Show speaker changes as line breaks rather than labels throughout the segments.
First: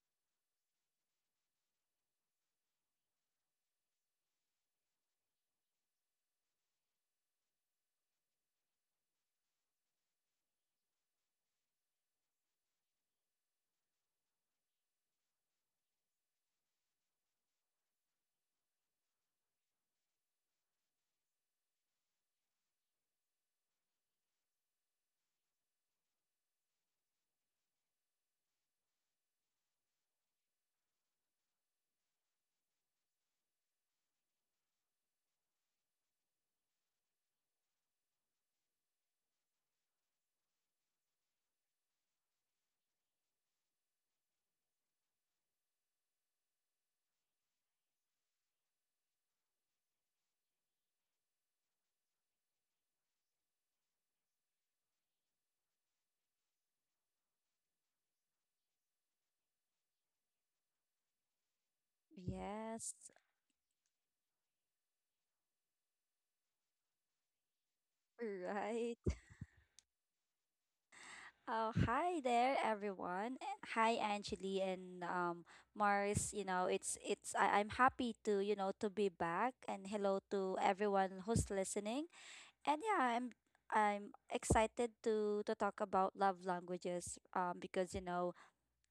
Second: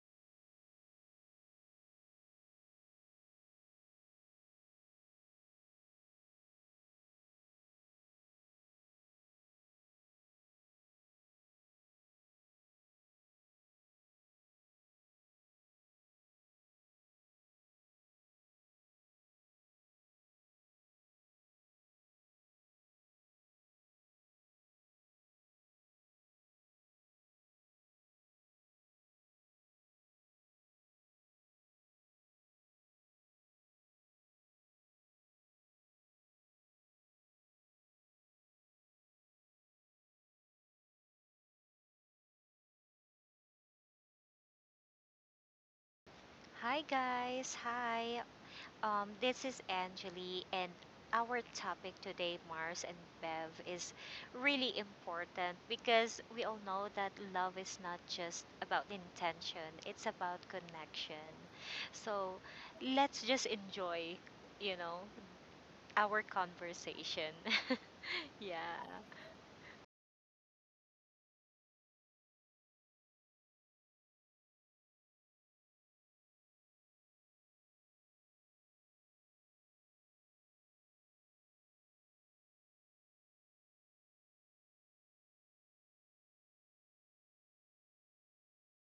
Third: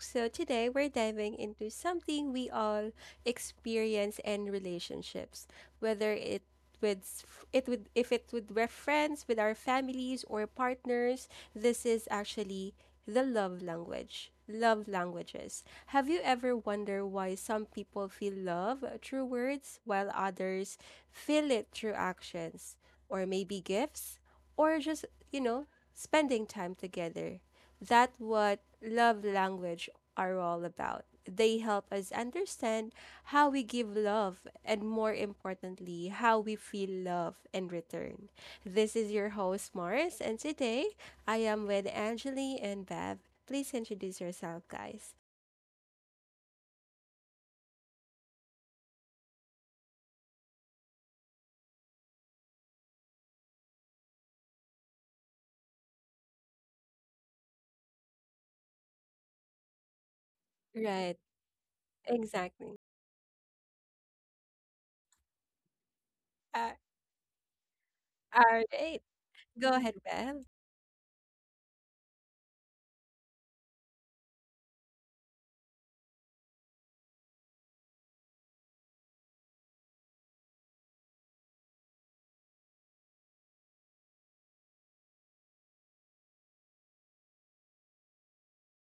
So, today we're diving into something we all experience in relationships, whether it with it would if it would we're friends with our families or partners, this is actually the love languages. Have you ever wondered why some people feel love through words while others feel it through actions, or maybe gifts, or just, you know, spending time together. That's what love language are all about. They help us understand how we give love and, more importantly, how we feel love in return. This is your host, Morris, and today I am with Angeli and Bev. Please introduce yourself, guys.
Hi guys, hi. This is Angeli, and our topic today, Mars and Bev, is really important because we all know that love is not just about intention; it's about
Right,
connection. So
exactly.
Yes,
let's just enjoy, you know, our
Uh,
conversation.
all
Yeah.
right.
right, go ahead, Bev.
Oh, hi there, everyone. Hi, Angeli and Mars. I'm happy to to be back, and hello to everyone who's listening. And yeah, I'm excited to talk about love languages. Um, because you know,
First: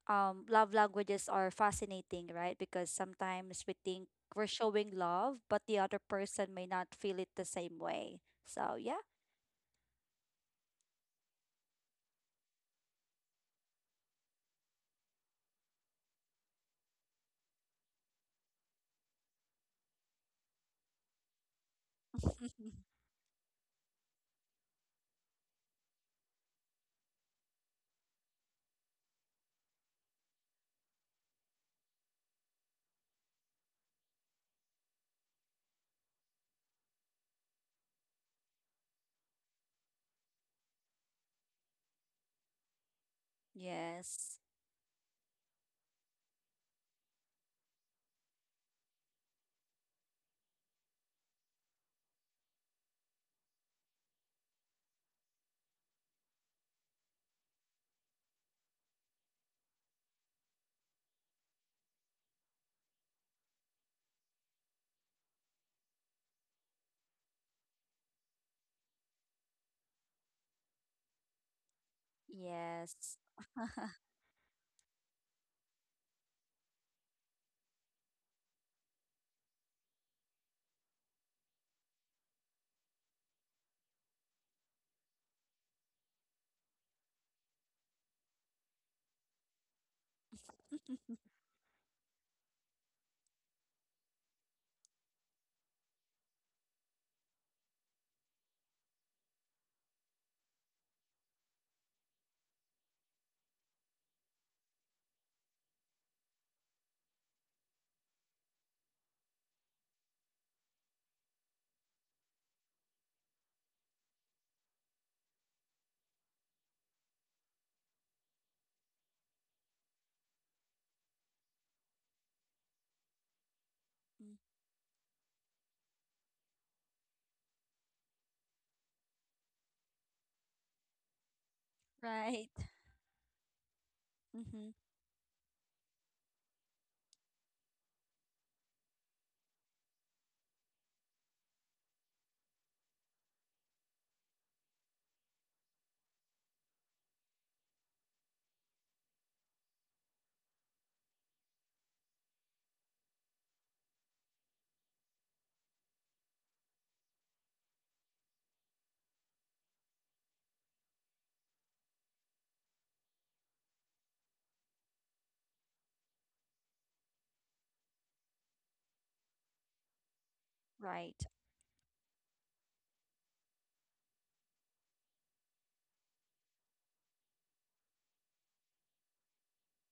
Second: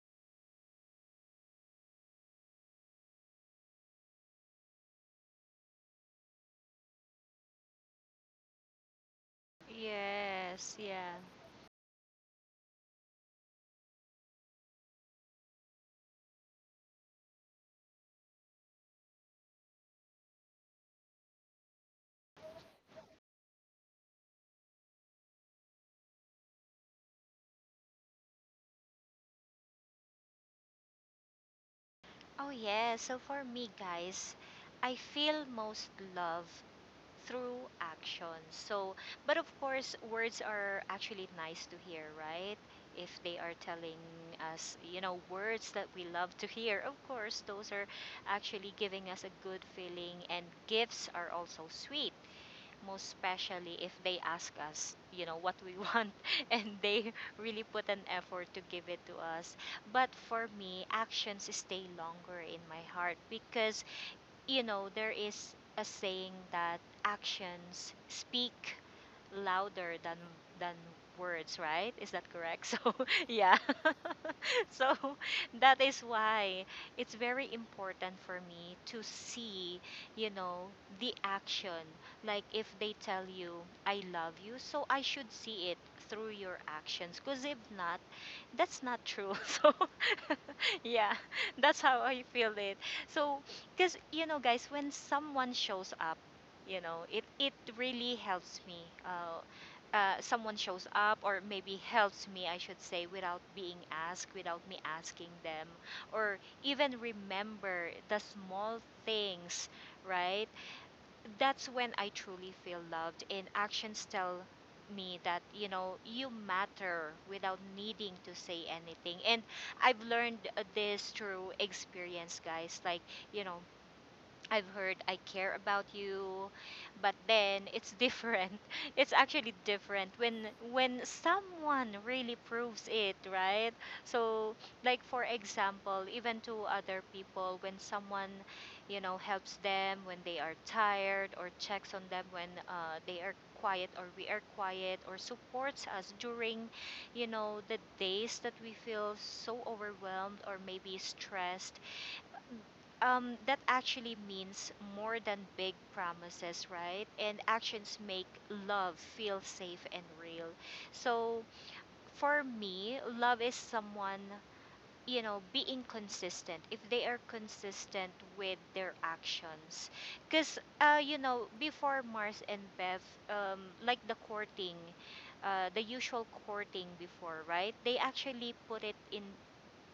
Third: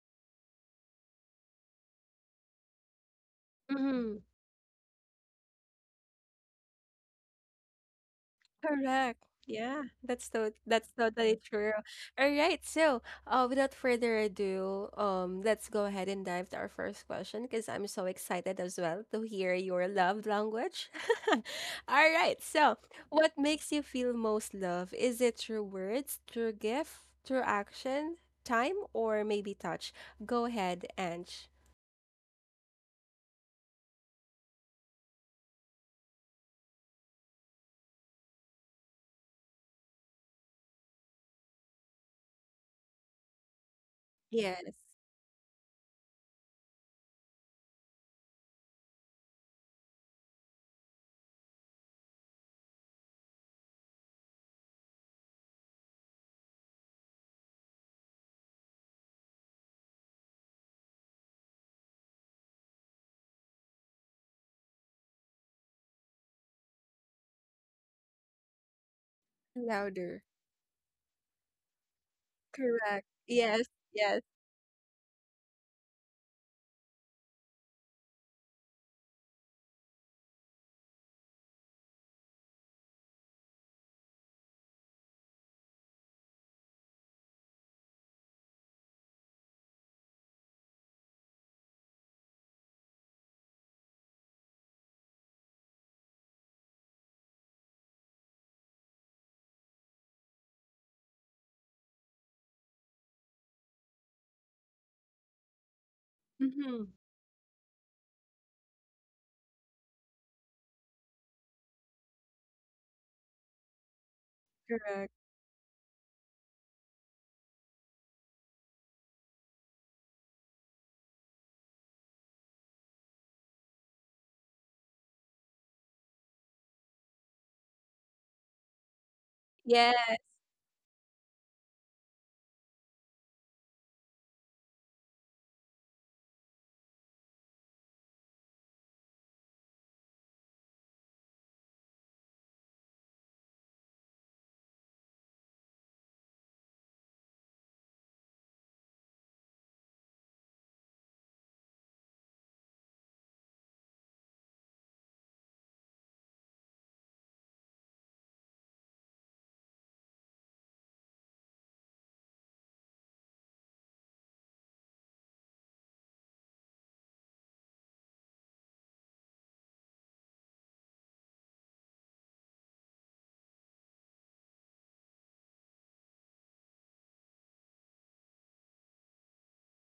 um, Love languages are fascinating, right? Because sometimes we think we're showing love, but the other person may not feel it the same way. So yeah.
Correct. Yeah,
Yes,
that's
yeah.
totally true. All right. So, without further ado, let's go ahead and dive to our first question because I'm so excited as well to hear your love language. All right. So, what makes you feel most love? Is it through words, through gift, through action, time, or maybe touch? Go ahead, Ange.
Oh yeah. So for me, guys, I feel most love through action. So, but of course, words are actually nice to hear, right? If they are telling
Yes.
Yes.
us, words that we love to hear, of course, those are actually giving us a good feeling, and gifts are also sweet, most especially if they ask us, what we want, and they really put an effort to give it to us. But for me, actions stay longer in my heart because, there is a saying that actions speak louder than
Louder.
than words, right? Is that correct? So,
Correct.
Yes.
yeah.
Yes. Yes.
So, that is why it's very important for me to see, you know, the action. Like if they tell you I love you, so I should see it through your actions because if not, that's not true. So, yeah, that's how I feel it. So, because, guys, when someone shows up, it really helps me. Uh, Someone shows up, or maybe helps me, I should say, without being asked, without me asking them, or
Mm-hmm.
even remember the small things, right? That's when I truly feel loved, and actions tell
Correct.
me that you know you matter without needing to say anything. And I've learned this through experience, guys, like you know
Mm,
I've heard "I care about you," but then it's different. It's actually different
Yeah.
when someone really
right.
proves it, right? So,
Mm-hmm.
like for example, even to other people, when someone, helps them when they are tired, or checks on them when they are quiet, or we are quiet, or supports us during, the days that we feel so overwhelmed or maybe stressed. That actually means more than big promises, right? And actions make love feel safe and real. So for me, love is someone, being consistent. If they are consistent with their actions, because,
Right.
before Mars and Beth, like the courting. The usual courting before, right? They actually put it in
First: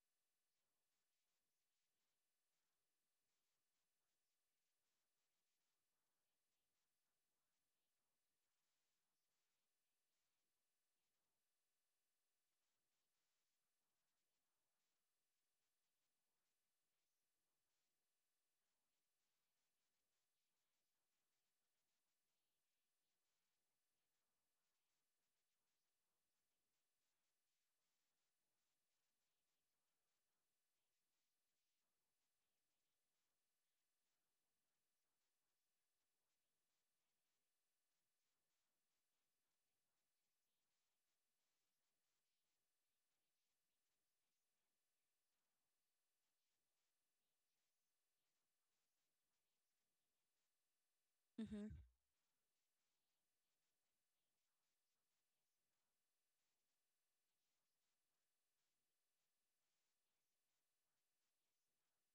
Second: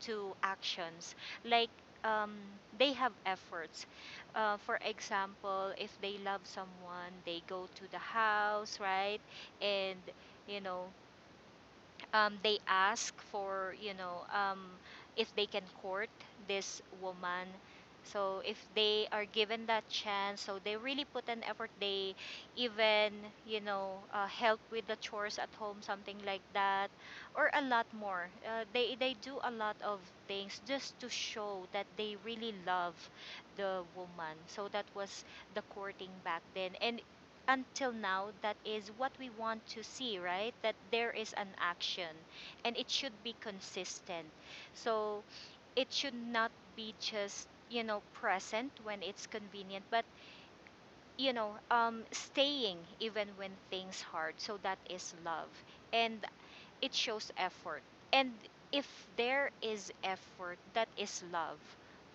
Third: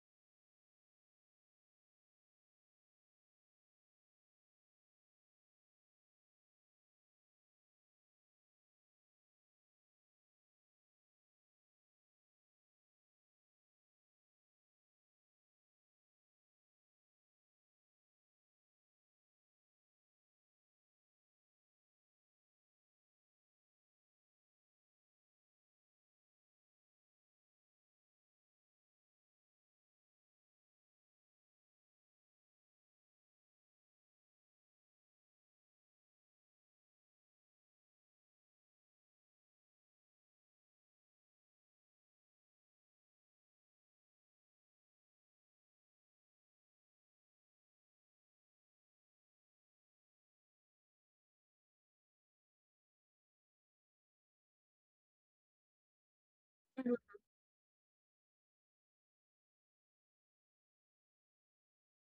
to actions, like, um, they have efforts. For example, if they love someone, they go to the house, right? And you know they ask for, if they can court this woman. So if they are given that chance, so they really put an effort. They even help with the chores at home, something like that, or a lot more. They do a lot of things just to show that they really love the woman. So that was the courting back then. And until now, that is what we want to see, right, that there is an action and it should be consistent. So it should not be just present when it's convenient, but
Mm-hmm.
staying even when things hard. So that is love, and it
Mhm.
shows effort. And if there is effort, that is love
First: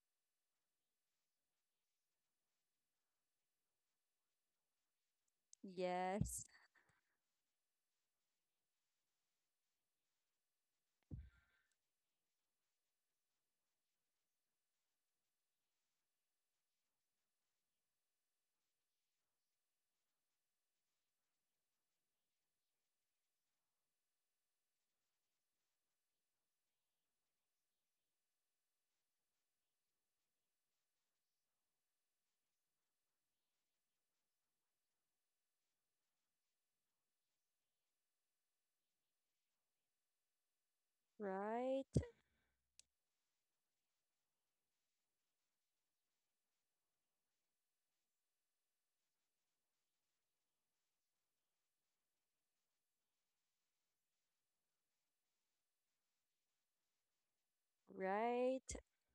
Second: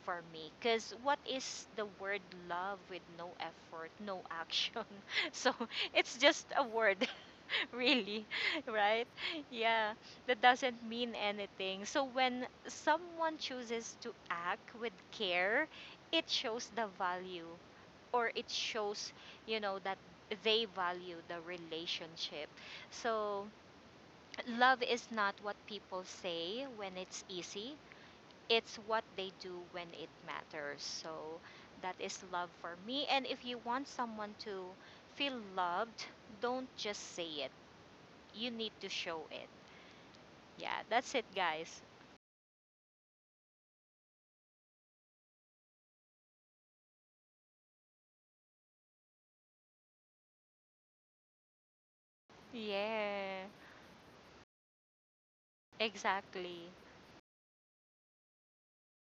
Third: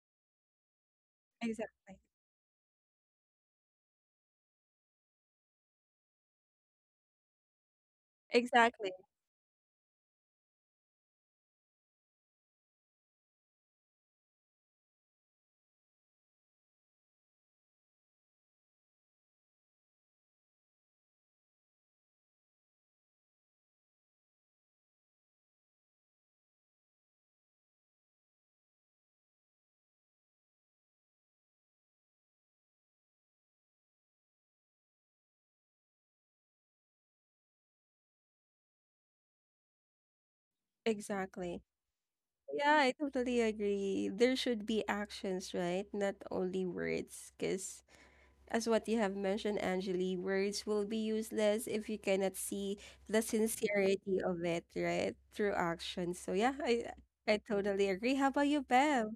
for me. Because what is the
Exactly.
word love with no effort, no action? So it's
Yes.
just a word, really,
Exactly,
right? Yeah, that doesn't mean anything. So when someone chooses to act with care, it shows the value, or it shows, that they value the relationship. So love is not what people say when it's easy. It's what they do when it matters. So that is love for me. And if you want someone to feel loved, don't just say it. You need to show it. Yeah, that's it,
exactly.
guys.
Right.
Yeah, I totally agree. There should be actions, right? Not only words. Because, as what you have mentioned, Angeli, words will be useless if you cannot see the
Yeah,
sincerity of it, right? Through action. So, yeah,
exactly.
I totally agree. How about you,
Right.
Bev?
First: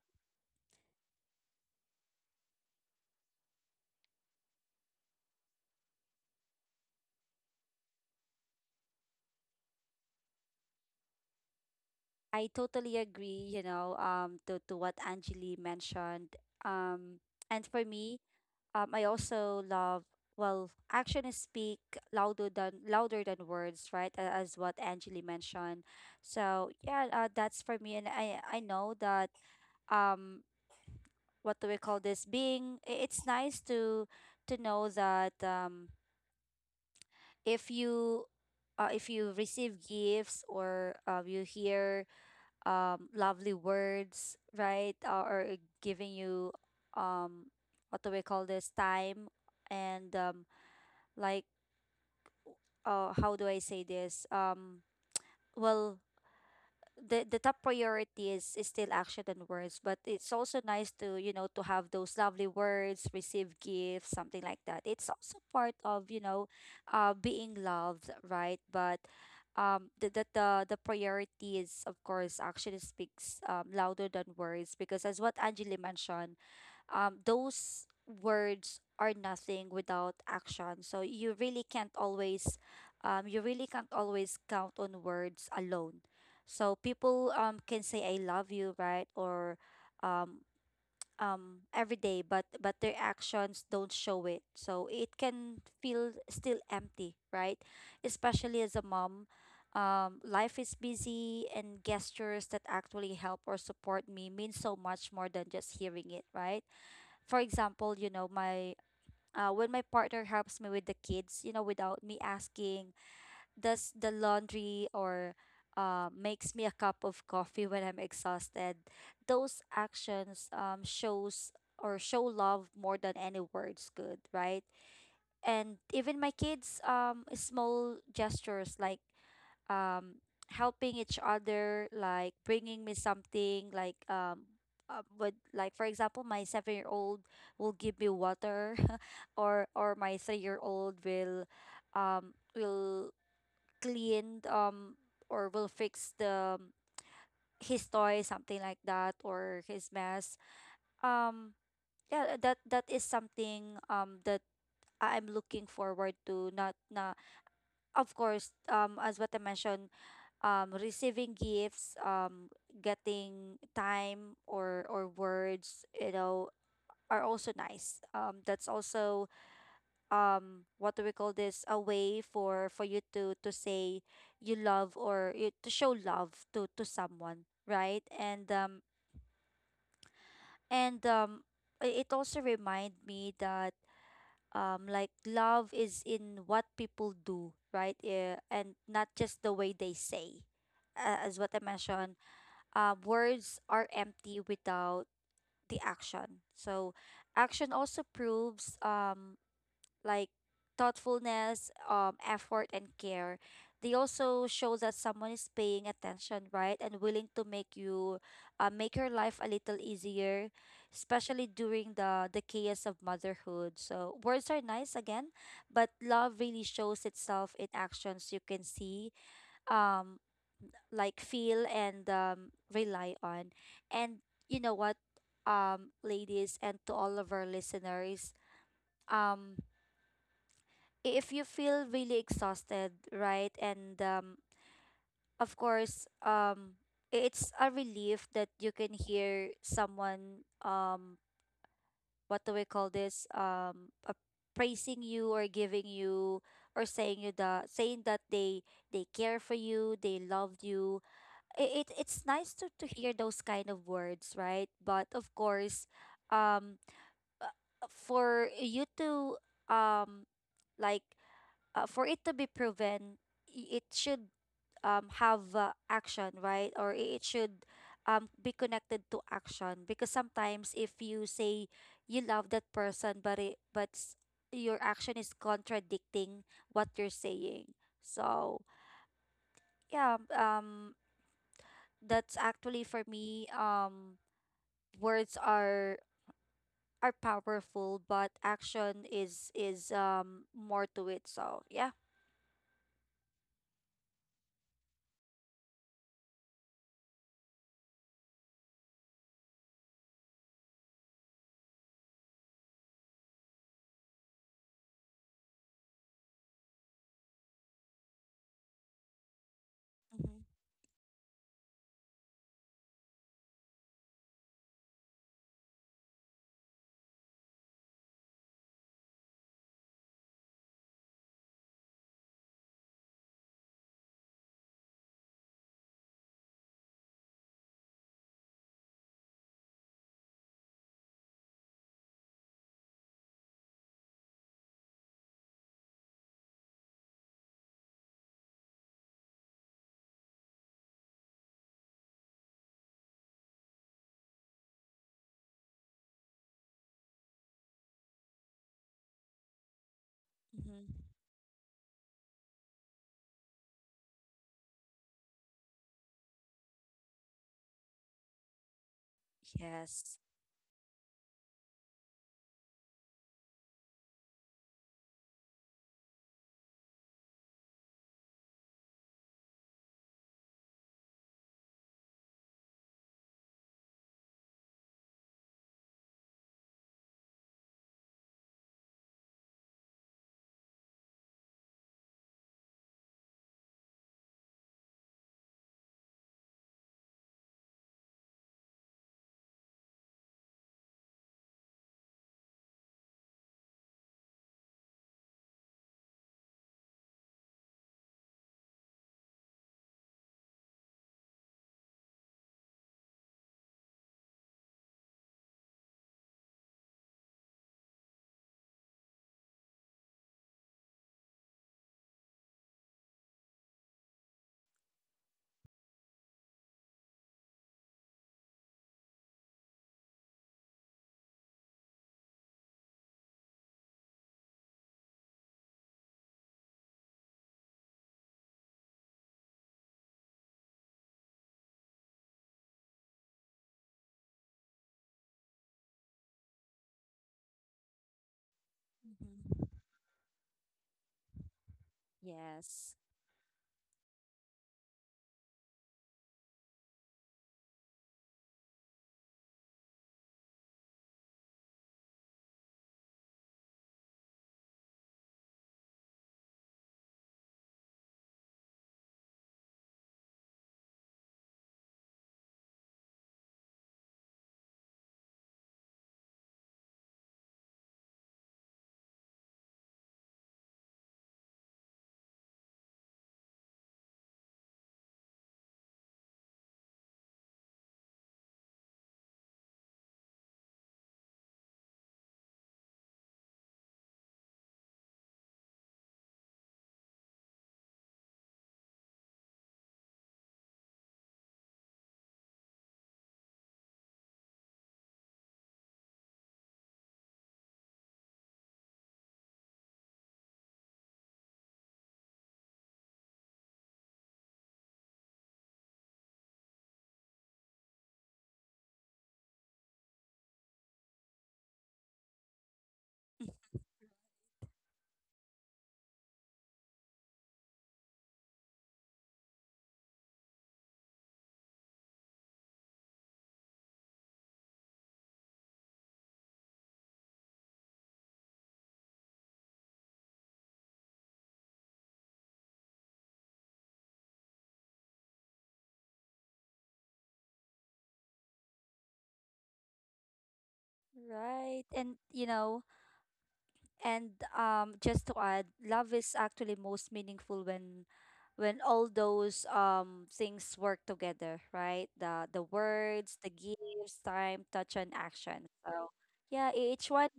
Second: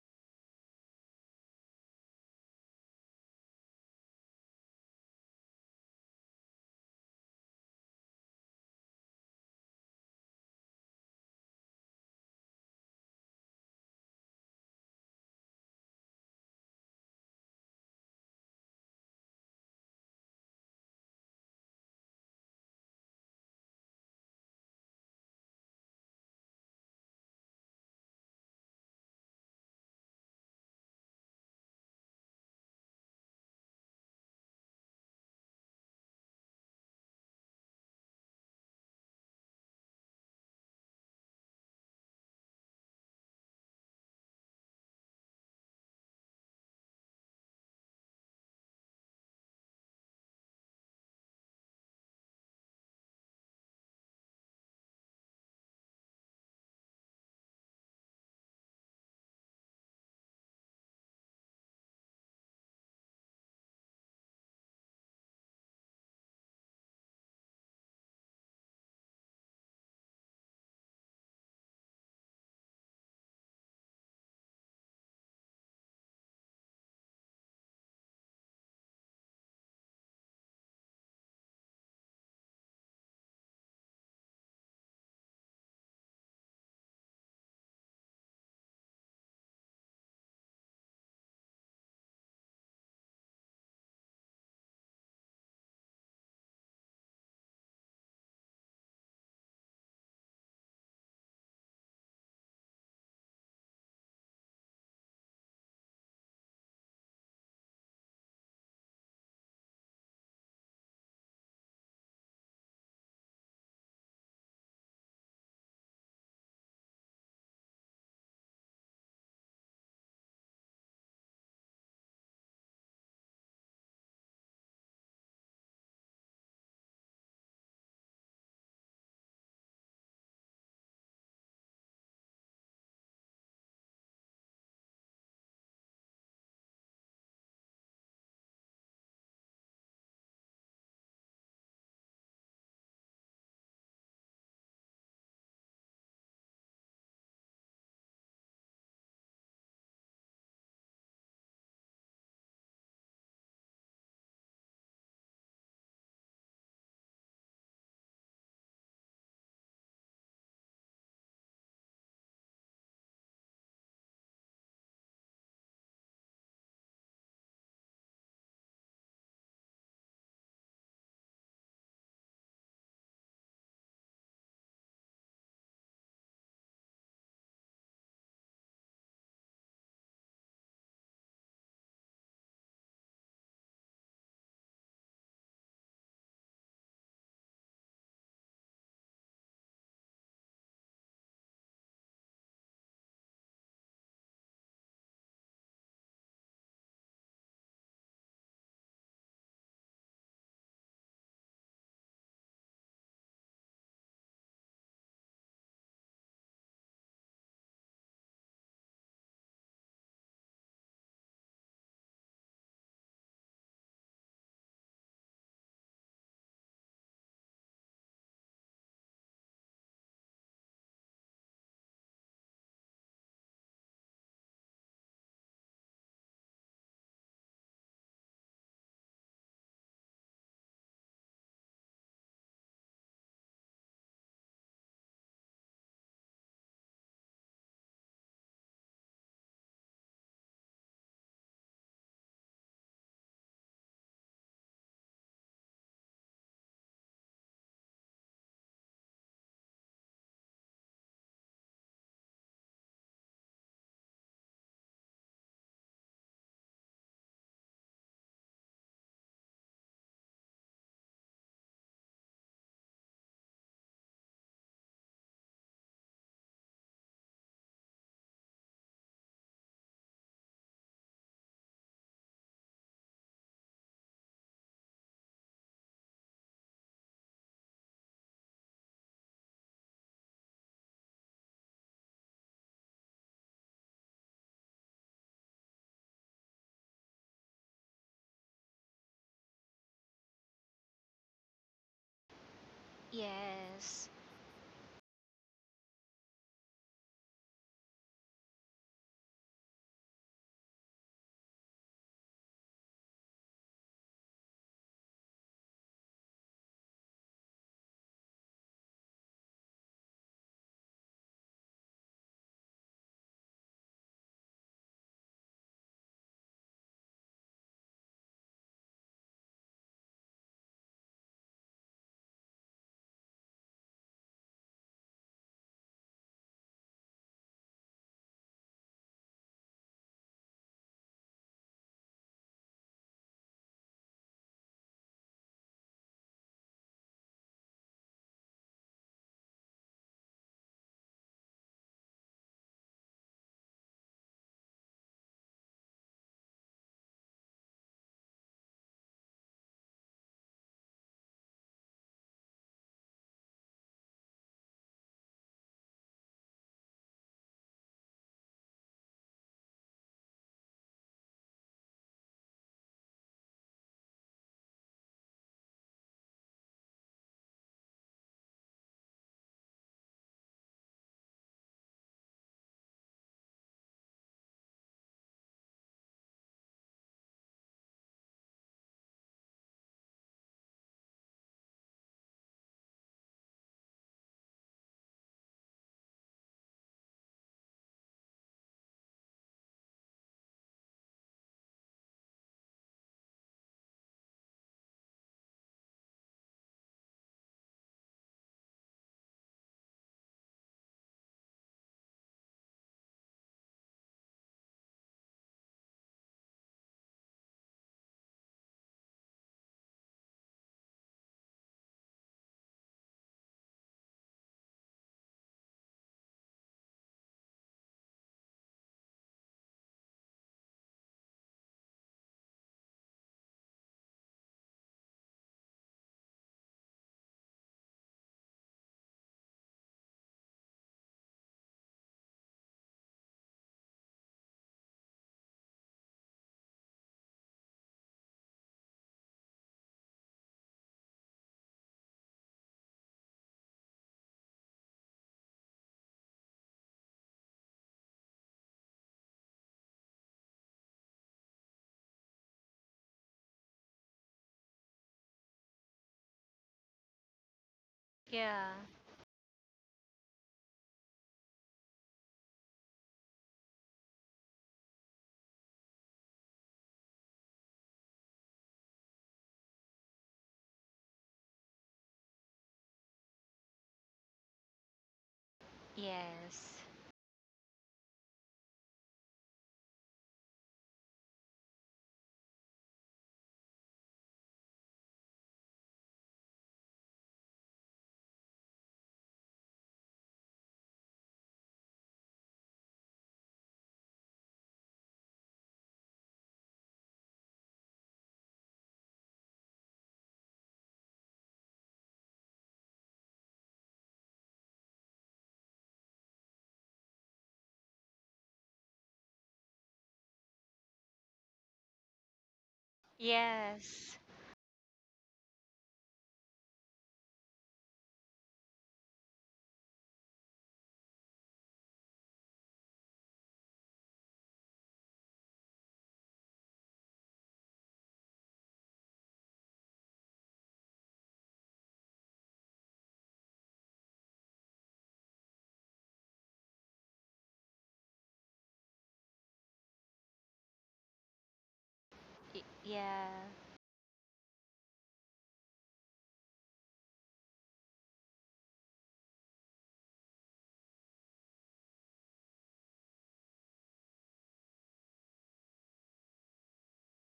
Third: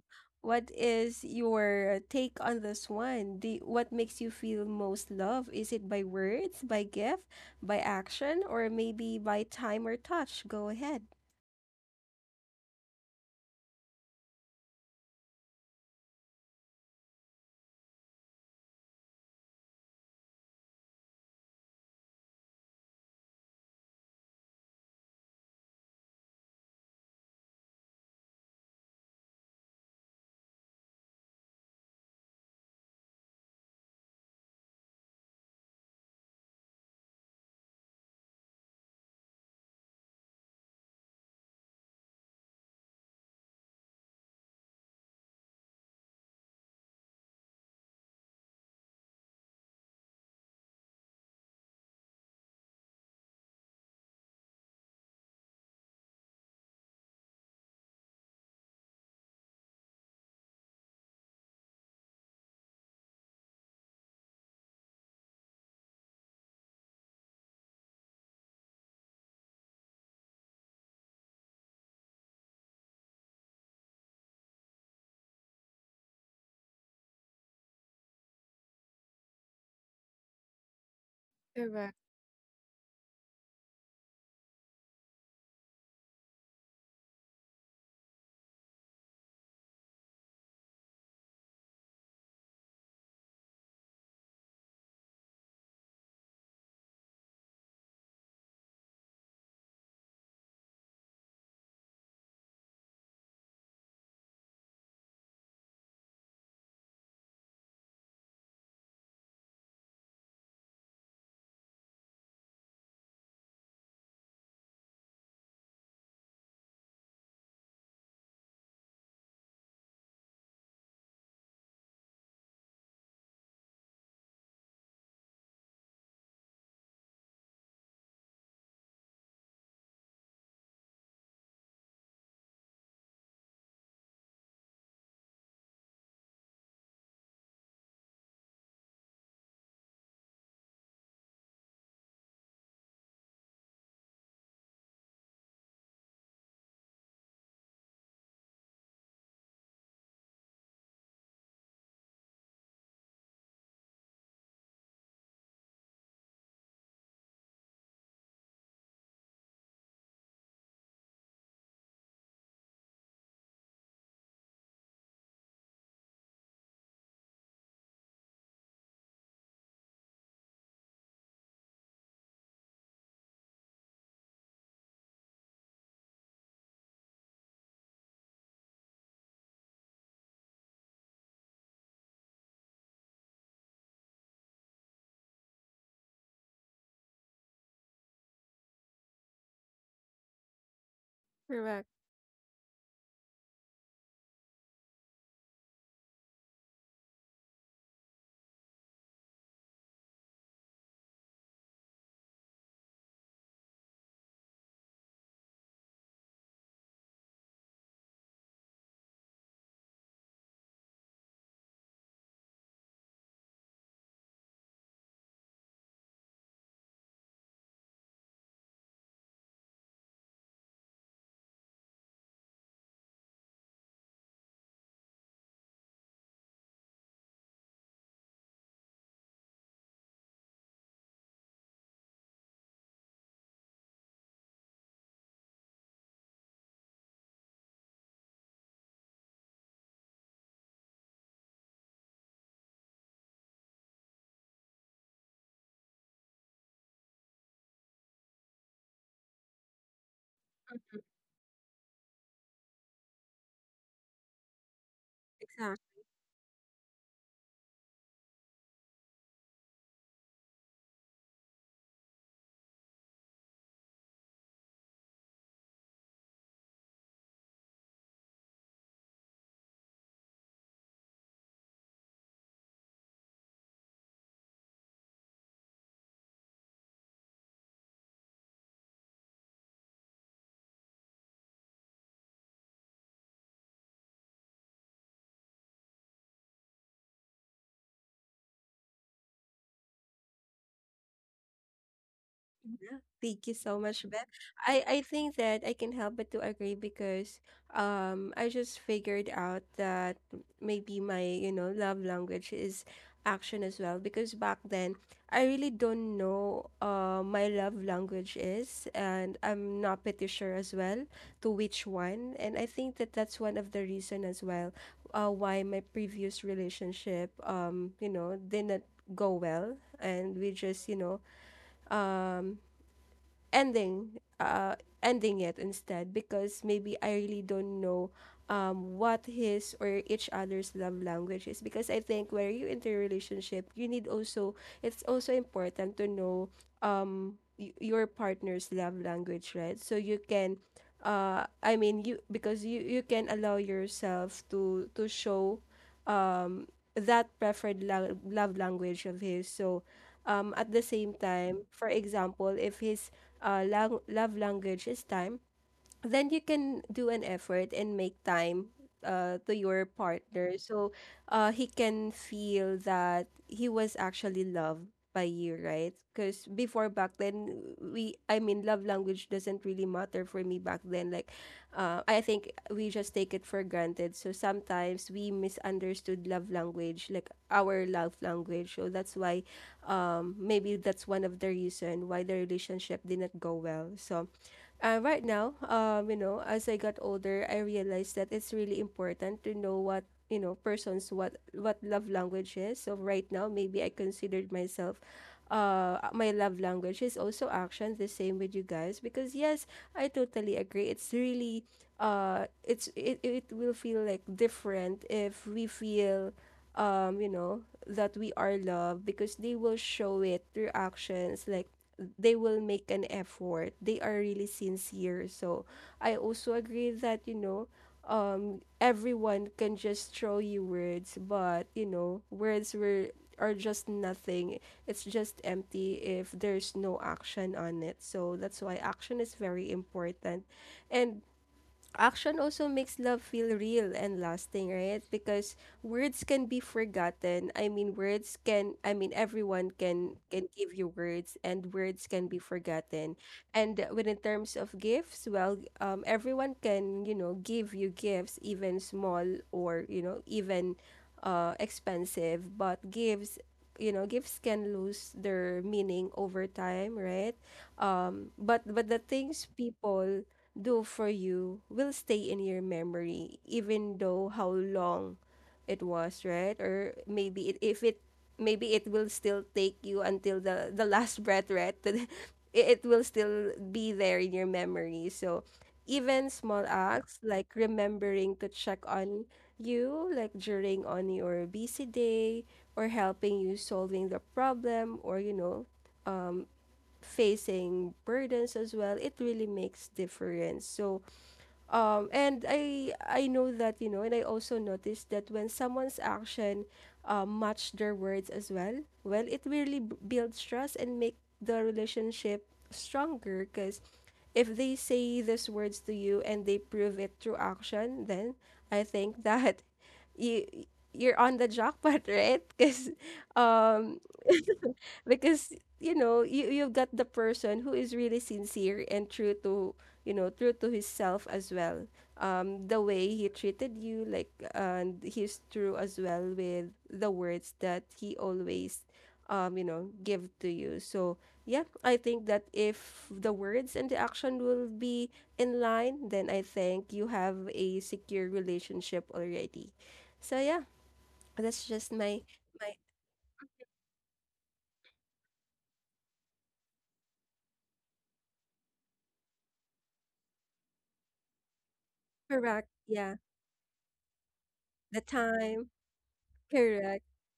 What is your take on this one? Do what makes you feel most love? Is it by words, by gift, by action, or maybe by time or touch? Go ahead.
I totally agree, to what Angeli mentioned. Um and For me, I also love well, actions speak louder than words, right? As what Angeli mentioned. So yeah, that's for me, and I know that um, what do we call this? Being it's nice to know that if you if you receive gifts or you hear lovely words right or giving you um what do we call this time and like how do I say this well the top priority is still action and words, but it's also nice to you know to have those lovely words, receive gifts, something like that. It's also part of you know being loved, right? But the priority is of course action speaks louder than words because as what Angeli mentioned those words are nothing without action. So you really can't always, you really can't always count on words alone. So people can say I love you, right? Or um every day, but their actions don't show it. So it can feel still empty, right? Especially as a mom. Life is busy, and gestures that actually help or support me mean so much more than just hearing it, right? For example, you know, my when my partner helps me with the kids, you know, without me asking, does the laundry or makes me a cup of coffee when I'm exhausted. Those actions shows or show love more than any words could, right? And even my kids, small gestures like um helping each other, like bringing me something like would like for example, my 7-year old will give me water or my 3-year old will clean or will fix the his toy, something like that, or his mess um. Yeah, that that is something that I'm looking forward to, not not of course, as what I mentioned, receiving gifts, getting time or words, you know, are also nice. That's also what do we call this? A way for you to say you love or you, to show love to someone, right? And it also remind me that like love is in what people do right. Yeah, and not just the way they say as what I
Correct.
mentioned words are empty without the action. So action also proves like thoughtfulness, effort, and care. They also show that someone is paying attention, right, and willing to make you, make your life a little easier, especially during the chaos of motherhood. So words are nice again, but love really shows itself in actions you can see, um, like feel and rely on, and you know what, ladies, and to all of our listeners, um if you feel really exhausted, right? And of course, it's a relief that you can hear someone, what do we call this? Praising you or giving you or saying you the saying that they care for you, they love you. It's nice to hear those kind of words, right? But of
Yeah,
course, um, uh, for you to um like for it to be proven, it should have action, right? Or it should be connected to action because sometimes if you say you love that person, but your action is contradicting what you're saying. So yeah, that's actually for me. Words are powerful, but action is more to it. So yeah.
yeah. Thank you so much,
Yes.
Beth. I think that I can help but to agree because I just figured out that maybe my, you know, love language is action as well because back then I really don't know my love language is, and I'm not pretty
Mm-hmm.
sure as well to which one. And I think that that's one of the reason as well why my previous relationship, you know, didn't go well, and we just, you know, um ending uh ending it instead because maybe I really don't know what his or each other's love language is, because I think where you enter a relationship you need also, it's also important to know, your partner's love language, right? So you can, I mean, you, because you can allow yourself to show um that preferred love language of his. So at the
Mm-hmm.
same time, for example, if his love language is time, then you can do an effort and make time to your
Yes.
partner, so he can feel that he was actually loved by you, right? Because before, back then, we I mean, love language doesn't really matter for me back then. Like, I think we just take it for granted, so sometimes we misunderstood love language, like our love language, so that's why, maybe that's one of the reason why the relationship didn't go well. So, right now, you know, as I got older, I realized that it's really important to know what, you know, persons what love language is. So right now, maybe I considered myself. My love language is also action. The same with you guys, because yes, I totally agree. It's really, it will feel like different if we feel, you know, that we are loved because they will show it through actions. Like, they will make an effort. They are really sincere. So I also agree that, you know, everyone can just throw you words, but you know, words were are just nothing. It's just empty if there's no action on it. So that's why action is very important. And action also makes love feel real and lasting, right? Because words can be forgotten. I mean, words can. I mean,
Mhm.
everyone can give you words, and words can be
Yes.
forgotten. And when in terms of gifts, well, everyone can, you know, give you gifts, even small or you know even expensive, but gifts. You know, gifts can lose their meaning over time, right? Um, but
Yeah.
but the things people do for you will stay in your memory, even though how long it was, right? Or maybe if it, maybe it will still take you until the last breath, right? It will still be there in your memory. So even small
Yes.
acts like remembering to check on you, like during on your busy day, or helping you solving the problem, or you know, um, facing burdens as well, it really makes difference. So and I know that, you know, and I also noticed that when someone's action match their words as well, well, it really builds trust and make the relationship stronger. Because if they say these words to you and they prove it through action, then I think that you, you're on the jackpot, right? Um,
Yes.
because you know you you've got the person who is really sincere and true to, you know, true to himself as well, the way he treated you like, and he's true as well with the words that he always, you know, give to you. So yeah, I think that if the words and the action will be in line, then I think you have a secure relationship already. So yeah, that's
Right.
just
And
my
you
Y-
my
know,
yeah.
and just to add, love is actually most meaningful when all those things work together, right? The
correct yeah
words, the gifts, time, touch,
the
and action.
time.
So yeah,
Correct,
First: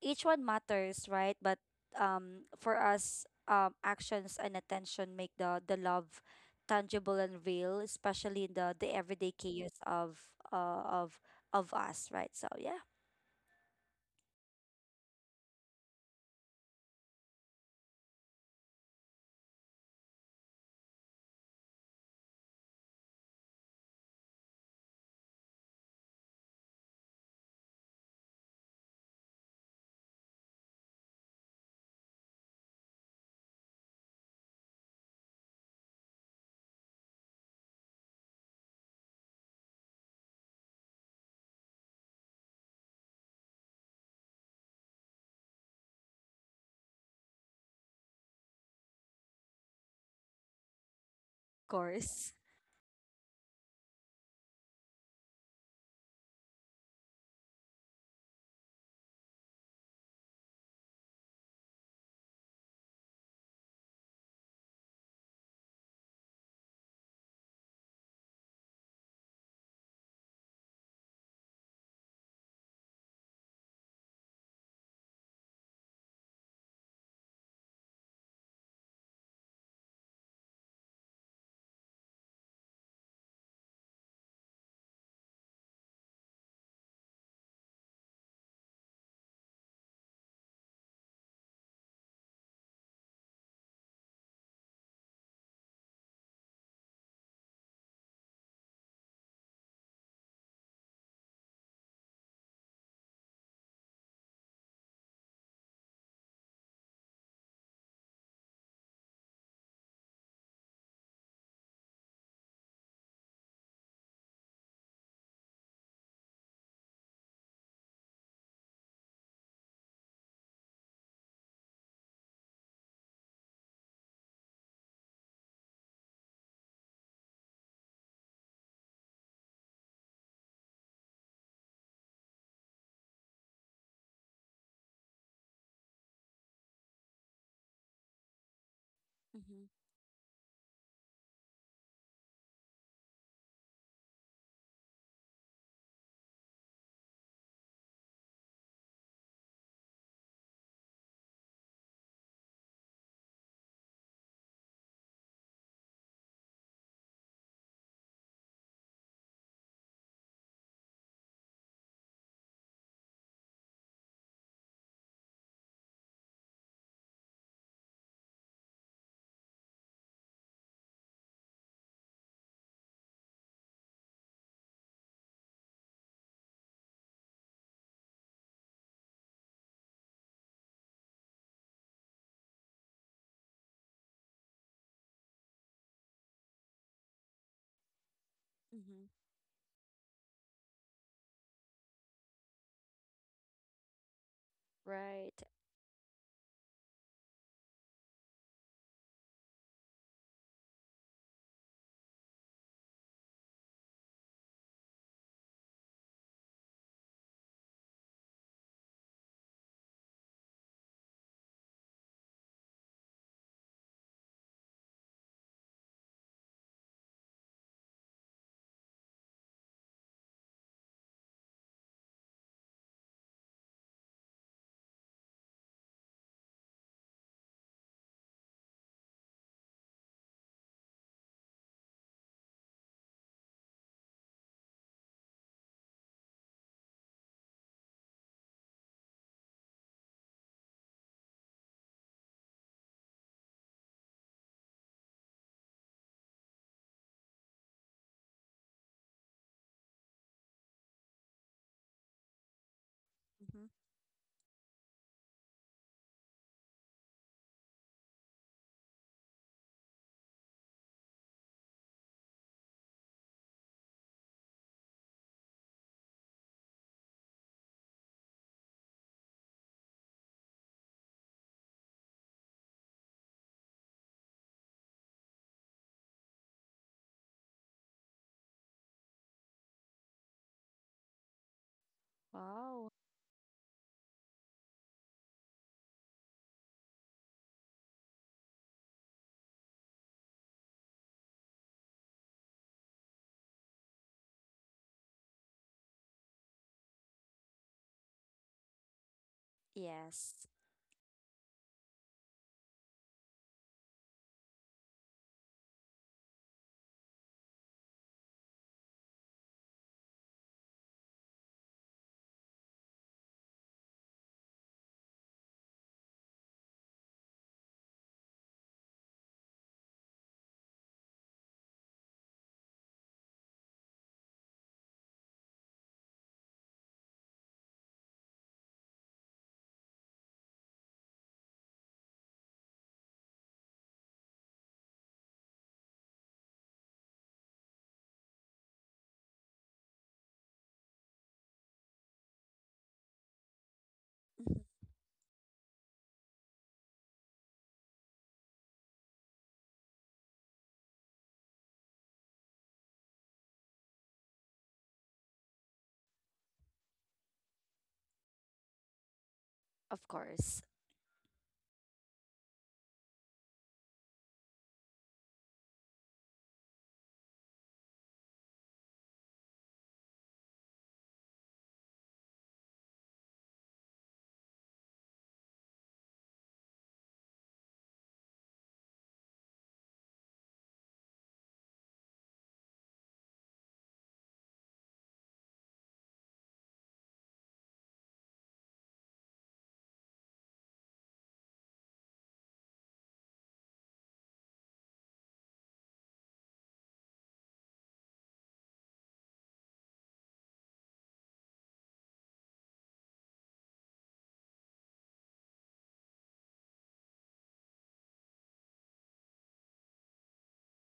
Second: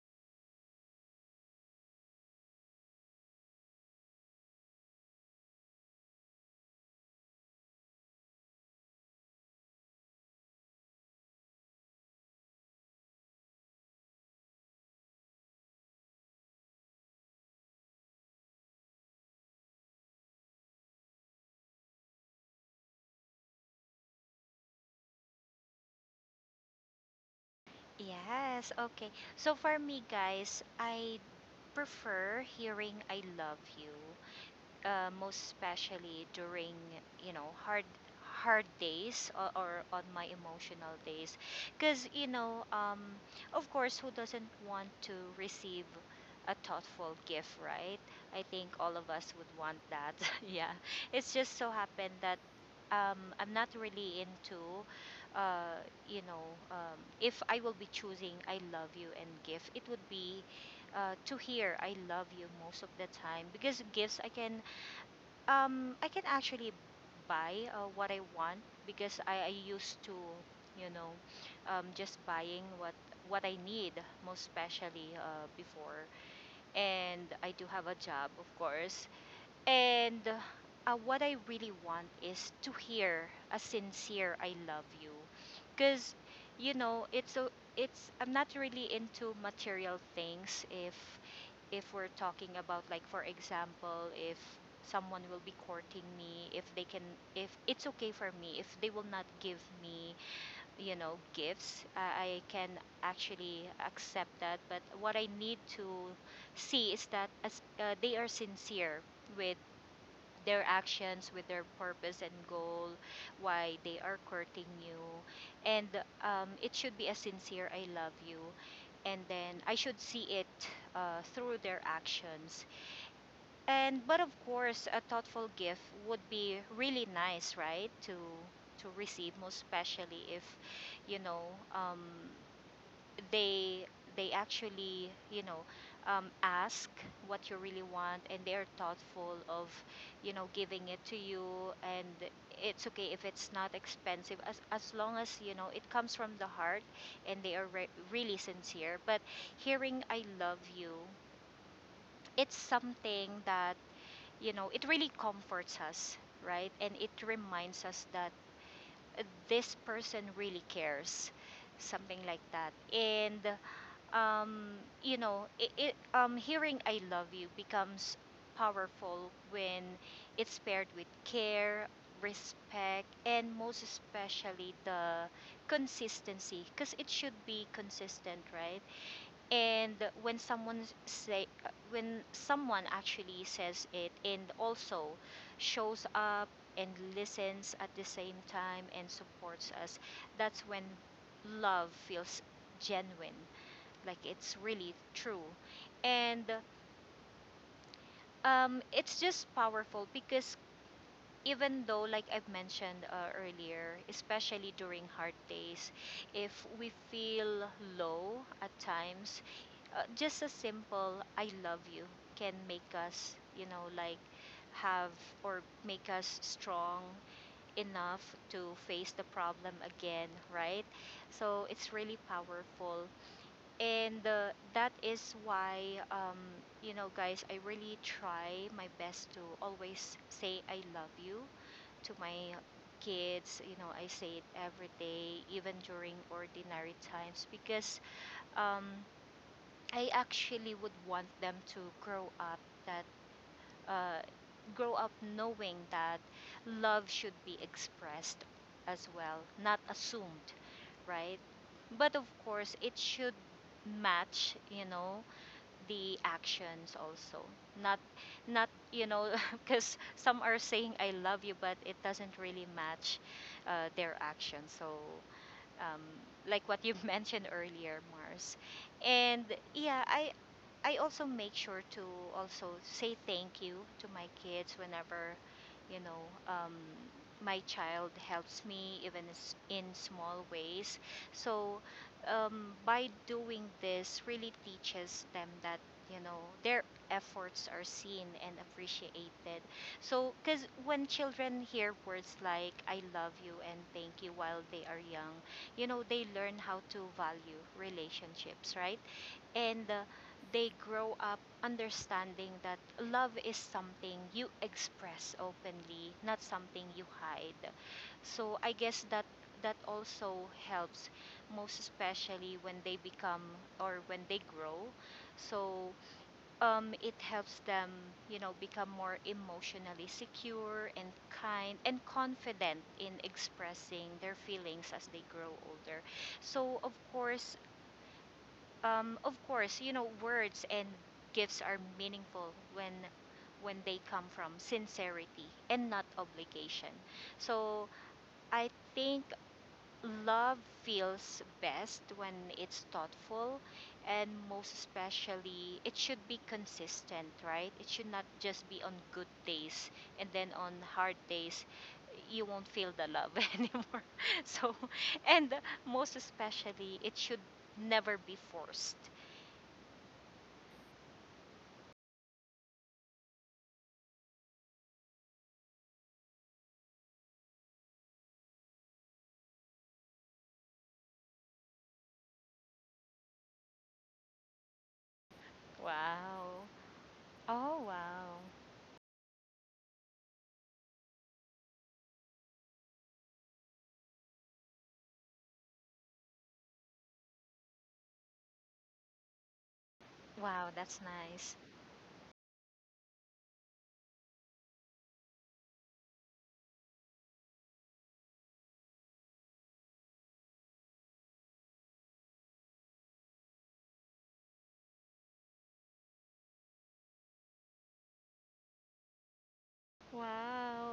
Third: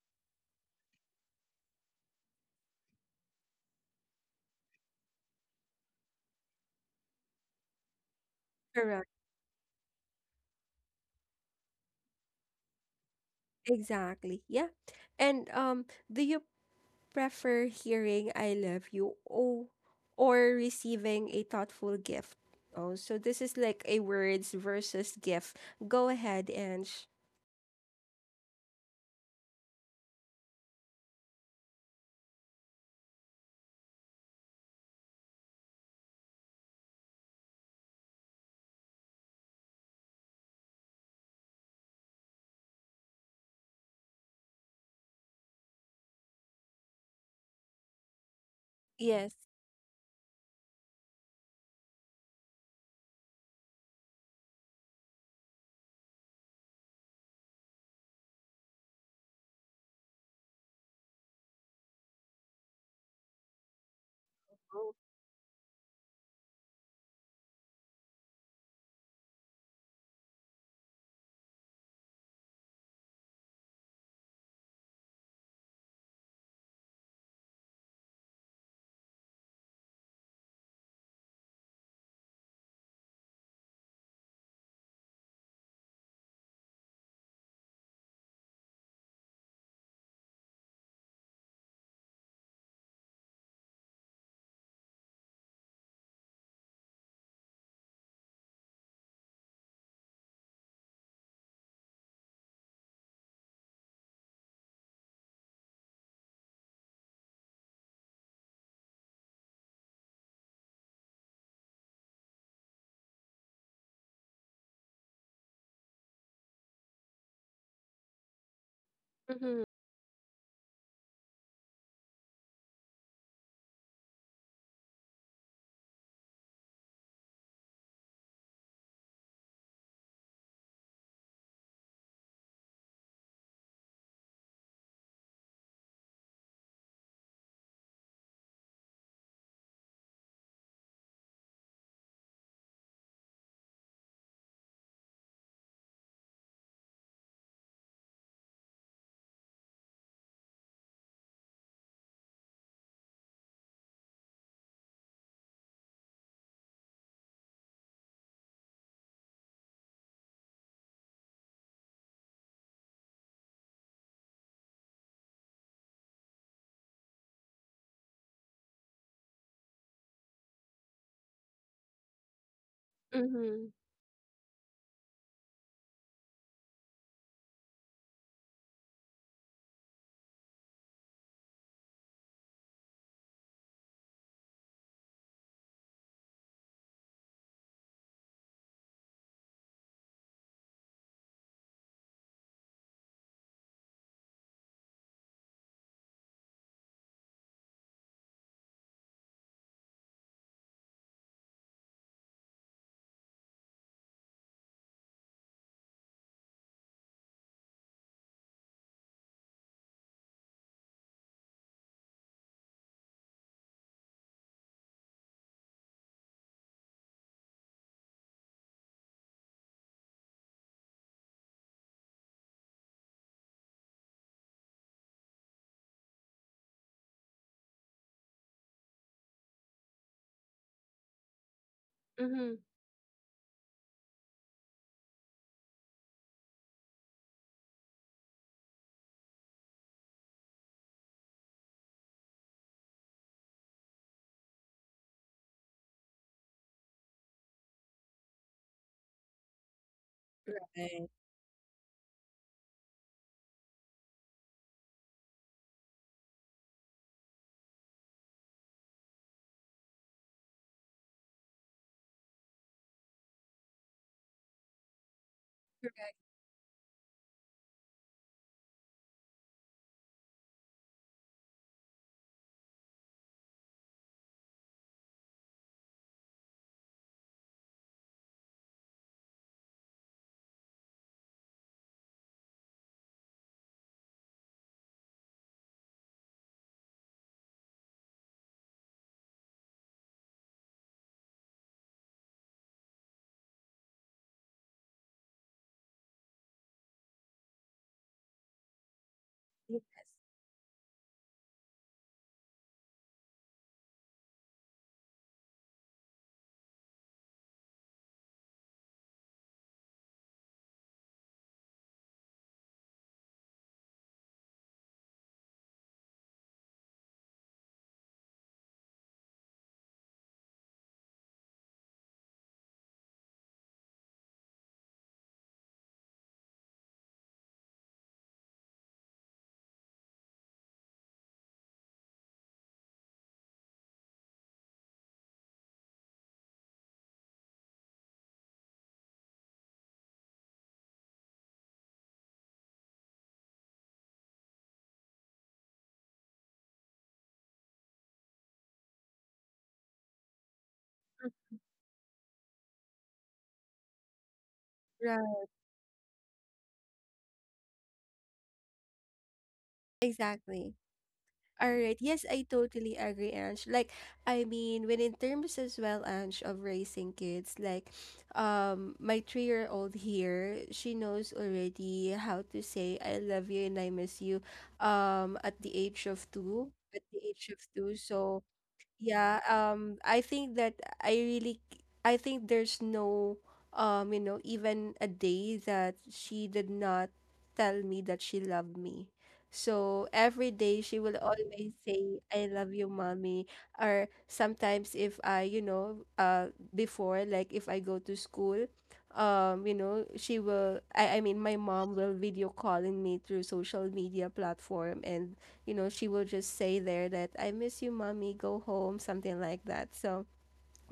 each one matters, right? But for us, actions and attention make the love tangible and real, especially in the
correct.
everyday chaos of uh, of of us, right? So yeah,
Exactly. Yeah. And do you prefer hearing I love you, oh, or receiving a thoughtful gift? Oh, so this is like a words versus gift. Go ahead, Ange.
Yes. Okay. So for me, guys, I prefer hearing I love you, most especially during you know hard hard days, or on my emotional days, because, of course, who doesn't want to receive a thoughtful gift, right? I think all of us
Yes.
would want that. Yeah, it's just
of
so happened
course.
that, I'm not really into, uh, you know if I will be choosing I love you and gift, it would be to hear I love you most of the time, because gifts I can, I can actually buy what I want, because I used to, you know, just buying what I need, most especially before. And I do have a job, of course, and what I really want is to hear a sincere I love you. Cuz it's a, it's I'm not really into material things. If we're talking about, like for example, if someone will be courting me, if they can if it's okay for me, if they will not give me, gifts, I can actually accept that, but what I need to see is that as they are sincere with their actions, with their purpose and goal, why they are courting you. And it should be a sincere I love you. And then
Mm-hmm.
I should see it through their actions. And but of course, a thoughtful gift would be really nice, right? To receive, most especially if you know um, they they actually ask what you really want, and they're thoughtful
Mm-hmm.
of giving it to you, and it's okay if it's not expensive, as long as it comes from the heart, and they are really sincere. But hearing I love you, it's something that it really comforts us, right, and it reminds us that this person really cares, something like that. And um, you know, it hearing "I love you" becomes powerful when it's paired with care, respect, and
Mm-hmm.
most especially the consistency, because it should be consistent, right? And when someone actually says it, and also shows up and listens at the same time
Mm-hmm.
and supports us, that's when love feels genuine, like it's really
Right.
true. And it's just powerful because, even though, like I've mentioned earlier, especially during hard days, if we feel low at times, just a simple "I love you" can make us, like have or make us strong enough to face the problem again, right? So it's really powerful. And that is why, um, guys, I really try my best to always say I love you to my
Mm-hmm.
kids. I say it every day, even during ordinary times, because, um, I actually would want them to that uh, grow up knowing that love should be expressed as well, not assumed,
Right.
right? But of course, it should
Mm-hmm.
match the actions also, not not because some are saying I love you but it doesn't really match their actions. So, um, like what you've mentioned earlier, Mars. And yeah, I also make sure to also say thank you to my kids whenever, you know, um, my child helps me, even in small ways. So,
Wow.
by doing this, really teaches them that you know their efforts are seen and appreciated. So, because when children hear words like "I love you" and "Thank you" while they are young, they learn how to value relationships, right? And
Yes.
they grow up understanding that love is something you express openly, not something you hide. So I guess that that also helps, most especially when they become or when they grow. So it helps them, become more emotionally secure and kind and confident in expressing their feelings as they grow older. So, of course, words and gifts are meaningful when they come from sincerity and not obligation. So, I think love feels best when it's thoughtful, and
Mhm.
most especially it should be consistent, right? It should not just be on good days and then on hard days you won't feel the love anymore. So,
Right.
and most especially, it should never be forced.
Of course.
Exactly. All right. Yes, I totally agree, Ange. Like, I mean, when in terms as well, Ange, of raising kids, like, my three-year-old here, she knows already how to say "I love you" and "I miss you," at the age of
Wow.
two. At the age of
Oh,
two,
wow.
so yeah, I think that I really, I think there's no, you know, even a day that she did not tell me that she loved me. So every
Wow,
day she
that's
will
nice.
always say, I love you, mommy. Or sometimes if I, you know, before, like if I go to school, you know, I mean, my mom will video calling me through social media platform, and you know, she will just say there that I miss you, mommy, go home, something like that. So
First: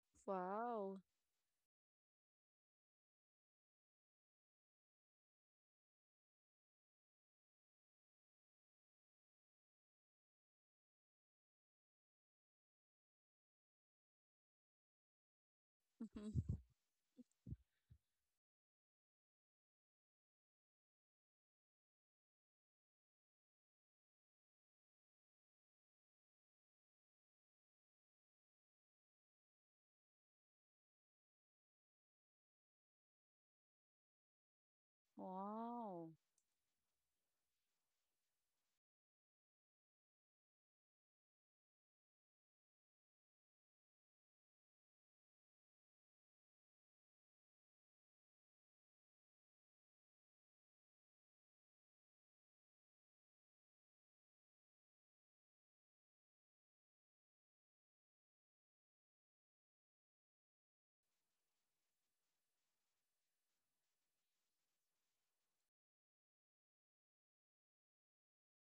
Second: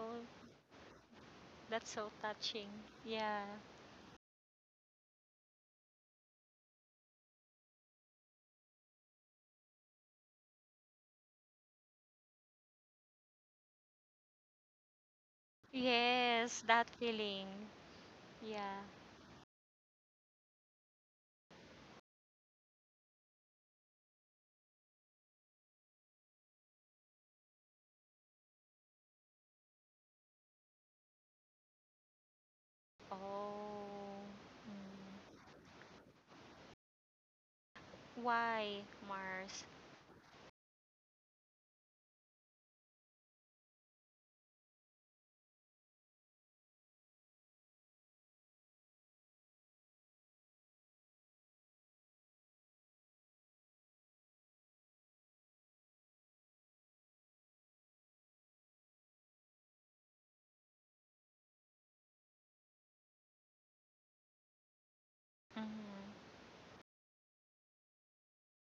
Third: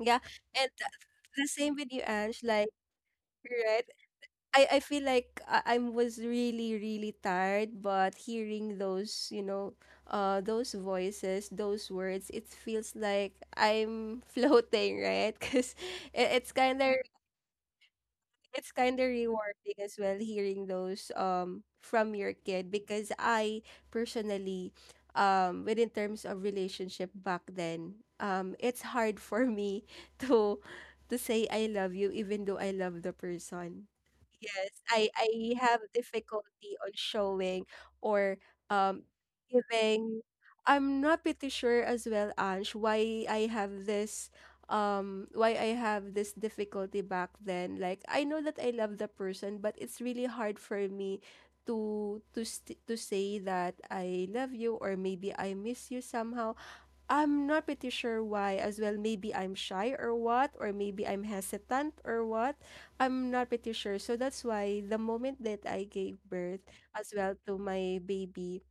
yeah, and
Wow.
the same
that's
with you,
so
Ange. Like,
touching. Yeah.
right? I feel like I was really really tired, but hearing those, you know, those voices, those words, it feels like I'm floating, right? Because it, it's
Mm-hmm.
Yes,
kind
that
of,
feeling.
it's
Yeah.
kind of rewarding as well, hearing those from your kid, because I personally, within terms of relationship back then, it's hard for me to to say I love you, even though I love the
Oh.
person. Yes, I
Mm.
have
Wow.
difficulty on showing or,
Why,
um
Mars?
giving. I'm not pretty sure as well, Ange, why I have this, why I have this difficulty back then. Like I know that I love the person, but it's really hard for me to say that I love you, or maybe I miss you, somehow I'm not pretty sure why as well. Maybe I'm shy or what, or maybe I'm hesitant or what. I'm not pretty sure. So that's why the moment
Mhm.
that I gave birth as well to my baby,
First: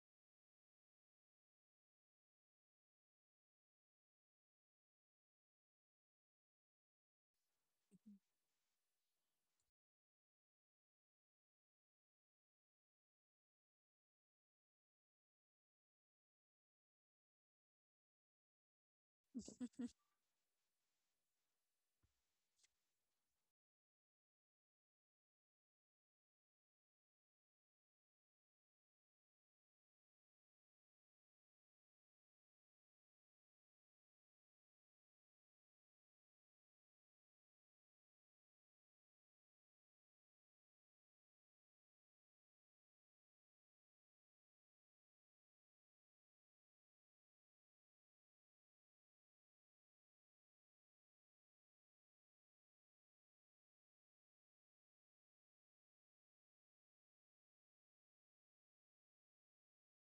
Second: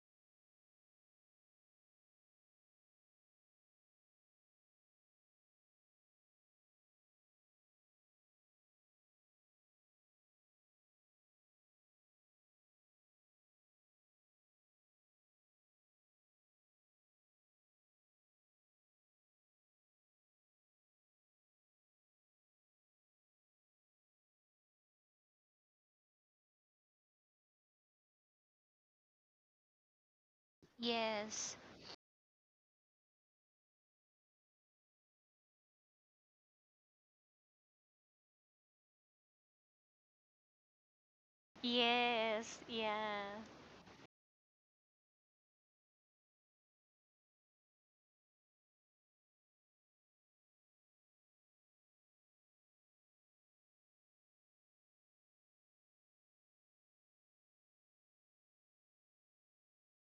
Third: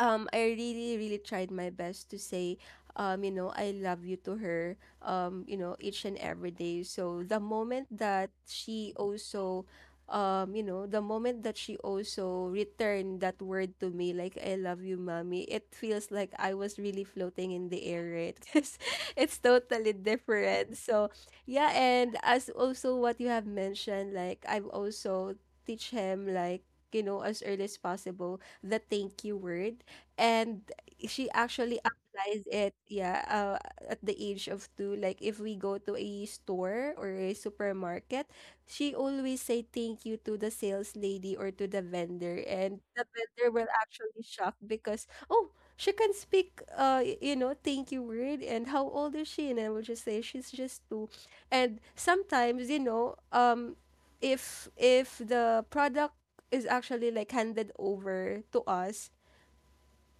I really really tried my best to say, you know, I love you to her, you know, each and every day. So the moment that she also, you know, the moment that she also returned that word to me, like I love you mommy, it feels like I was really floating in the air, right? Because it's totally different. So yeah, and as also what you have mentioned, like I've also teach him, like, you know, as early as possible, the thank you word. And she
Yes.
actually applies it, yeah, at the age of two. Like if we go to a store or a supermarket, she always say thank you to the sales lady or to the vendor,
Yes.
and the
Yeah.
vendor will actually shock, because, oh, she can speak you know, thank you word, and how old is she? And I will just say she's just two. And sometimes you know, if the product is actually like handed over to us,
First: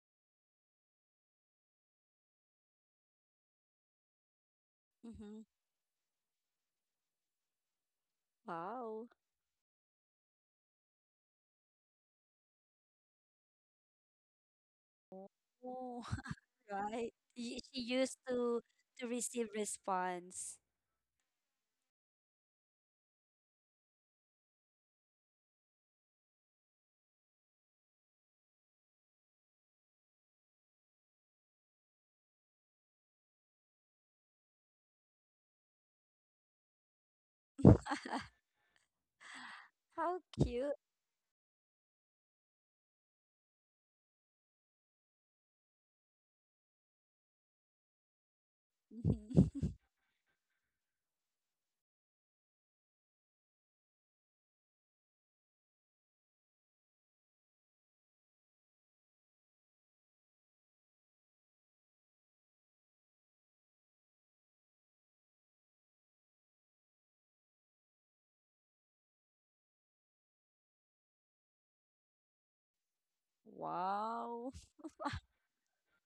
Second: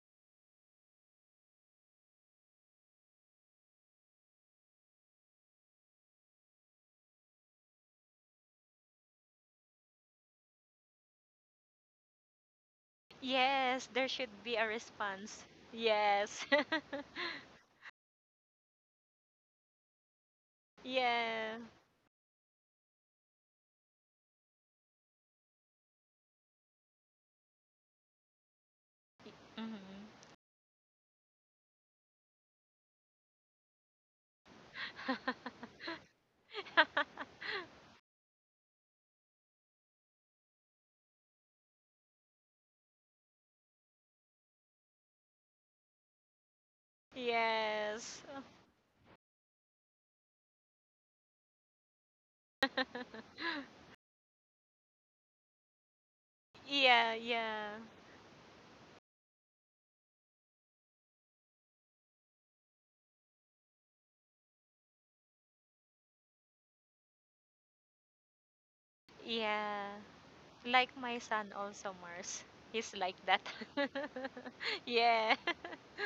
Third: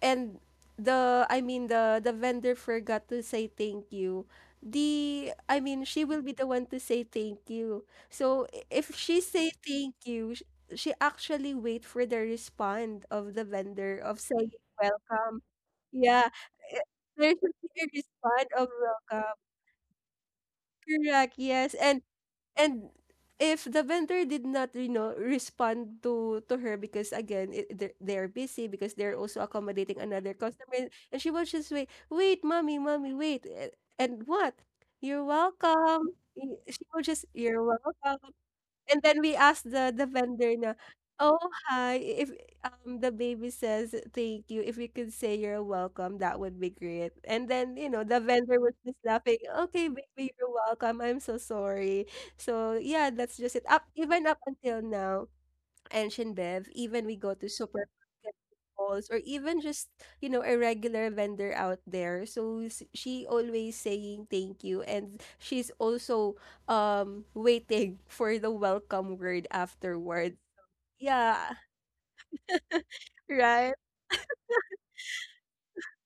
and the I mean, the vendor forgot to say thank you, the
Mm-hmm.
I mean, she will be the one to say thank you. So if
Wow.
she say thank you, she actually wait for the respond of the
Yes,
vendor
there
of
should
saying
be a
welcome.
response.
Oh,
Yeah.
Yes.
eh,
right.
There should be
She
a
used
respond of
to
welcome.
receive response.
Correct.
Yeah.
Yes. And if the vendor did not, you know, respond to her because again they're busy because they're also
Mhm.
accommodating another customer and she was just wait, wait, mommy, mommy, wait, and what? You're welcome. She was just, you're welcome. And then we asked the
How
vendor
cute.
na, "Oh, hi. If the baby says thank you, if you could say you're welcome, that would be great." And then, you know,
Yes.
the vendor was just laughing,
Mhm.
"Okay, baby, you're welcome. I'm so sorry." So, yeah, that's just it. Up even up until now and Shinbev, even
Yeah,
we go to
yeah.
supermarket malls or even just, you know, a regular vendor out there. So she always saying thank you and she's also waiting for the welcome word
Yeah.
afterward.
Like my son
Yeah,
also, Mars. He's like that.
right.
Wow.
Yeah.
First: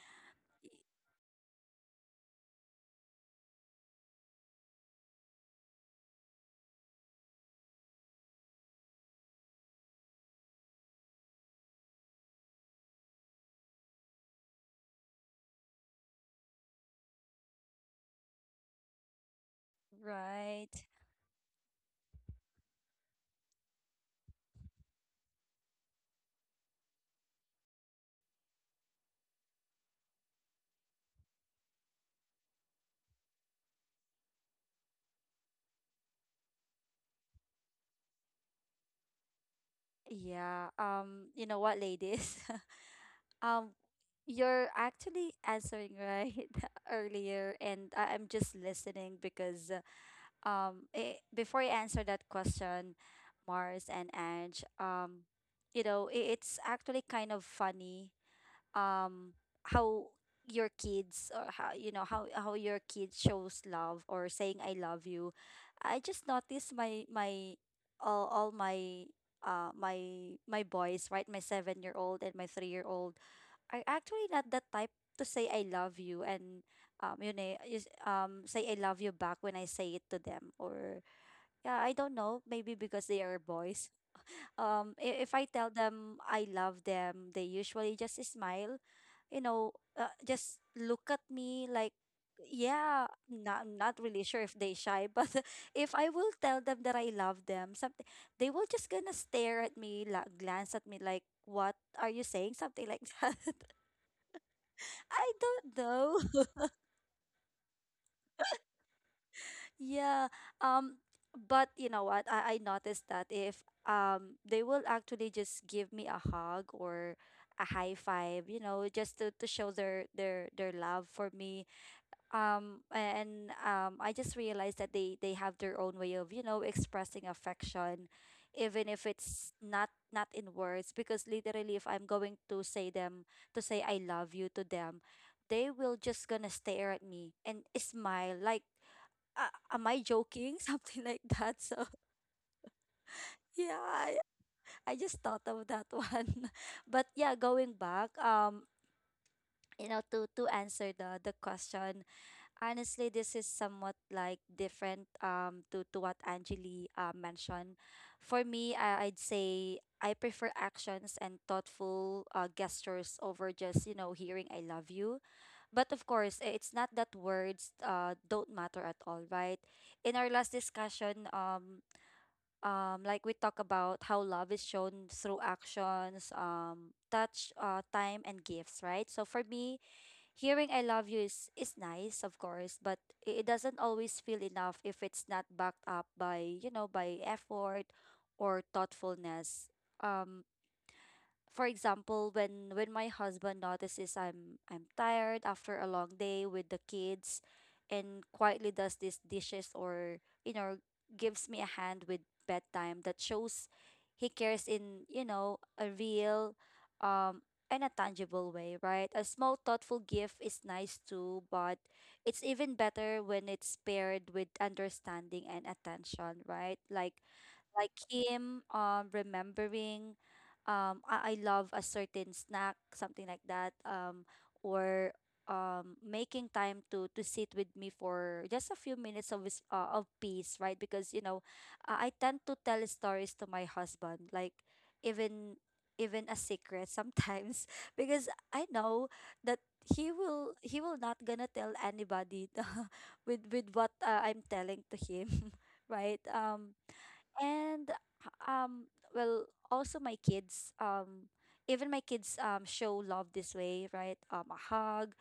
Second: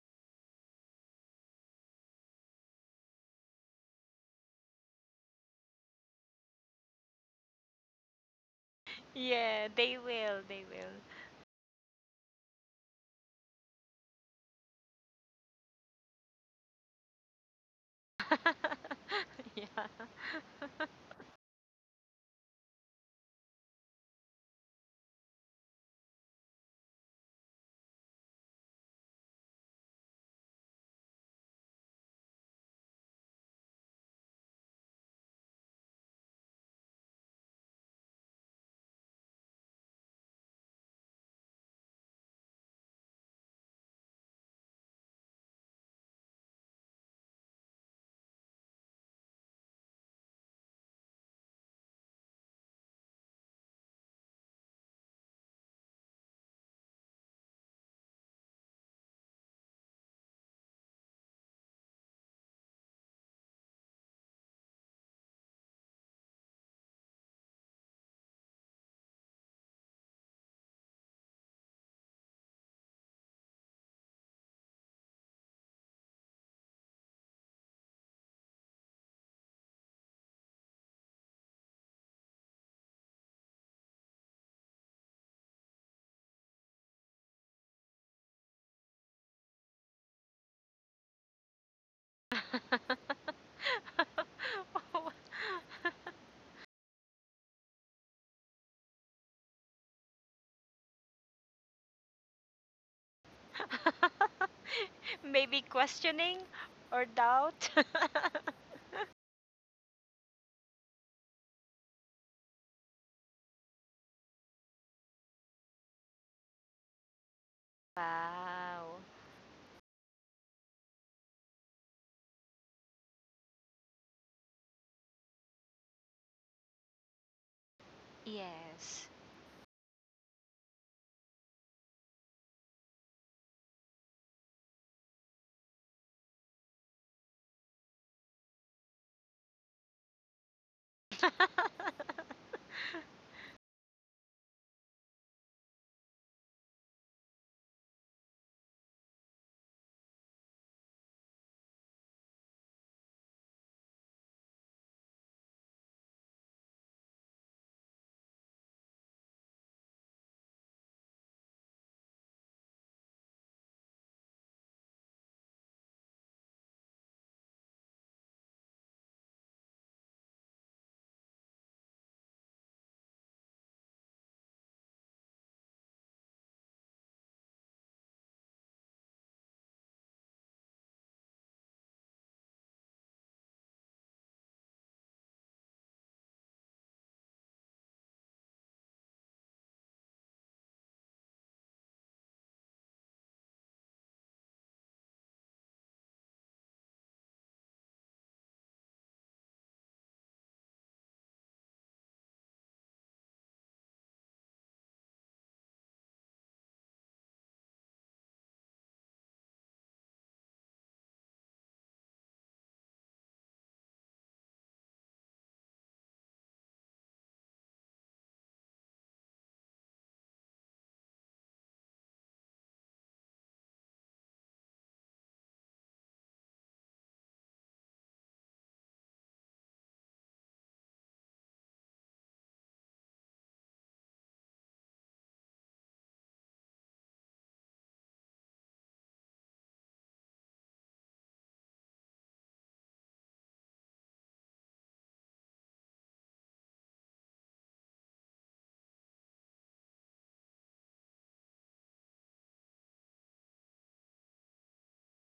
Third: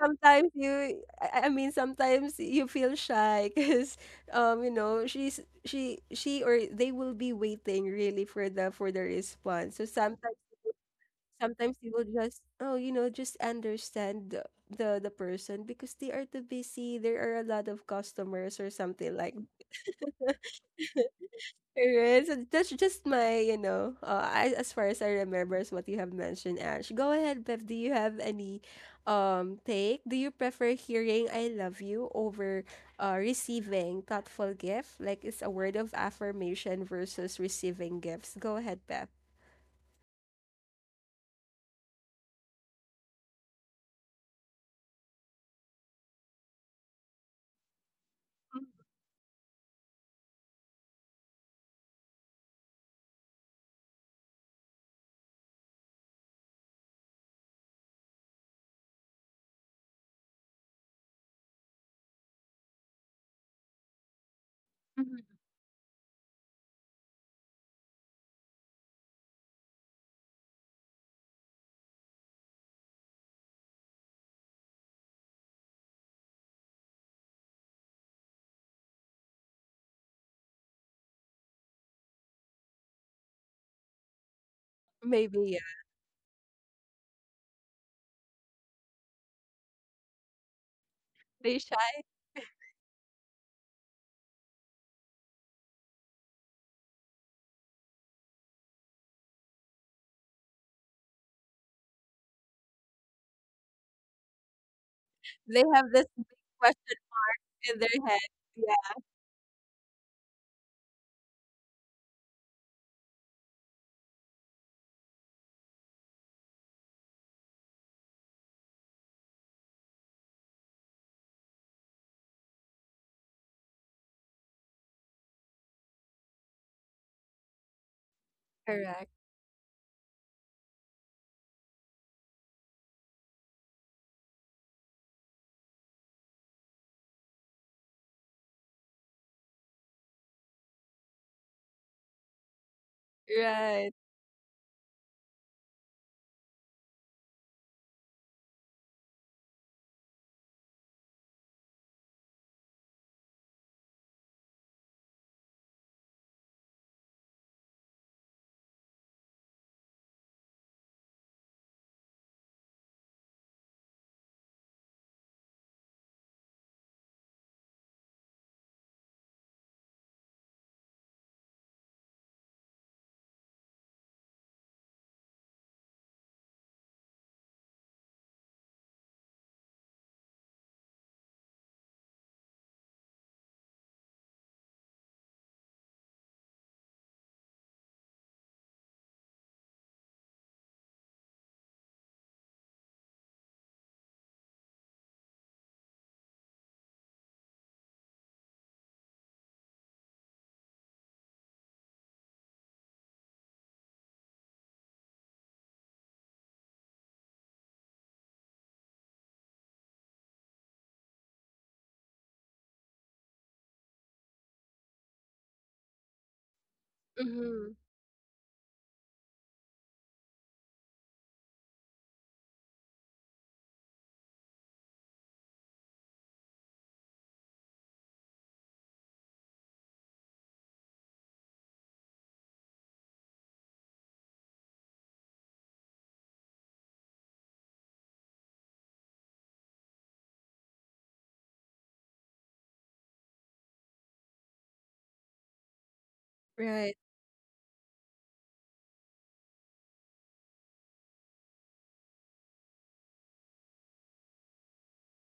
Sometimes you, I mean, sometimes you feel shy because, you know, she or they will be waiting really for the
Yeah,
response. So
they
sometimes
will. They will.
sometimes they will just oh you know just understand the person because they are too busy, there are a lot of customers or something like
Yeah.
Right.
that. So that's just my, you know, as far as I remember is what you have mentioned. Ash, go ahead, Bev, do you have any take? Do you prefer hearing I love you over receiving thoughtful gift? Like, it's a word of affirmation versus receiving gifts. Go ahead, Bev.
Yeah. You know what, ladies? Um, you're actually answering right earlier, and I'm just listening because before I answer that question, Mars and Ange, you know, it's actually kind of funny um how your kids or how you know how your kid shows love or saying I love
Mhm.
you. I just noticed my my all my my boys, right, my 7-year old and my 3-year old are actually not that type to say I love you, and you know say I love you back when I say it to them or yeah I don't know, maybe because they are boys um. If
Maybe,
I
yeah.
tell them I love them, they usually just smile, you know, just look at
They
me
shy.
like, yeah, not, I'm not really sure if they shy, but if I will tell them that I love them, something they will just gonna stare at me, glance at me like, what are you saying? Something like that. I
Maybe
They
don't
have this big
questioning
know.
or doubt.
in their head. Yeah,
Yeah. Um, but you know what? I noticed that if they will actually just give me a hug or a high five, you know,
Wow.
just to show their love for me. And I just realized that they have their own way of, you know, expressing affection, even if
Yes.
correct.
it's not not in words, because literally if I'm going to say them to say I love you to them, they will just gonna stare at me and smile like am I joking? Something like that. So yeah,
Right.
I just thought of that one. But yeah, going back, you know, to answer the question, honestly, this is somewhat like different to what Angeli mentioned. For me, I'd say I prefer actions and thoughtful gestures over just you know hearing "I love you." But of course, it's not that words don't matter at all, right? In our last discussion, um, like we talk about how love is shown through actions touch time and gifts, right? So for me, hearing I love you is nice of course, but it doesn't always feel enough if it's not backed up by you know by effort or thoughtfulness um. For example, when my husband notices I'm tired after a long day with the kids and quietly does these dishes or you know gives me a hand with bedtime, that shows he cares in you know a real um and a tangible way, right? A small thoughtful gift is nice too, but it's even better when it's paired with understanding and attention, right? like
Mm-hmm.
like him remembering I love a certain snack, something like that um, or making time to sit with me for just a few minutes of of peace, right? Because you know I tend to tell stories to my husband like even even a secret sometimes because I know that he will not gonna tell anybody with what I'm telling to him right um.
Right.
And um well, also my kids um, even my kids show love this way right um. A hug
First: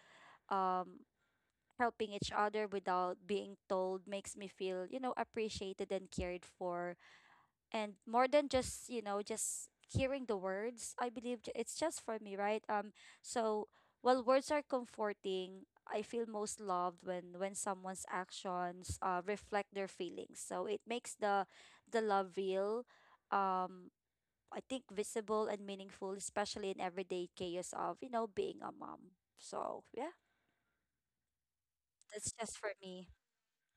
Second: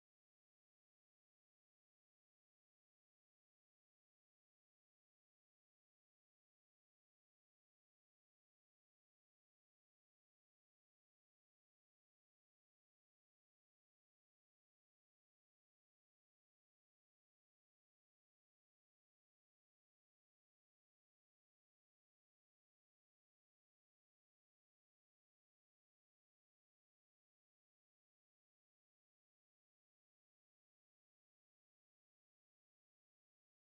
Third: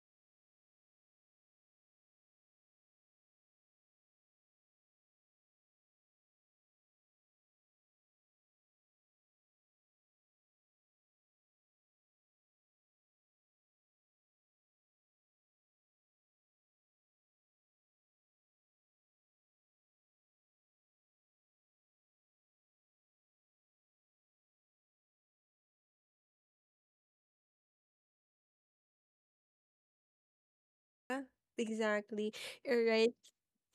um helping each other without being told makes me feel you know appreciated and cared for and more than just you know just hearing the words. I believe it's just for me right um. So while words are comforting, I feel most loved when someone's actions reflect their feelings, so it makes the love real um. I think visible and meaningful, especially in everyday chaos of you know being a mom. So yeah,
Yeah,
that's
exactly.
just for
All
me.
right.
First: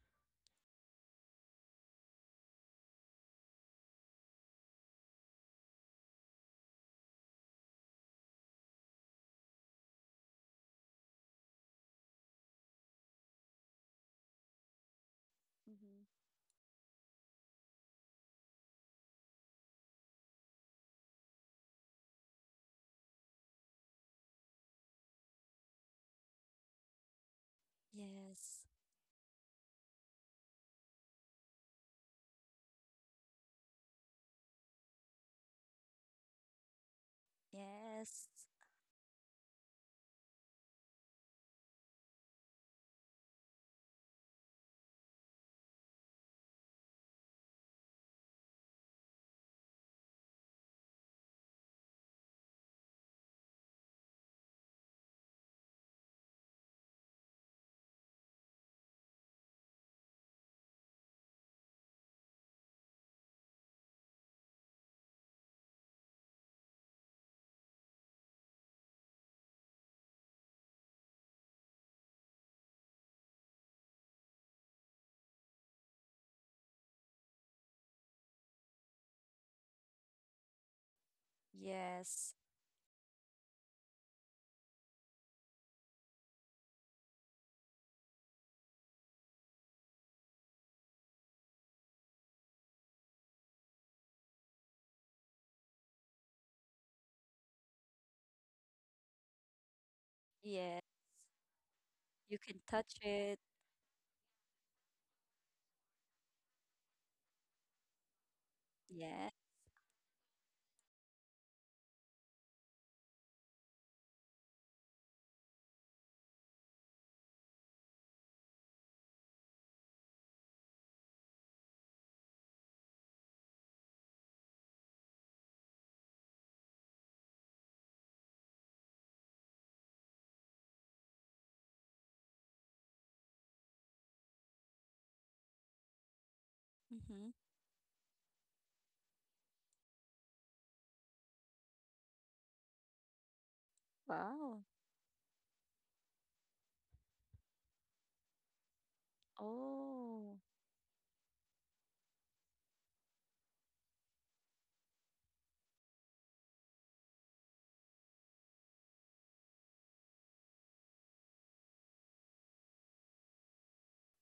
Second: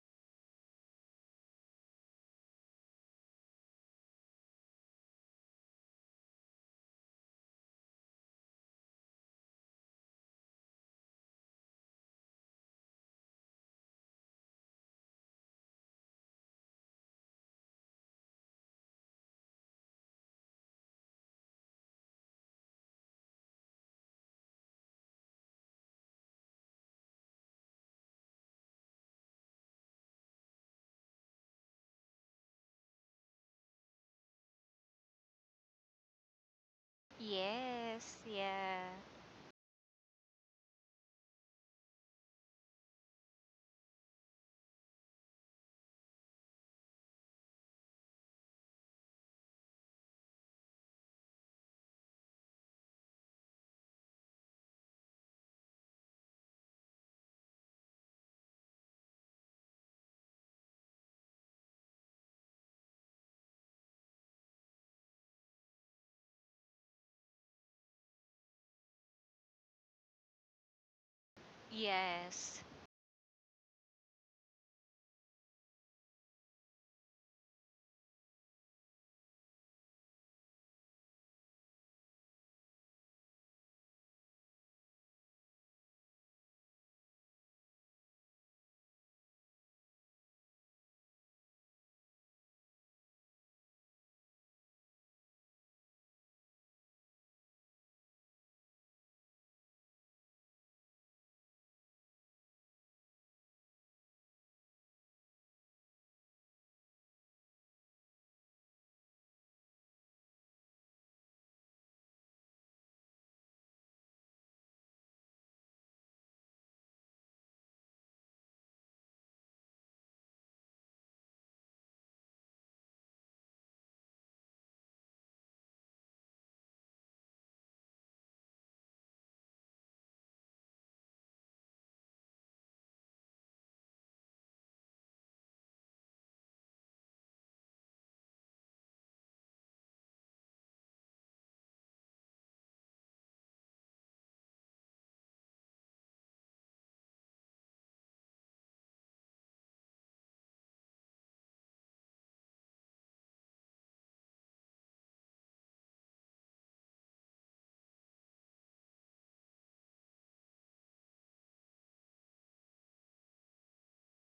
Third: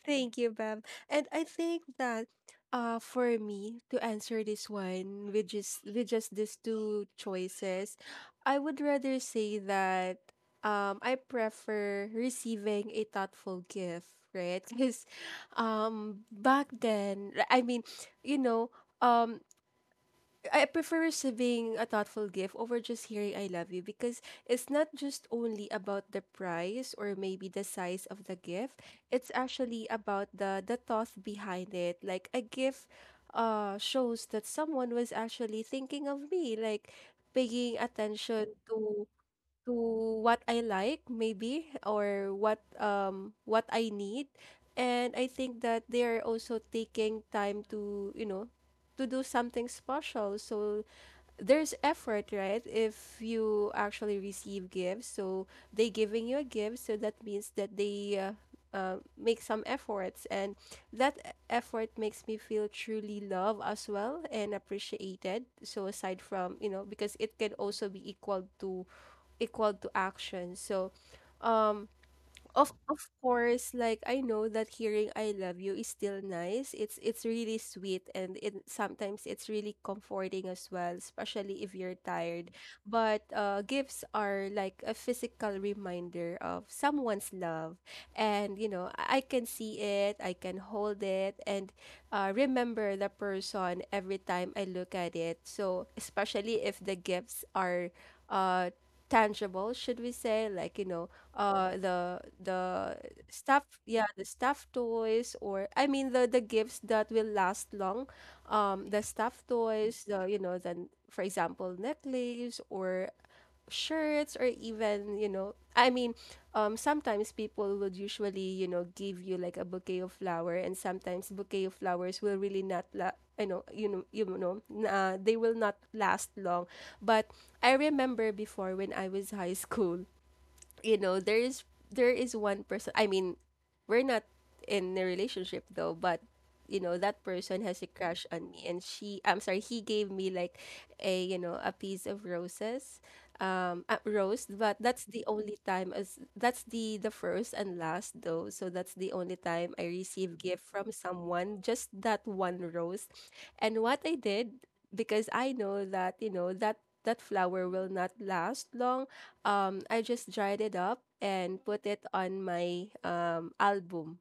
Thank you, Bab. And I think that for me to answer this one with just these two choices, I would rather say that I prefer receiving a thoughtful gift, right? Because
Hmm.
back then I mean, you know, um I prefer receiving a thoughtful gift over just hearing I love you because it's not just only about the price or maybe the size of the
Yes.
gift. It's actually about the thought behind it. Like, a gift shows that someone was actually thinking of me, like paying
Yes.
Yes.
attention
Yeah.
to what I like maybe or what I need, and I think that they are also taking time to, you know, to do something special. So there's effort, right? If you actually receive gifts, so they giving you a gift, so that means that they make some efforts, and that effort makes me feel truly loved as well and appreciated. So aside from, you know, because it can also be equal to equal to action. So, um,
Yes.
of course, like, I know that hearing "I love you" is still nice. It's really sweet, and it sometimes it's really comforting as well, especially if you're
Yes.
tired. But gifts are like a physical reminder of someone's love, and you know, I can see it, I can hold it, and remember the person every time I look at it. So especially if the gifts are uh tangible, should we say,
Yeah,
like, you know,
you can touch
the
it.
stuff, yeah, the stuffed toys, or I mean, the gifts that will last long, the
Yeah.
stuffed toys, the, you know, then for example necklace or shirts or even, you know, I mean, sometimes people would usually, you know, give you like a bouquet of flower, and sometimes bouquet of flowers will really not I know, you know, you know, they will not last long. But I remember before when I was high school, you know, there is one person, I mean, we're not in a relationship though, but, you know, that
Mm-hmm.
person has a crush on me and she, I'm sorry, he gave me like a, you know, a piece of roses, a rose.
Wow.
But that's the only time, as that's the first and last though, so that's the only time I
Oh,
receive gift from someone, just that one rose. And what I did, because I know that, you know, that that flower will not last long, I just dried it up and put it on my album.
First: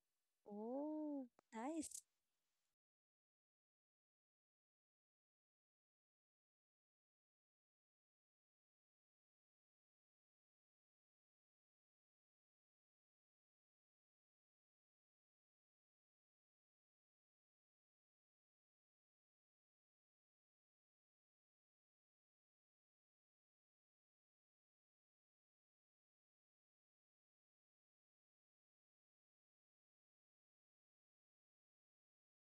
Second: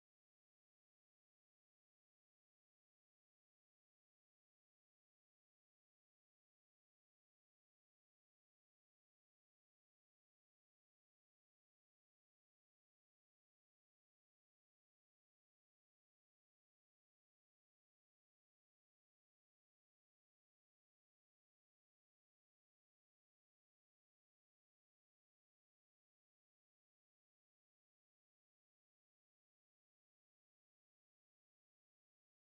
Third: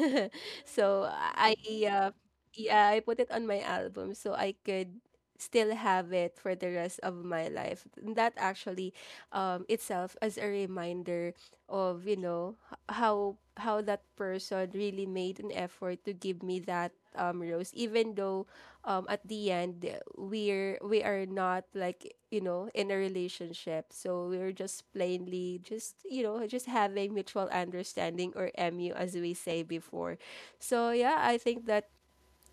So
oh,
I
nice.
uh, yeah, I put it on my album so I could still have it for the rest of my life. And that actually itself as a reminder of, you know, how that person really made an effort to give me that rose, even though at the end we're we are not like, you know, in a relationship, so we're just plainly just, you know, just having mutual understanding or mu as we say before. So yeah, I think that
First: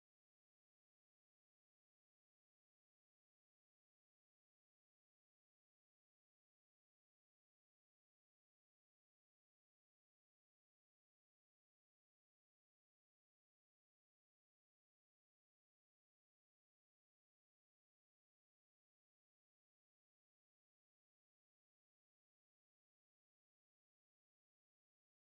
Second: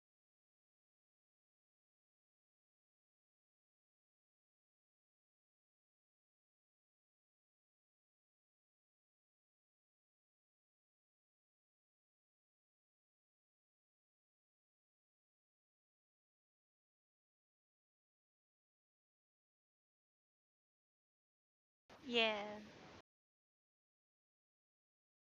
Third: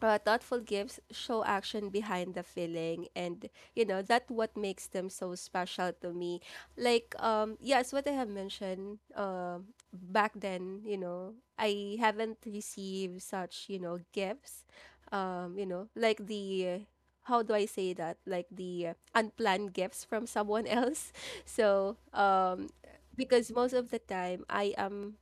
thoughtful gifts show action behind the feeling, and, you know, that what makes them so special to me, like, yes, what I have mentioned, back then, you know, I haven't received such, you know, gifts, you know, like the how do I say that, like the unplanned gifts from someone else. So
Yeah.
because most of the time I am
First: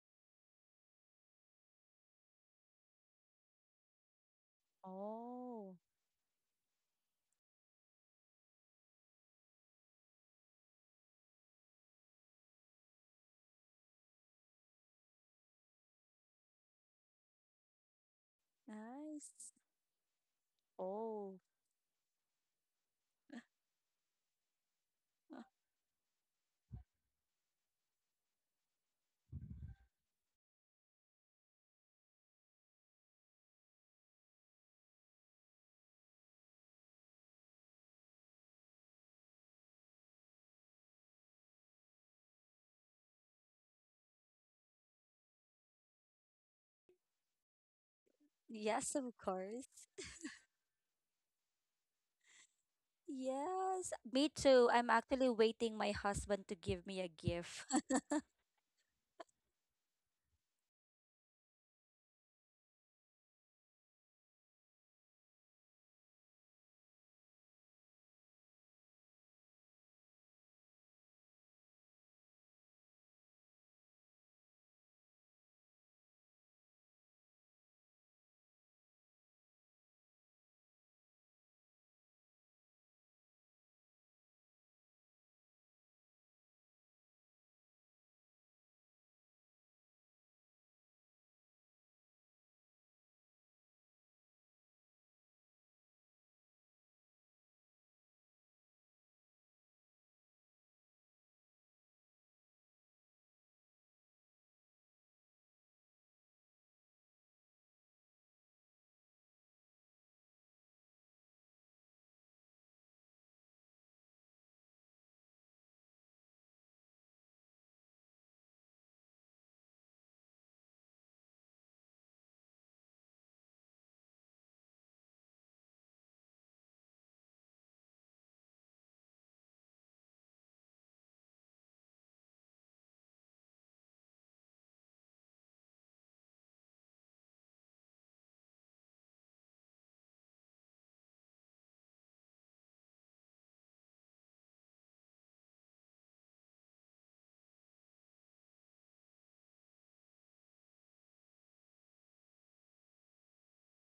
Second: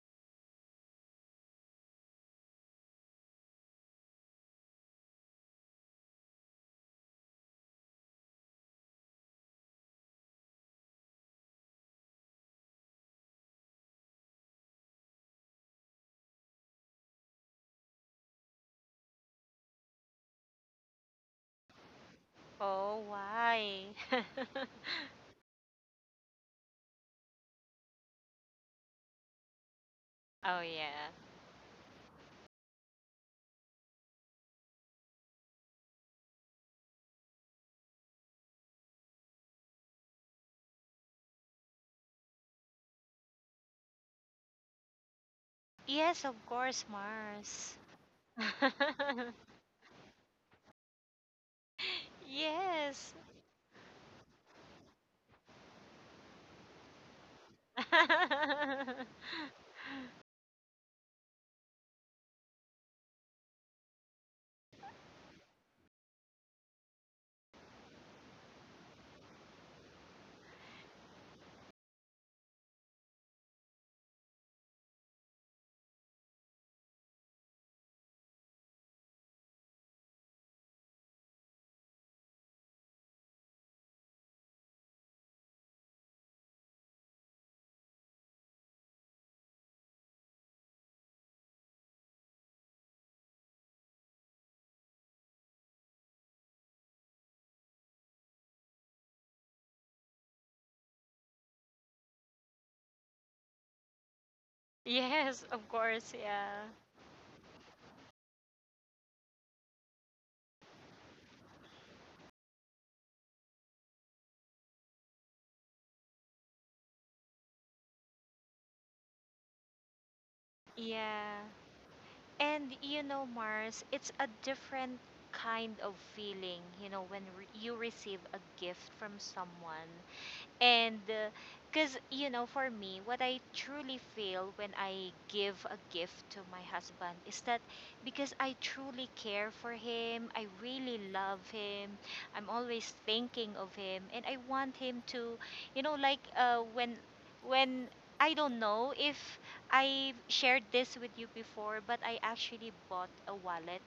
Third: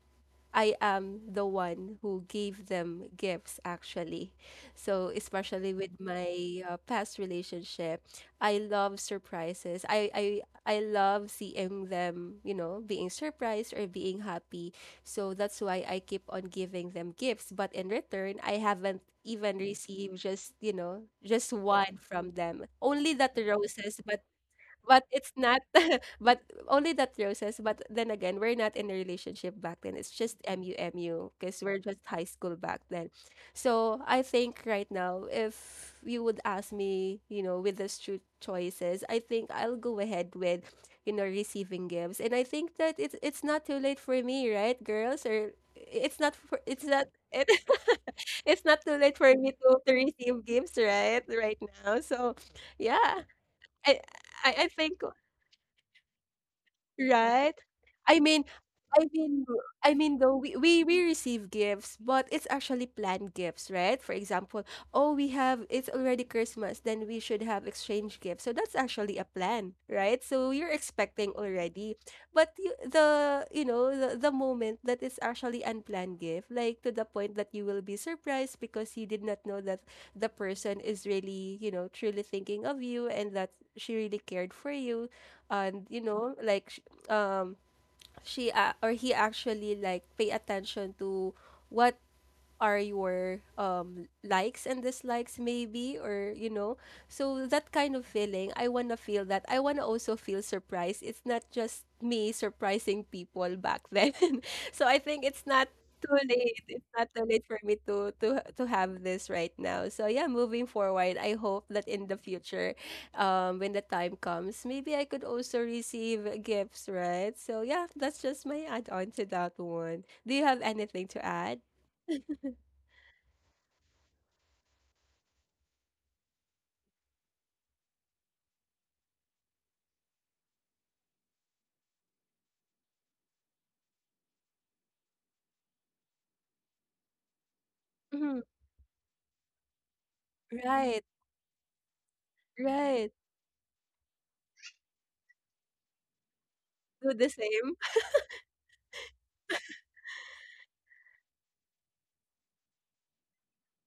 I am the one who gave them gifts actually. So,
Oh,
especially with my past relationship, I love surprises. I love seeing them, you know, being surprised or being happy. So that's why I keep on giving them gifts, but in return, I haven't
nice.
even received just, you know,
Oh.
just one from them.
Oh,
Only that
why?
roses, but it's
Uh,
not, but only that roses. But then again, we're not in a relationship back then. It's just
Oh, yeah.
mumu because we're just high school back then. So I think right now, if you would ask me, you know, with the two choices, I think I'll go ahead with, you know, receiving gifts. And I think that it's not too late for me, right, girls? Or it's
Yes, of
not for
course,
it's not it,
Mars.
it's not
yes,
too
of
late for me
course.
to receive gifts, right? Right now. So
Yes.
yeah.
Yes.
I,
Me
I
too. I'm
think,
actually waiting my husband to give me a
right?
gift.
I mean, I mean, I mean, though we receive gifts, but it's actually planned gifts, right? For example, oh, we have, it's already Christmas, then we should have exchange gifts. So that's actually a plan, right? So you're expecting already, but you, the you know the moment that it's actually unplanned gift, like to the point that you will be surprised because you did not know that the person is really, you know, truly thinking of you, and that she really cared for you, and you know like, um she or he actually like pay attention to what are your likes and dislikes maybe, or you know. So that kind of feeling, I want to feel that, I want to also feel surprised. It's not just me surprising people back then. So I think
Yes,
it's not
of course, yeah.
too late for me to to have this right now. So yeah, moving forward, I hope that in the future, when the time comes, maybe I could also receive gifts, right? So yeah, that's just my add on to that one. Do you have anything to
Yeah.
add?
And Mars, it's a different kind of feeling, when re you receive a gift from someone. And because, you know, for me, what I truly feel when I give a gift to my husband is that because I truly care for him, I really
Right,
love him, I'm always
right.
thinking of him, and I want him to, you know,
Do the same.
when, I don't know if I've shared this with you before, but I actually bought a wallet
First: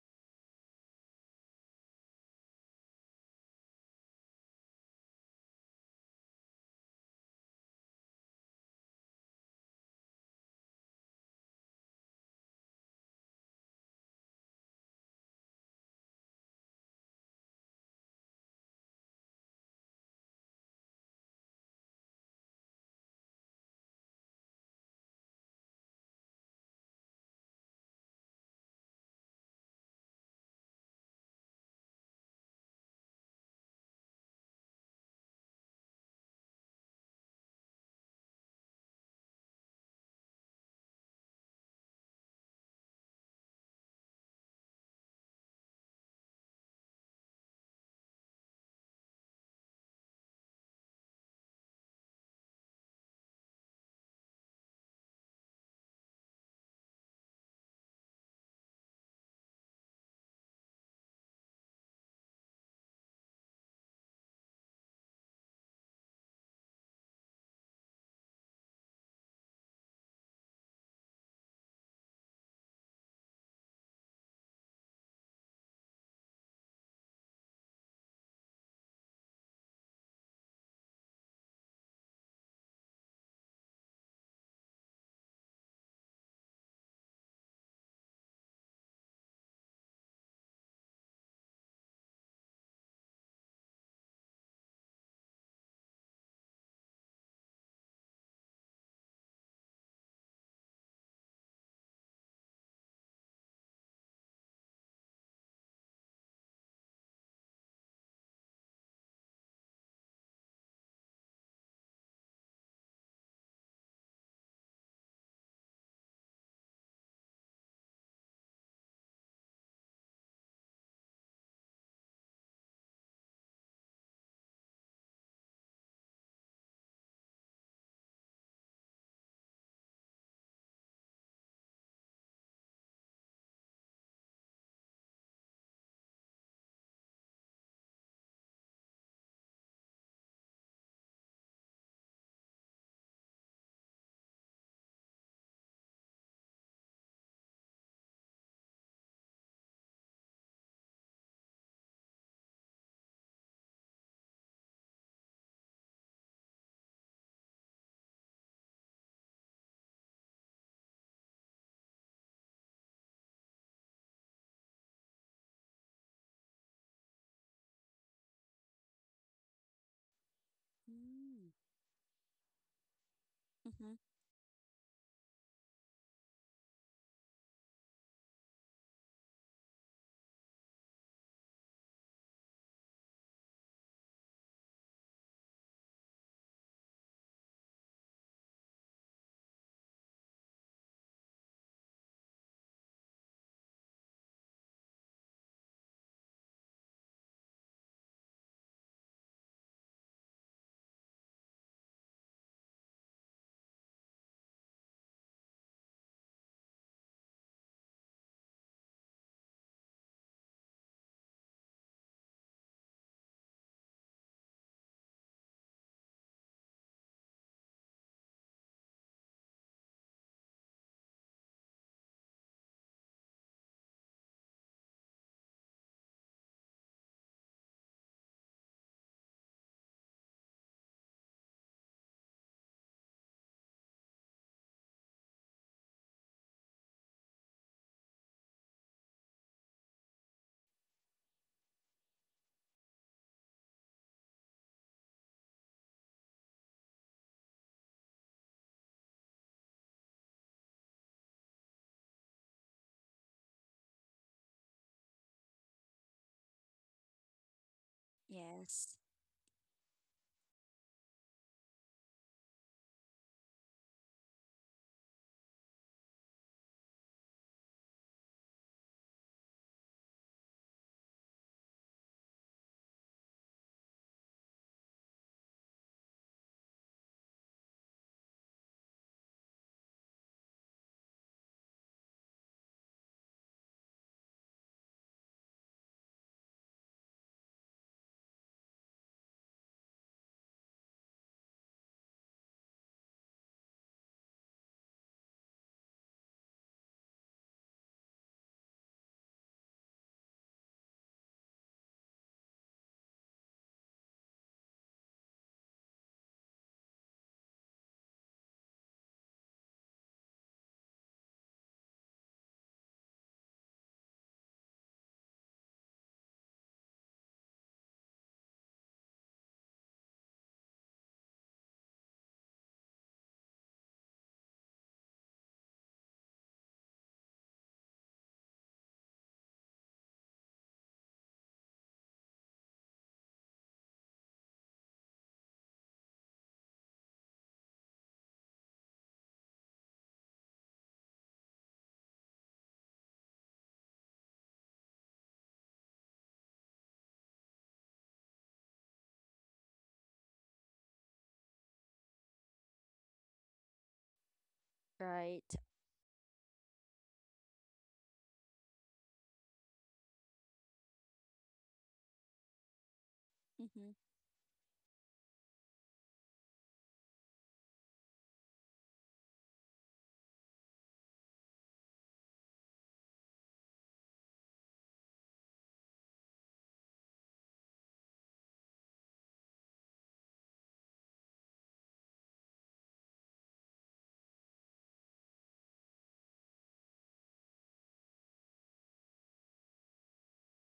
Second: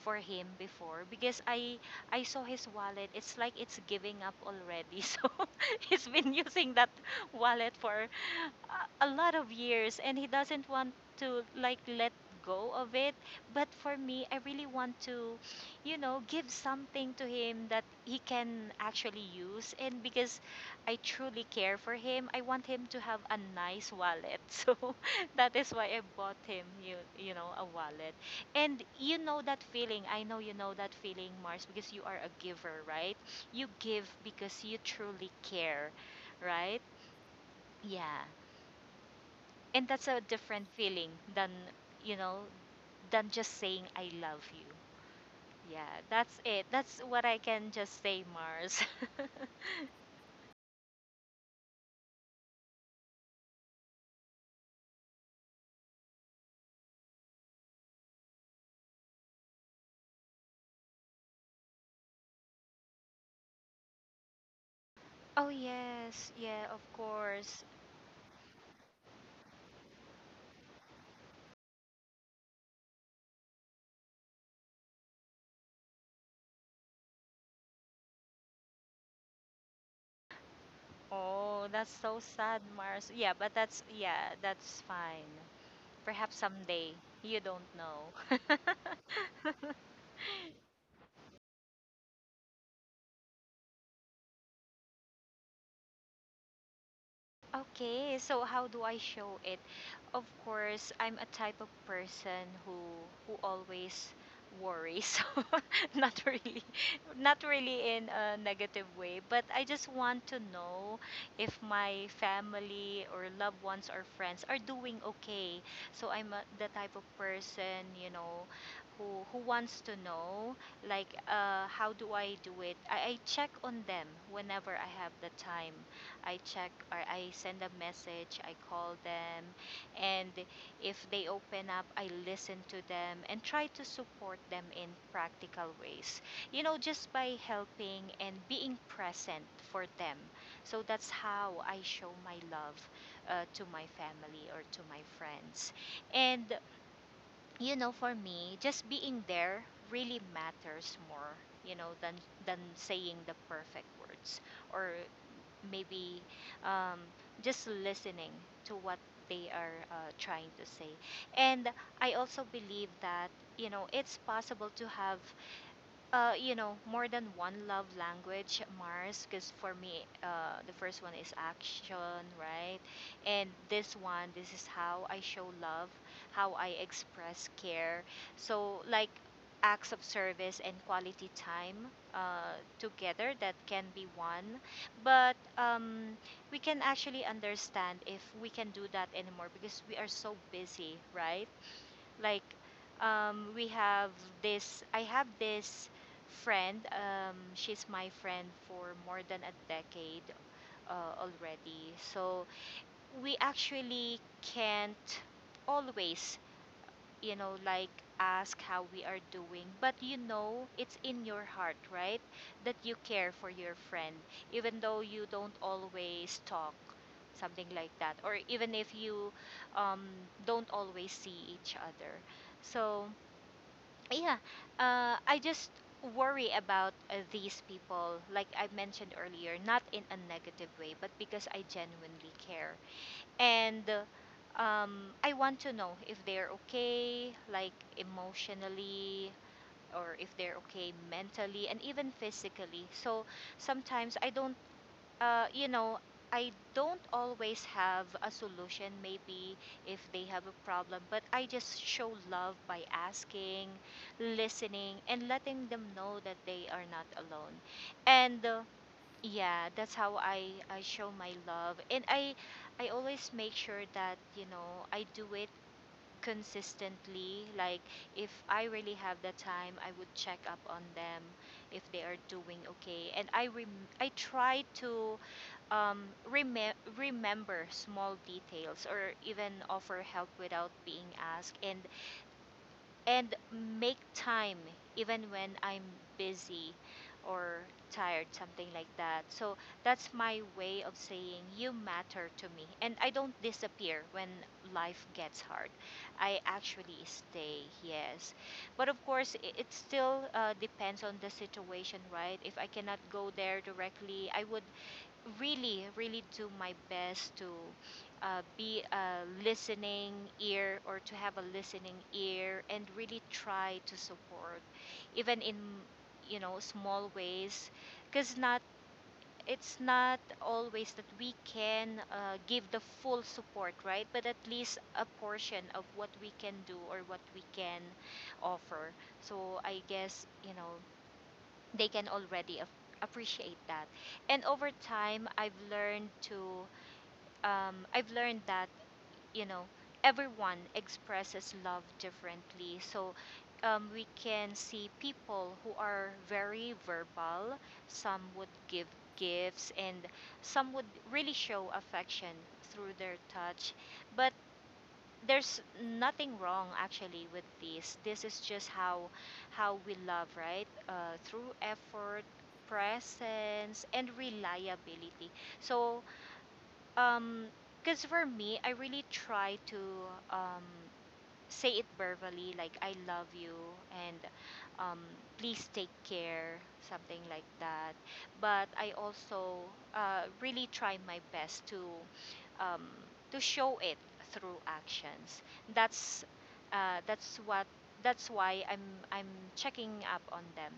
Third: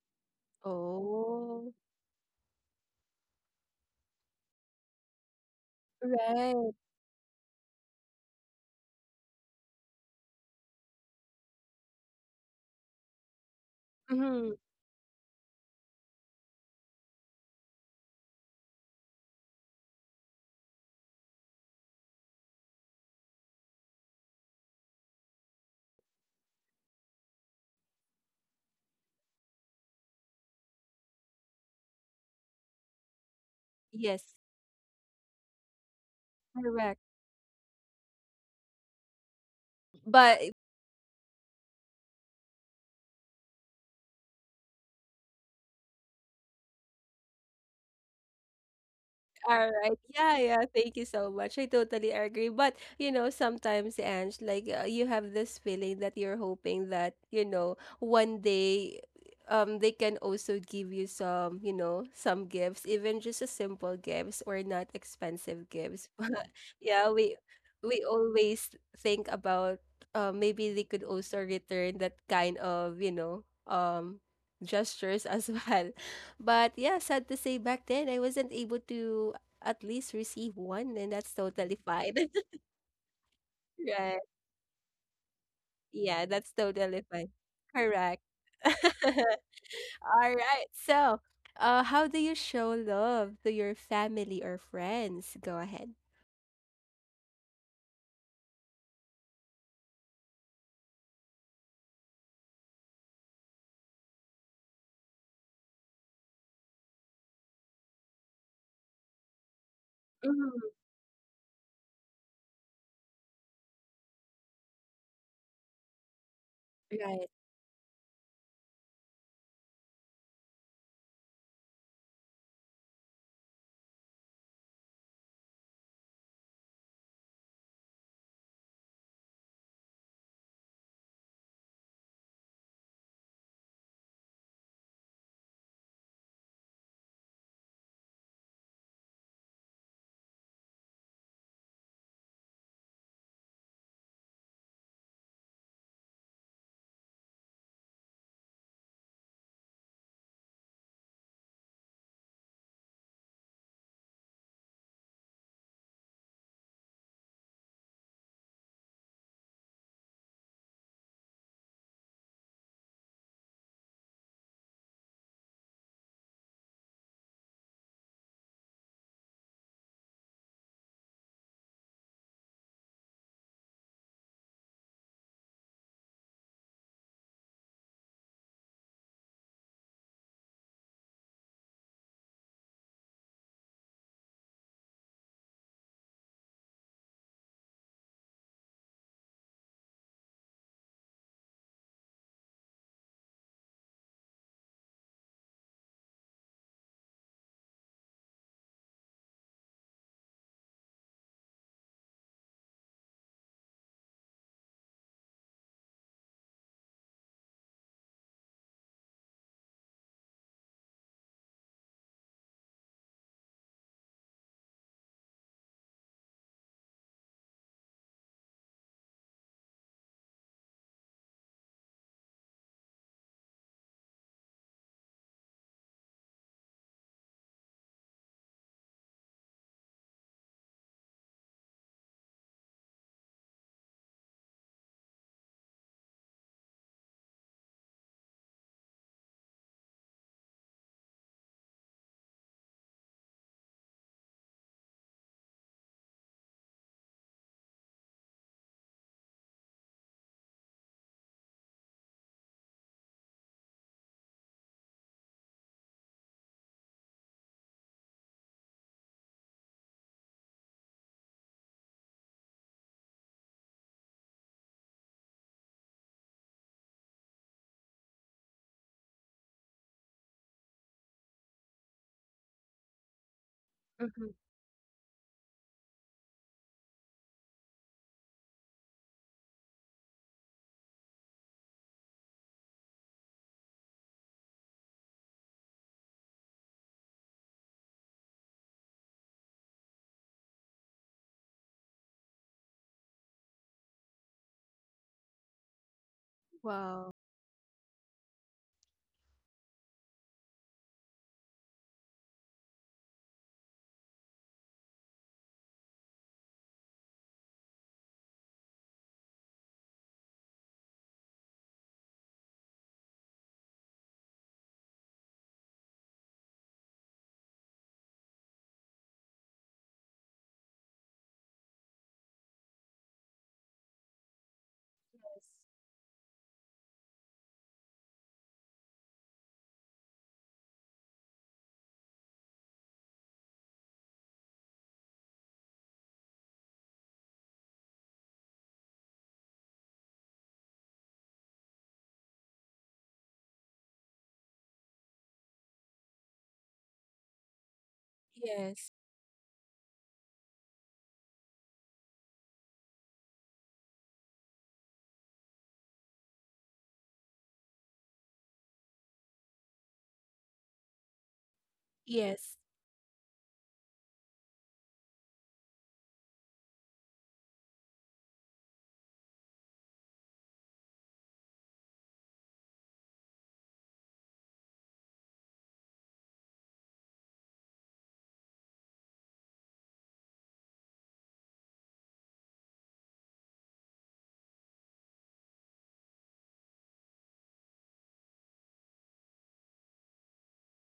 for him before because
Oh.
I saw his wallet. It's like it's giving up already. So he's been
Right.
using that wallet for a lot of years and he doesn't want to like let go of it. But for me, I
Mhm.
really want to, you know, give something to him that he can actually use. And because I truly care for him, I want him to have a nice wallet. So that is why I bought him, you know, a wallet. And you know that feeling. I know you know that feeling, Mars, because you are a giver, right? You give
Yes,
because you truly care, right?
correct.
Yeah. And that's a
But
different feeling than, you know, than just saying I love you. Yeah, that's it. That's what I can just say, Mars.
all right. Yeah, yeah. Thank you so much. I totally agree. But, you know, sometimes, Ange, like you have this feeling that you're hoping that, you know, one day they can also give you some, you know, some gifts, even just a simple gifts or not
Oh,
expensive gifts.
yes.
But
Yeah, of
yeah,
course.
we always think about maybe they could also return that kind of, you know, gestures as well. But yeah, sad to say back then I wasn't able to at least receive one, and that's
Oh,
totally
that's
fine.
so sad, Mars. Yeah, but that's,
Right.
yeah, that's fine.
Yeah,
Perhaps
that's
someday.
totally fine.
You don't
Correct.
know.
All right. So, how do you show love to your family or friends? Go ahead.
Okay, so how do I show it? Of course, I'm a type of person who always worries. Not really, not really in a negative way, but I just want to
Hmm.
know if my family or loved ones or friends are doing okay. So the type of
Right.
person, you know, who wants to know like how do I do it? I check on them whenever I have the time. I check or I send a message, I call them, and if they open up, I listen to them and try to support them in practical ways. You know, just by helping and being present for them. So that's how I show my love to my family or to my friends. And, you know, for me, just being there really matters more, you know, than saying the perfect words, or maybe um, just listening to what they are trying to say. And I also believe that, you know, it's possible to have you know, more than one love language, Mars, because for me, the first one is
Mm,
action, right? And
mm-hmm.
this one, this is how I show love, how I express care. So, like acts of service and quality time together, that can be one. But we can actually understand if we can do that anymore because we are so busy, right? Like we have this. I have this friend, she's my friend for more than a decade uh, already. So we actually can't always, you know, like, ask how we are doing. But you know, it's in your heart, right, that you care for your friend, even though you don't always talk, something like that, or even if you um, don't always see each other. So yeah, I just worry about these people, like I mentioned earlier, not in a negative way, but because I genuinely care. And I want to know if they're okay, like emotionally, or if they're okay mentally, and even physically. So sometimes I don't you know, I don't always have a solution, maybe if they have a problem, but I just show love by asking, listening, and letting them know that they are not alone. And
Yes,
yeah, that's how I show my love. And I always make sure that, you know, I do it consistently. Like, if I really have the time, I would check up on them if they are doing okay. And I
Hmm.
try to um, remember small details or even offer help without being asked, and make time even when I'm busy or tired, something like that. So that's my way of saying you matter to me and I don't disappear when life gets hard. I actually
Wow.
stay. Yes, but of course, it still depends on the situation, right? If I cannot go there directly, I would really, really do my best to be a listening ear, or to have a listening ear, and really try to support even in, you know, small ways, because not it's not always that we can give the full support, right, but at least a portion of what we can do or what we can offer. So I guess, you know, they can already appreciate that. And over time, I've learned to, I've learned that, you know, everyone expresses love differently. So we can see people who are very verbal, some would
Yes.
give gifts, and some would really show affection through their touch. But
right.
there's nothing wrong actually with this. This is just how we love, right? Through effort,
Yes.
presence,
Mm-hmm.
and reliability. So, um, because for me, I really try to um, say it verbally, like I love you, and um, please take care, something like that. But I also really try my best um, to show it through actions. that's uh, that's what that's why I'm checking up on them.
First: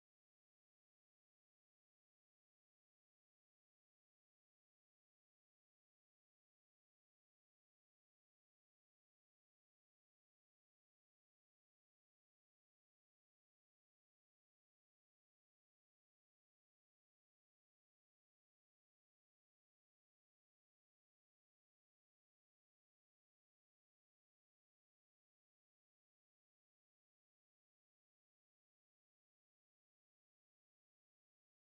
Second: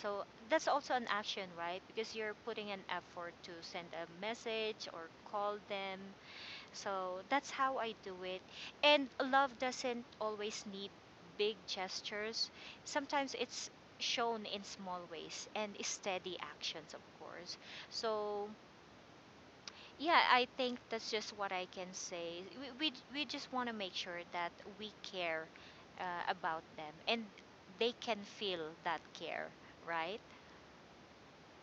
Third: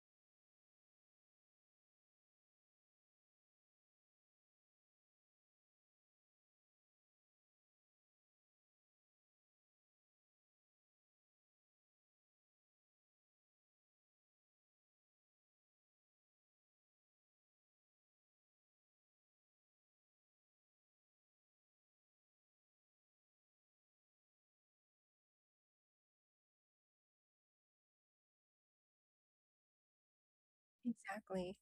So that's also an action, right? Because you're putting an effort to send a message or call them. So that's how I do it. And love doesn't always need big gestures. Sometimes it's shown in small ways and steady actions, of course. So yeah, I think that's just what I can say. We just want to make sure that we care about them and they can feel that care, right?
Exactly.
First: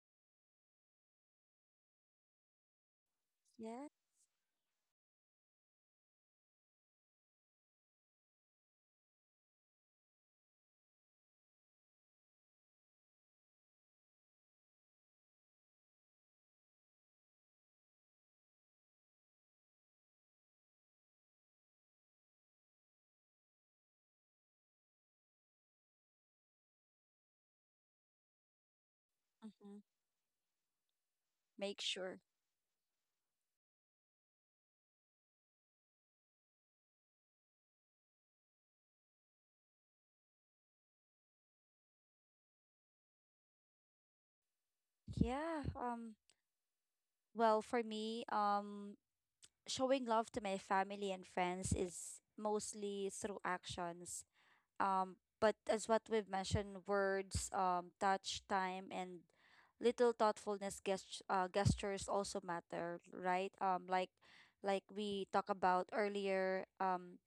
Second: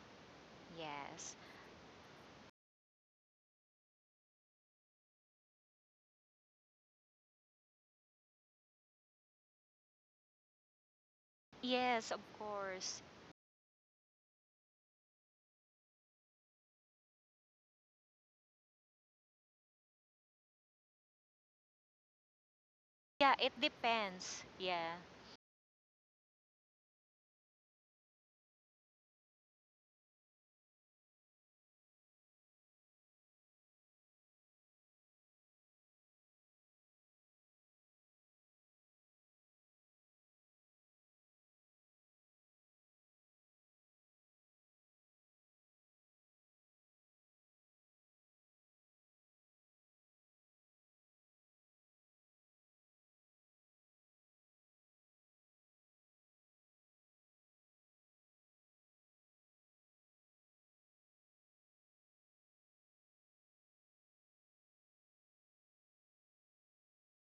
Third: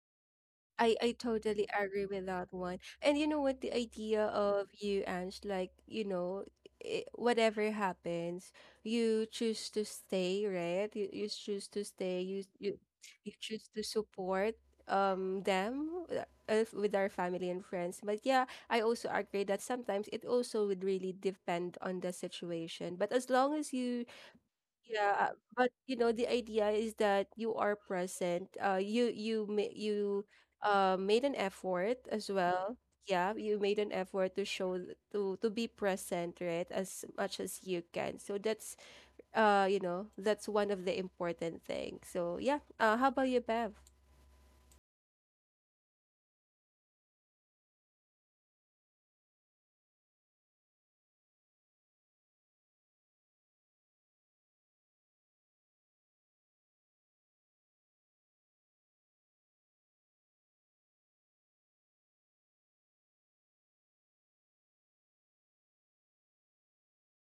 I
Yes.
totally agree with that one. And you know what, the
Yeah.
idea of you, Ange, like, you know, I whatever happens, you choose to stay, right? You choose to
Yes, of
stay. You
course.
you choose to support them with our family and friends. But yeah, I also agree that sometimes it also would really depend on the situation. But
Yeah,
as
it
long as you
depends. Yeah.
yeah, but you know the idea is that you are present. You you
Mm-hmm.
you made an
Make
effort
sure.
as well. Yeah, you made an effort to show to be present, right, as much as you can. So that's you know that's one of the important things. So yeah, how about you, Bev?
Yeah. Well, for me, showing love to my family and friends is mostly through actions. But as what we've mentioned, words, touch, time, and little thoughtfulness gestures also matter, right? Like we talked about earlier.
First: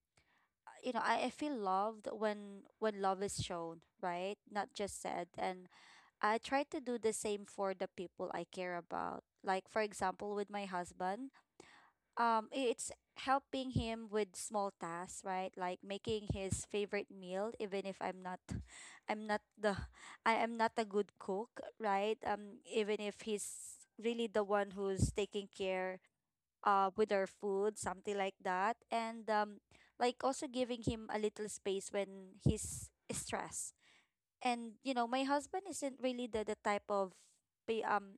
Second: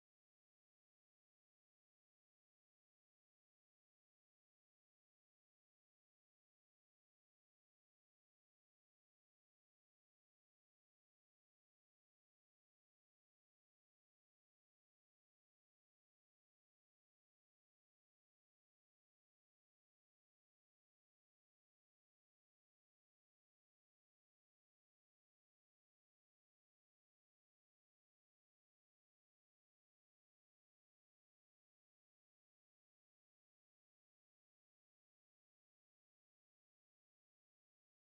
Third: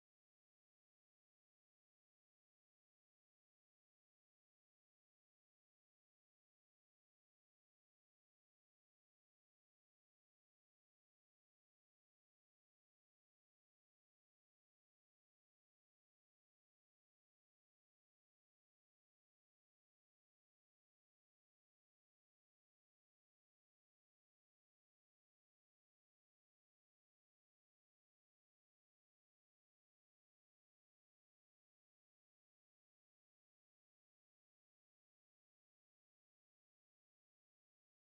You know, I feel loved when love is shown, right? Not just said. And I try to do the same for the people I care about. Like for example, with my husband it's helping him with small tasks, right? Like making his favorite meal, even if I'm not I'm not the I am not a good cook, right? Even if he's really the one who's taking care with our food, something like that. And like also giving him a little space when he's stressed. And you know, my husband isn't really the type of pe- um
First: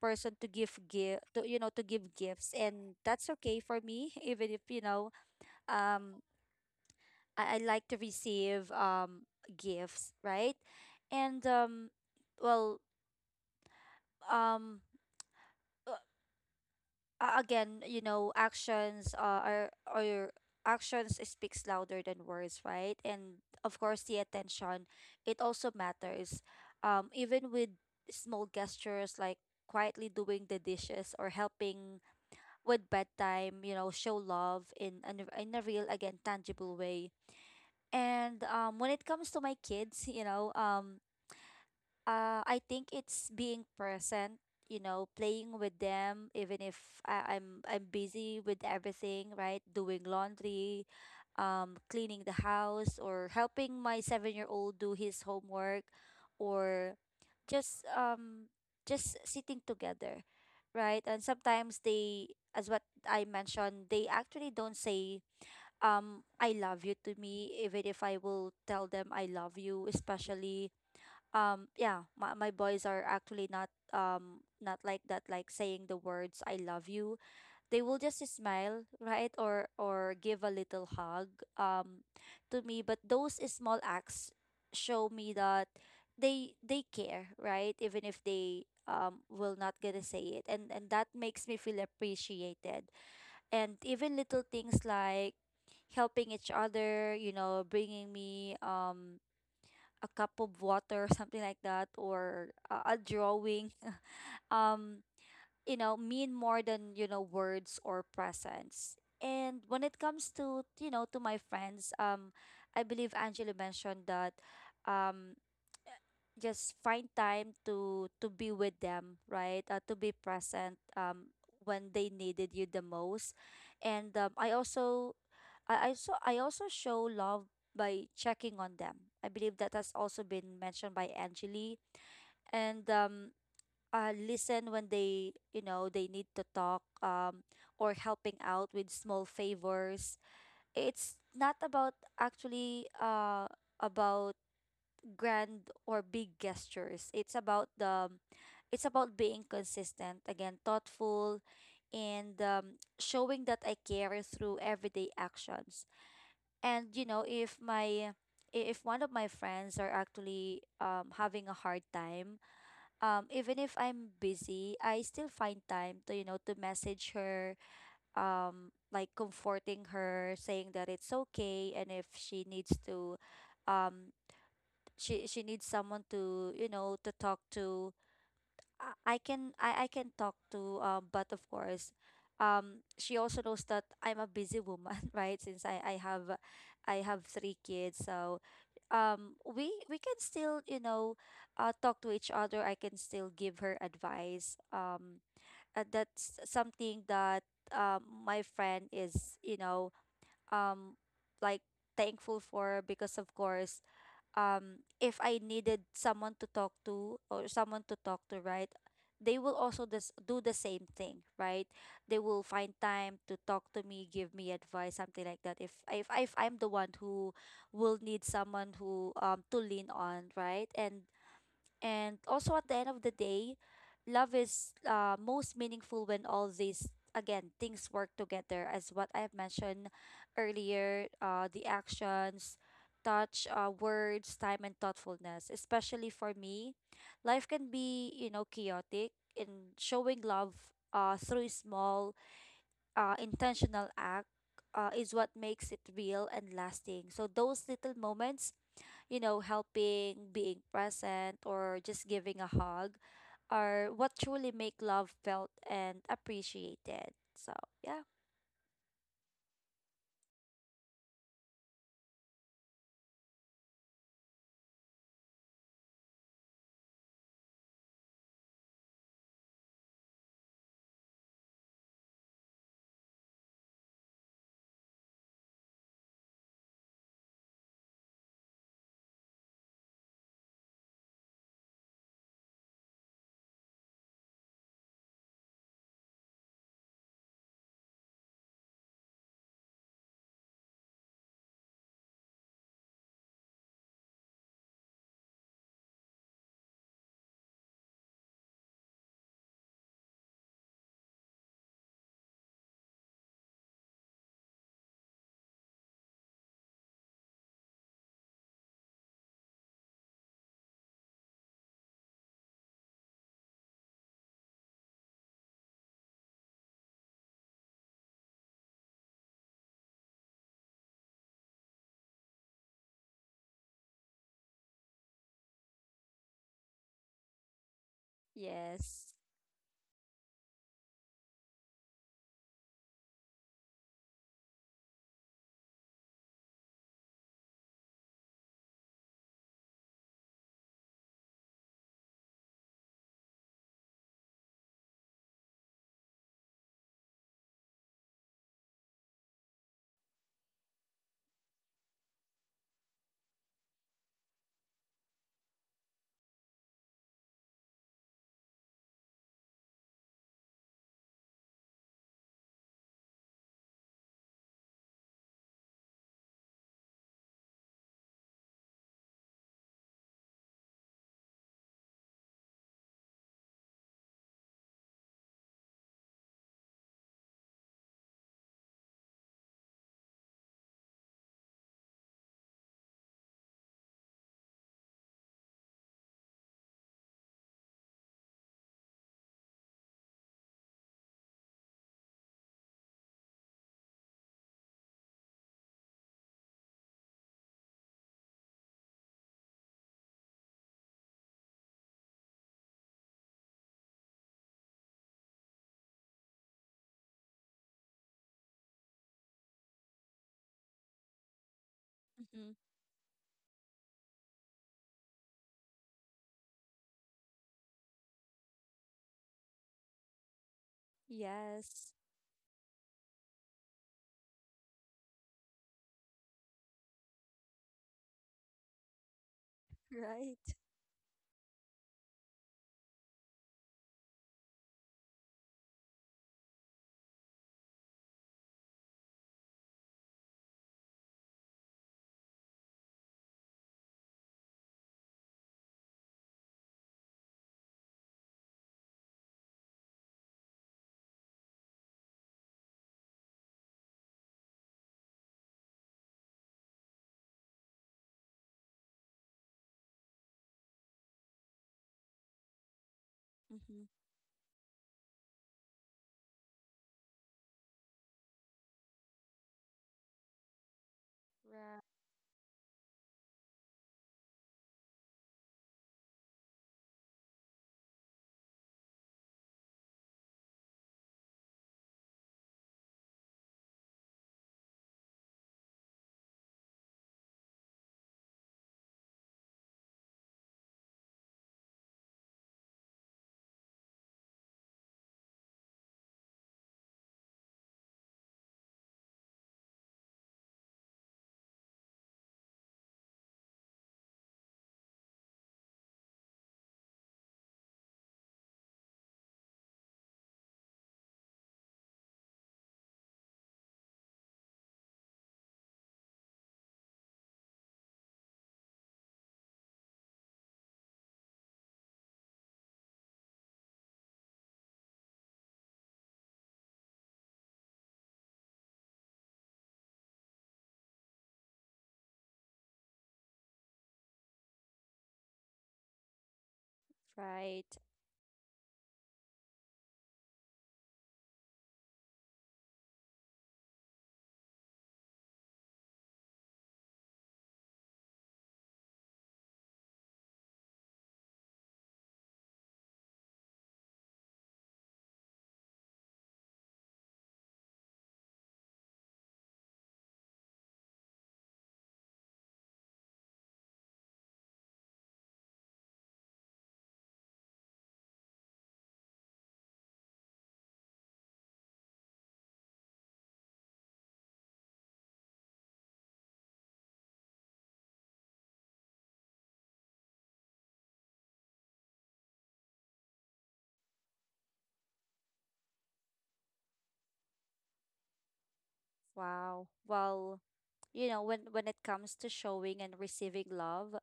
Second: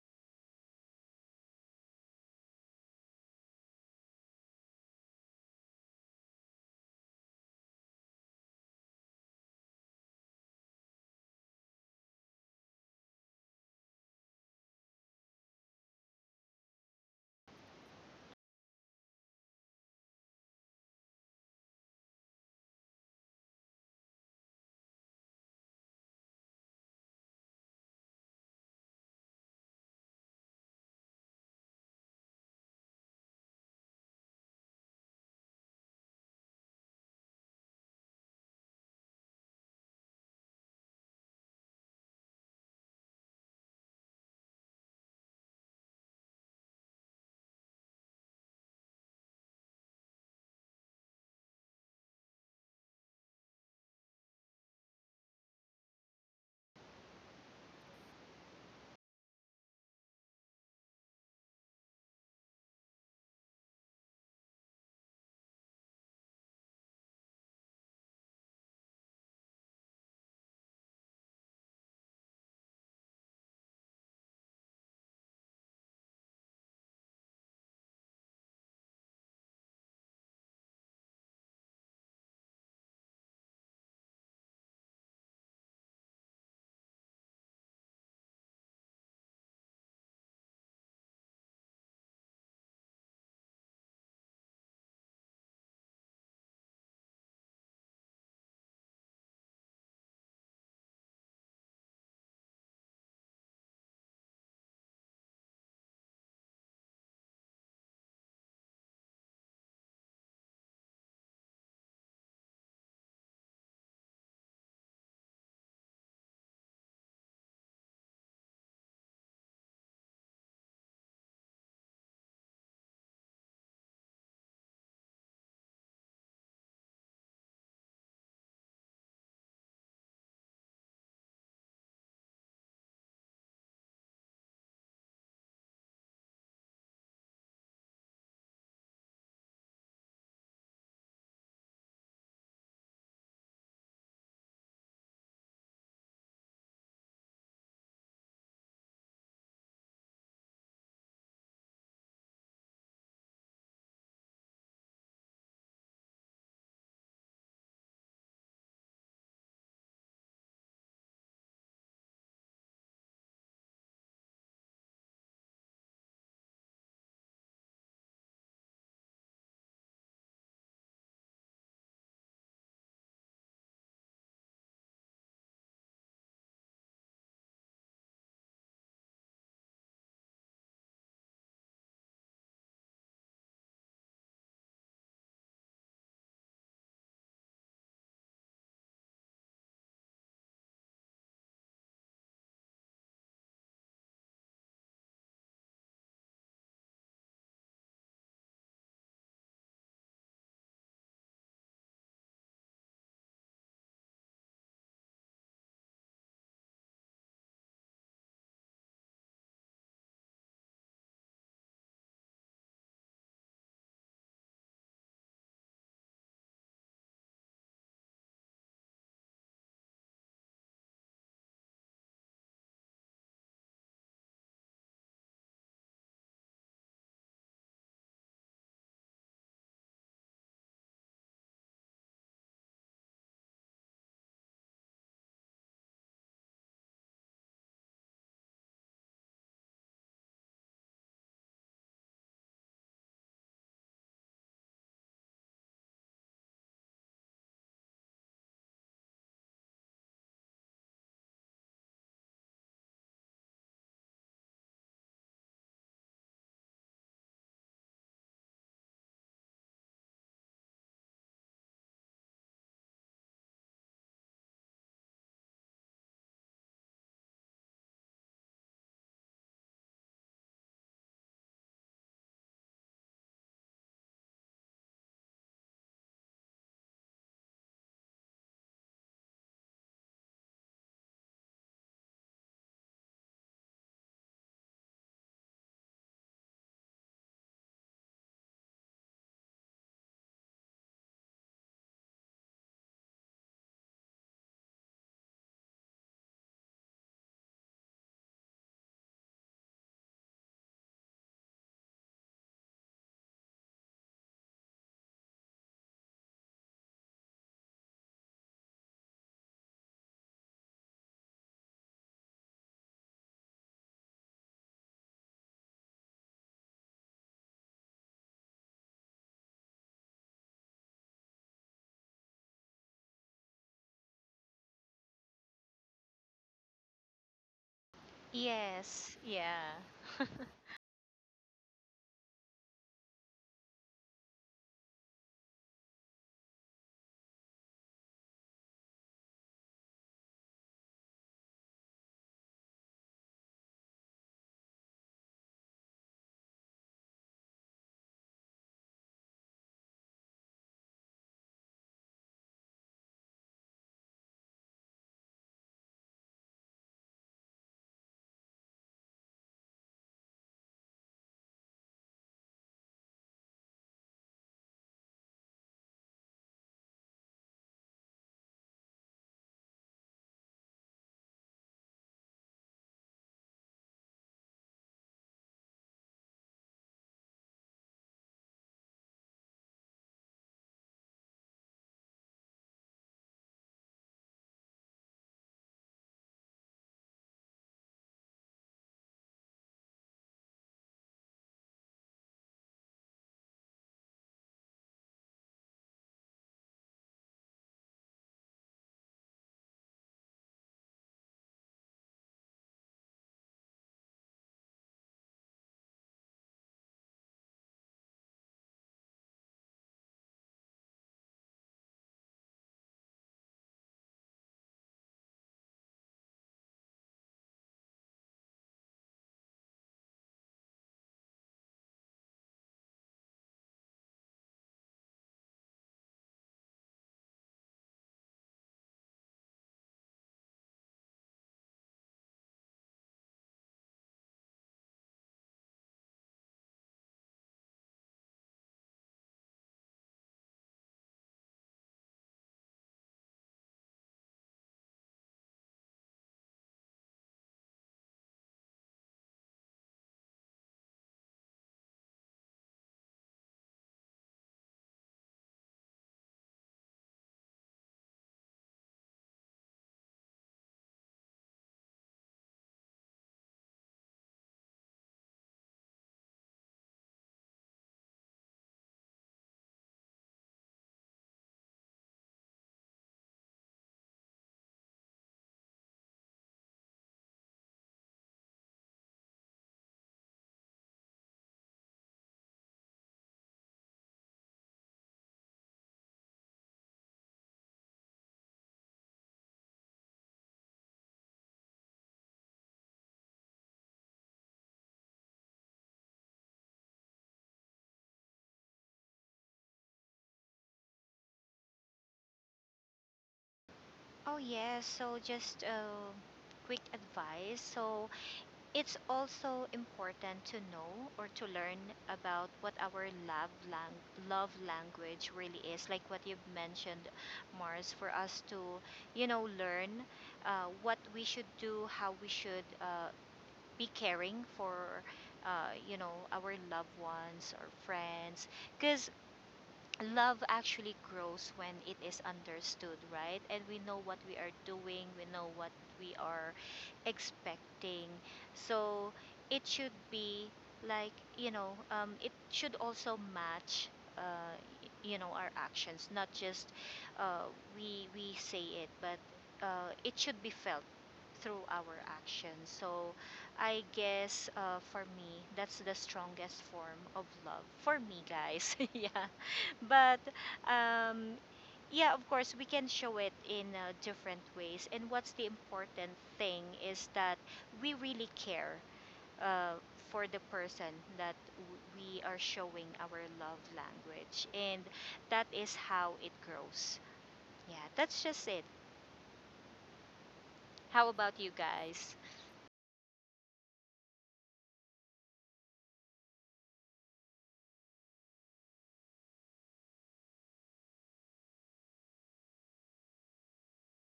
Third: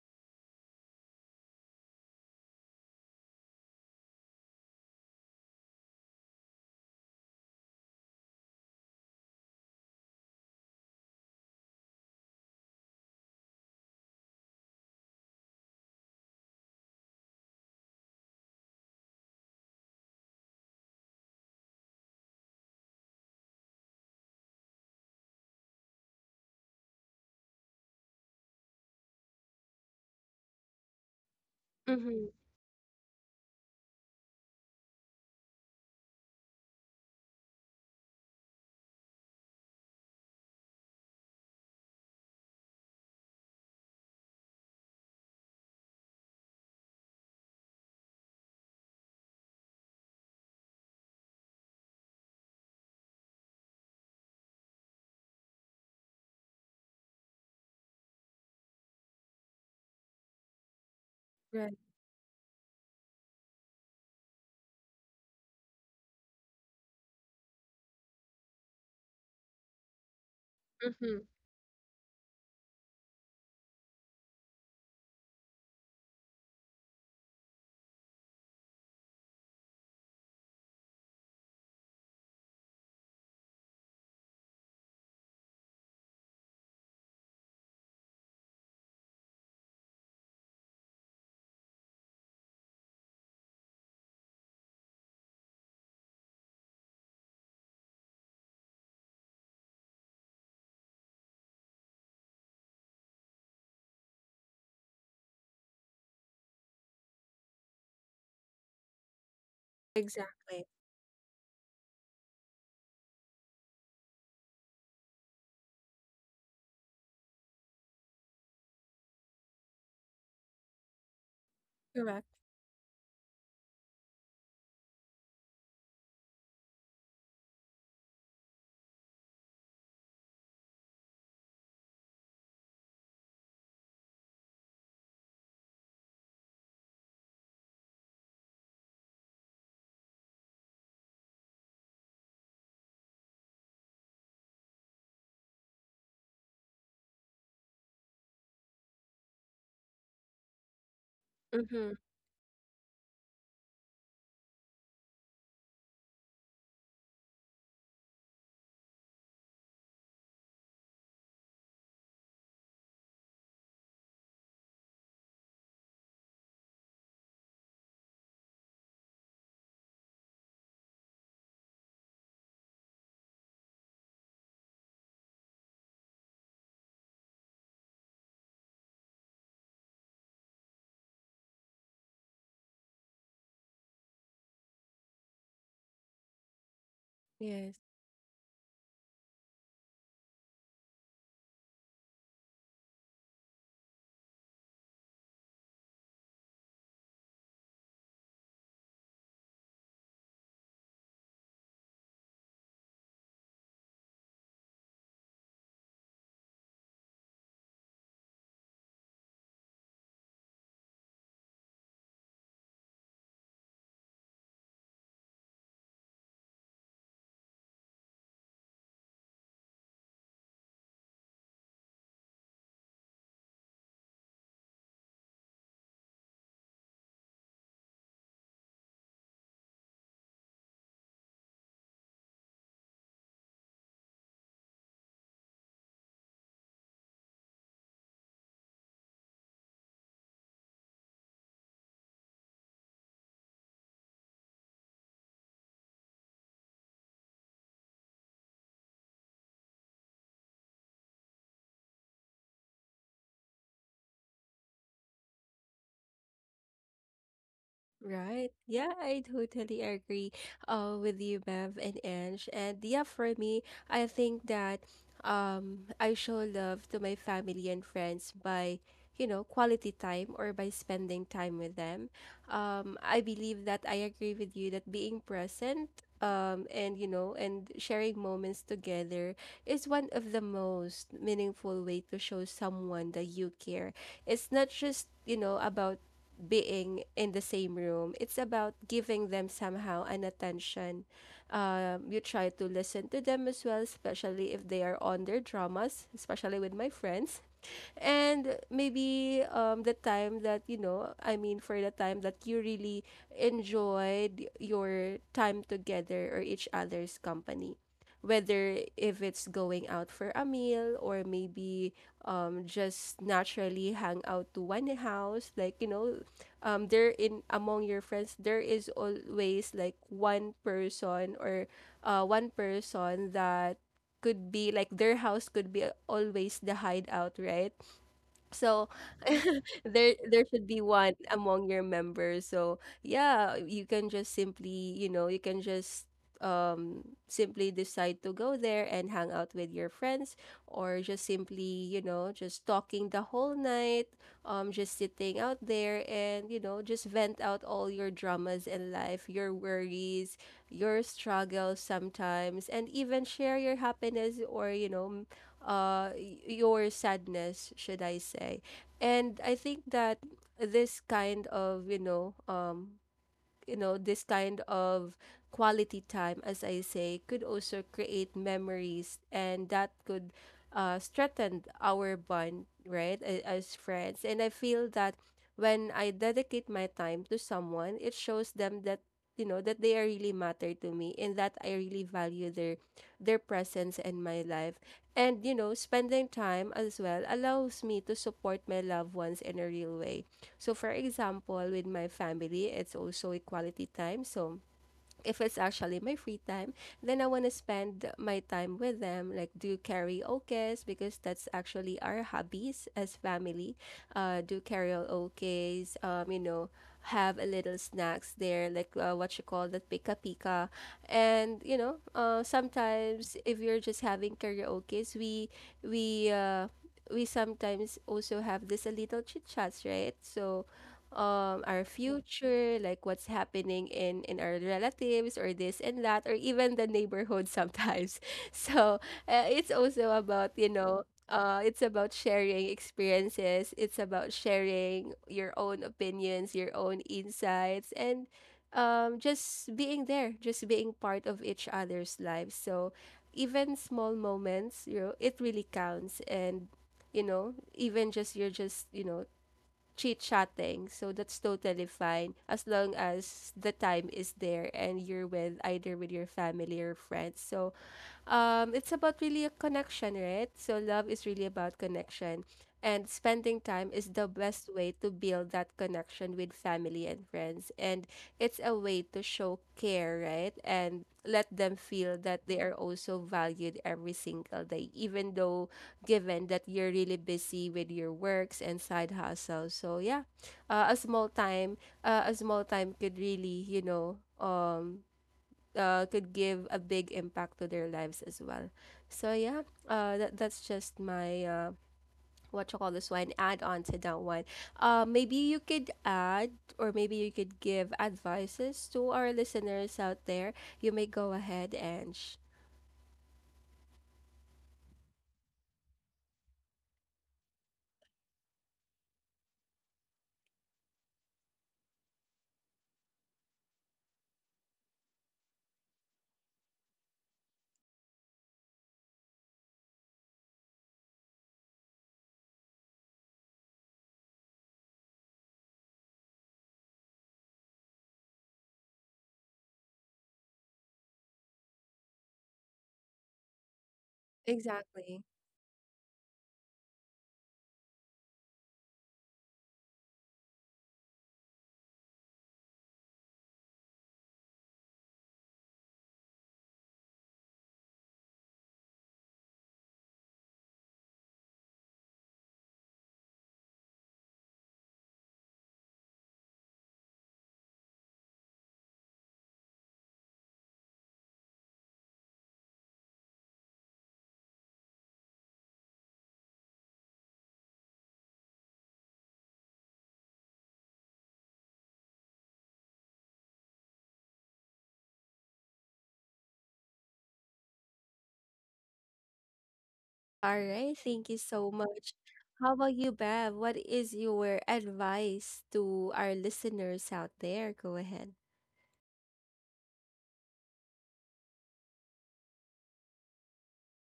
person to give gifts, and that's okay for me. Even if um I like to receive gifts, right? And well um again, you know, actions are, or your actions speaks louder than words, right? And of course, the attention, it also matters. Even with small gestures like quietly doing the dishes or helping
Mm-hmm.
with bedtime, you know, show love in a real, again, tangible way. And when it comes to my kids, you know, I think it's being present, you know, playing with them, even if I'm busy with everything, right? Doing laundry, cleaning the house, or helping my seven-year-old do his homework, or just um just sitting together, right? And
Right.
sometimes they, as what I mentioned, they actually don't say I love you to me, even if I will tell them I love you, especially
Mm-hmm.
yeah, my boys are actually not like that, like saying the words I love you. They will just smile, right, or give a little hug um to me. But those small acts show me that they care, right? Even if they will not gonna say it. And that makes me feel appreciated. And even little things like helping each other, you know, bringing me a cup of water, something like that, or a drawing, um, you know, mean more than, you know, words or presence. And when it comes to,
Exactly.
you know, to my friends, I believe Angela mentioned that um, just find time to be with them, right? To be present when they
Correct.
needed you the most. And I also I also show love by checking on them. I believe that has also been mentioned by Angeli. And listen when they, you know, they need to talk, or helping out with small favors. It's not about actually about grand or big gestures. It's about the it's about being consistent, again, thoughtful,
Mm-hmm.
and showing that I care through everyday actions. And you know, if if one of my friends are actually having a hard time, even if I'm busy, I still find time to, you know, to message her, like comforting her, saying that it's okay. And if she needs to, um she needs someone to, you know, to talk to, I can talk to. But of course, she also knows that I'm a busy woman. Right? Since I have three
Yes.
kids. So we can still, you know, talk to each other. I can still give her advice. That's something that my friend is, you know, um like thankful for. Because of course, if I needed someone to talk to, or someone to talk to, right? They will also this do the same thing, right? They will find time to talk to me, give me advice, something like that. If I'm the one who will need someone who to lean on, right? And also at the end of the day, love is most meaningful when all these, again, things work together, as what I've mentioned earlier, the actions, touch, words, time, and thoughtfulness. Especially for me, life can be, you know, chaotic. In showing love through small intentional act is what makes it real and lasting. So those little moments, you know, helping, being present, or just giving a hug, are what truly make love felt and appreciated. So, yeah.
Right. Yeah, I totally agree with you, Bev and Ange. And yeah, for me, I think that I show love to my family and friends by, quality time or by spending time with them. I believe that I agree with you that being present and, and sharing moments together is one of the most meaningful way to show someone that you care. It's not just, about being in the same room. It's about giving them somehow an attention. You try to listen to them as well, especially if they are on their dramas, especially with my friends and maybe the time that for the time that you really enjoyed your time together or each other's company, whether if it's going out for a meal or maybe just naturally hang out to one house, there in among your friends there is always like one person or one person that could be like their house could be always the hideout, right? So
Yes.
Yes. Yeah.
there there should be one among your members. So yeah, you can just simply, you can just simply decide to go there and hang out with your friends, or just simply, just talking the whole night, just sitting out there and, just vent out all your dramas in life, your worries, your struggles sometimes, and even share your happiness or, your sadness, should I say. And I think that this kind of, this kind of quality time, as I say, could also create memories and that could strengthen our bond, right, as friends. And I feel that when I dedicate my time to someone, it shows them that, you know, that they are really matter to me and that I really value their presence in my life. And you know, spending time as well allows me to support my loved ones in a real way. So, for example, with my family, it's also a quality time. So, if it's actually my free time, then I want to spend my time with them, like do karaoke, because that's actually our hobbies as family. Do karaoke, you know, have a little snacks there, like what you call that, pika pika, and you know,
Mm-hmm.
sometimes if you're just having karaoke, we we uh, we sometimes also have this a little chit chats, right? So our
Yes,
future, like what's happening in our relatives or this and that or even the neighborhood sometimes. So it's also about,
right.
you know, it's about sharing experiences. It's about sharing your own opinions, your own insights, and just being there, just being part of each other's lives. So even small moments, you know, it really counts. And you know, even just you're just chit chatting. So that's totally fine, as long as the time is there and you're with either with your family or friends. So it's about really a connection, right? So love is really about connection, and spending
Mm-hmm.
time is the best way to build that connection with family and friends, and it's a way to show care, right? And let them
Right.
feel that they are also valued every single day, even though given that you're really busy with your works and side hustles. So yeah, uh, a small time, a small time could really, you know, could give a big impact to their lives as well. So yeah, that that's just my what you call this one, add on to that one. Maybe you could add or maybe you could give advices to our listeners out there. You may go ahead and
Oh, yes. So, just a quick advice. So, it's also important to know or to learn about what our love language really is. Like what you've mentioned, Mars, for us to, you know, learn what we should do, how we should be caring for. You know, our loved ones or friends, because love actually grows when it is understood, right? And we know what we are doing,
exactly.
we know what we are
Right.
expecting. So it should be, like, you know, it should also match. Uh, you know, our actions, not just uh, we say it, but it should be felt through our actions. So I guess, for me, that's the strongest form of love for me, guys. Yeah, but um, yeah, of course, we can show it in different ways. And what's the important thing is that we really care uh, for the person that w- we are showing our love language, and that is how it grows. Yeah, that's just it.
All right,
How
thank you
about you
so much.
guys?
How about you, Bev? What is your advice to our listeners out there? Go ahead.
Wow. Well, you know, when it comes to showing and receiving love,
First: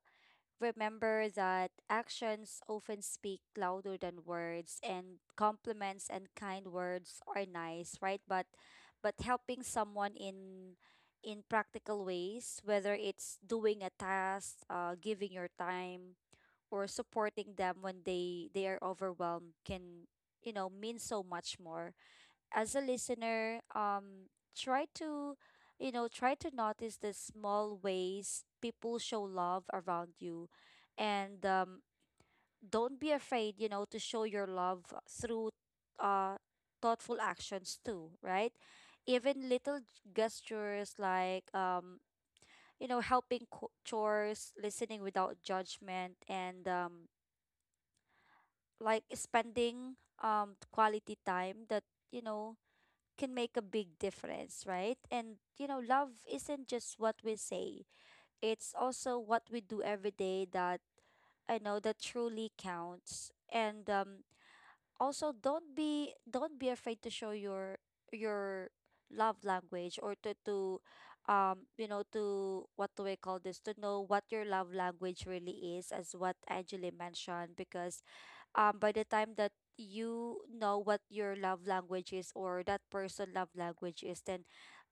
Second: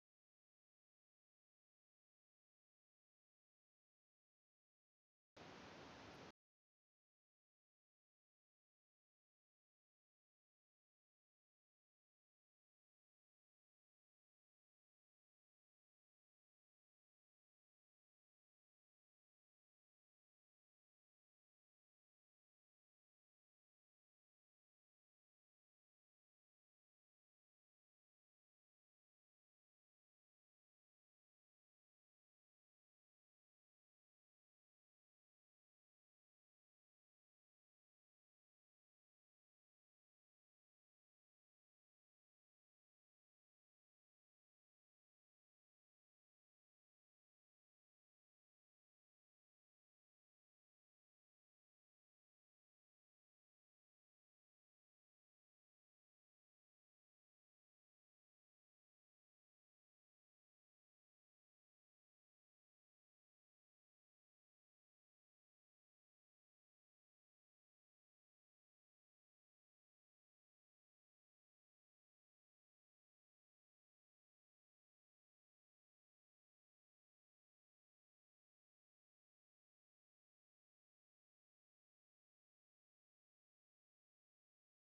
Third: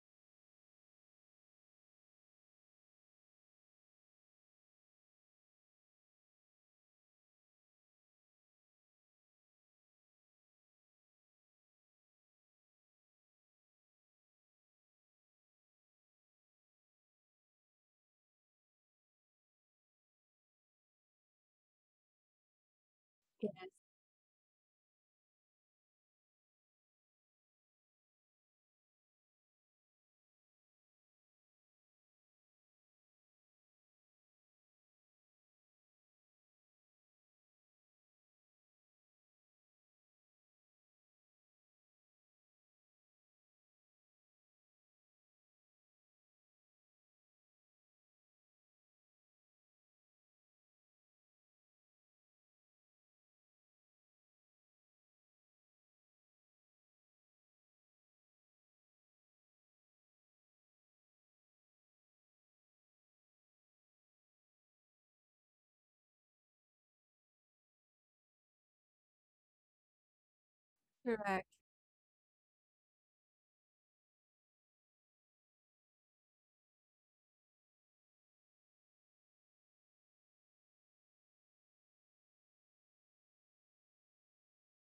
remember that actions often speak louder than words. And compliments and kind words are nice, right? But helping someone in practical ways, whether it's doing a task, giving your time, or supporting them when they are overwhelmed, can, you know, mean so much more. As a listener, try to, you know, try to notice the small ways people show love around you, and don't be afraid, you know, to show your love through, uh, thoughtful actions too, right? Even little gestures like, you know, helping chores, listening without judgment, and like spending quality time, that, you know, can make a big difference, right? And you know, love isn't just what we say. It's also what we do every day that I know that truly counts. And also, don't be afraid to show your love language, or to
Correct.
you know, to what do I call this, to know what your love language really is, as what Angela mentioned. Because by the time that you know what your love language is, or that person love language is, then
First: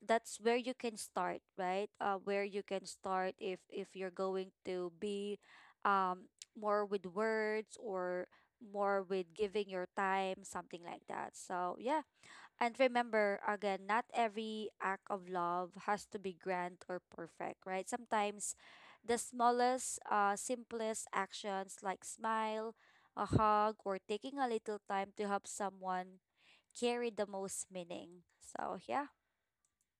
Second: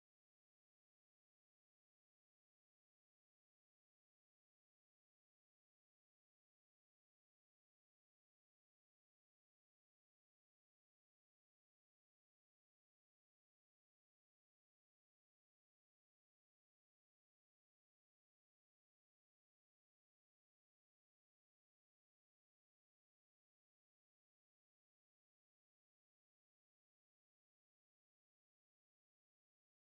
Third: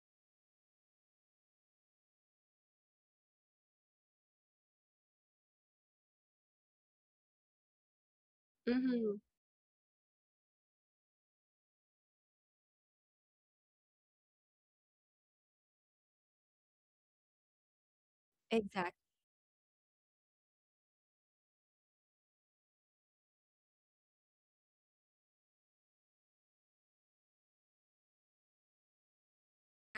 that's where you can start, right? Where you can start, if you're going to be um more with words, or more
Mm-hmm.
with giving your time, something like that. So yeah. And remember, again, not every act of love has to be grand or perfect, right? Sometimes
Exactly.
the smallest, simplest actions, like smile, a hug, or taking a little time to help someone, carry the most meaning. So, yeah.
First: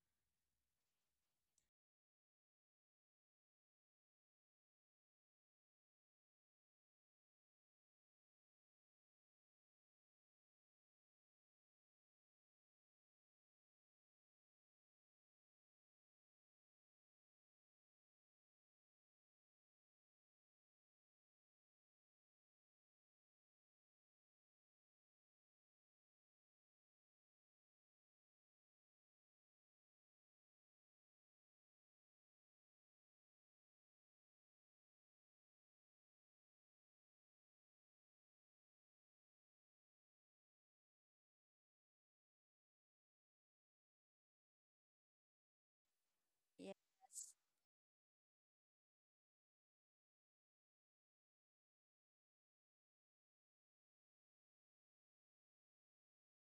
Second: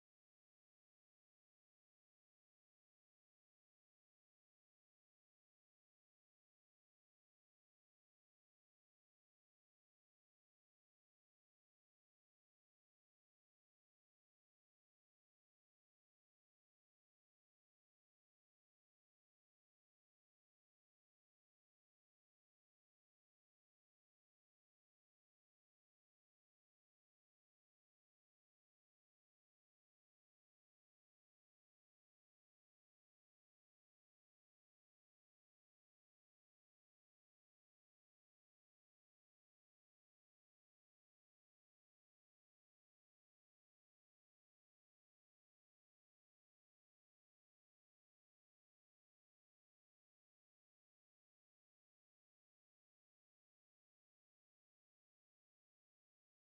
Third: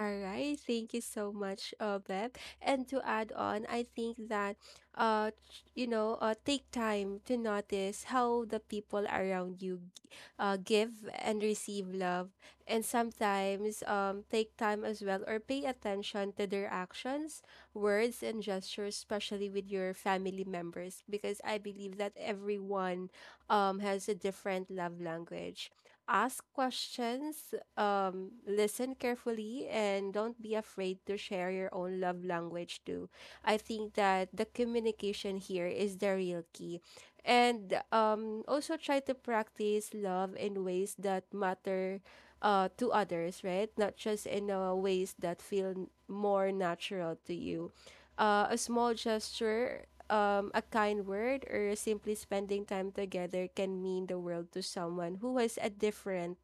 All right, thank you so much, Beb. And to add on, I think that, you know, take time to notice how the people around you, give and receive love, and sometimes, take time as well or pay attention to their actions, words, and gestures, especially with your family members, because I believe that everyone, has a different love language. Ask questions, listen carefully and don't be afraid to share your own love language too. I think that the communication here is the real key. And also try to practice love in ways that matter to others, right? Not just in ways that feel more natural
Yes.
to you. A small gesture, a kind word, or simply spending time together can mean the world to someone who has a different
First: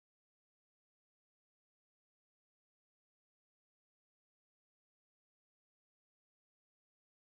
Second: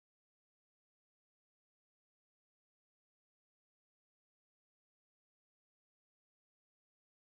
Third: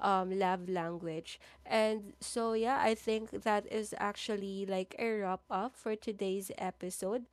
love language. And so, yeah, I think that is actually like a wrap up for today's episode.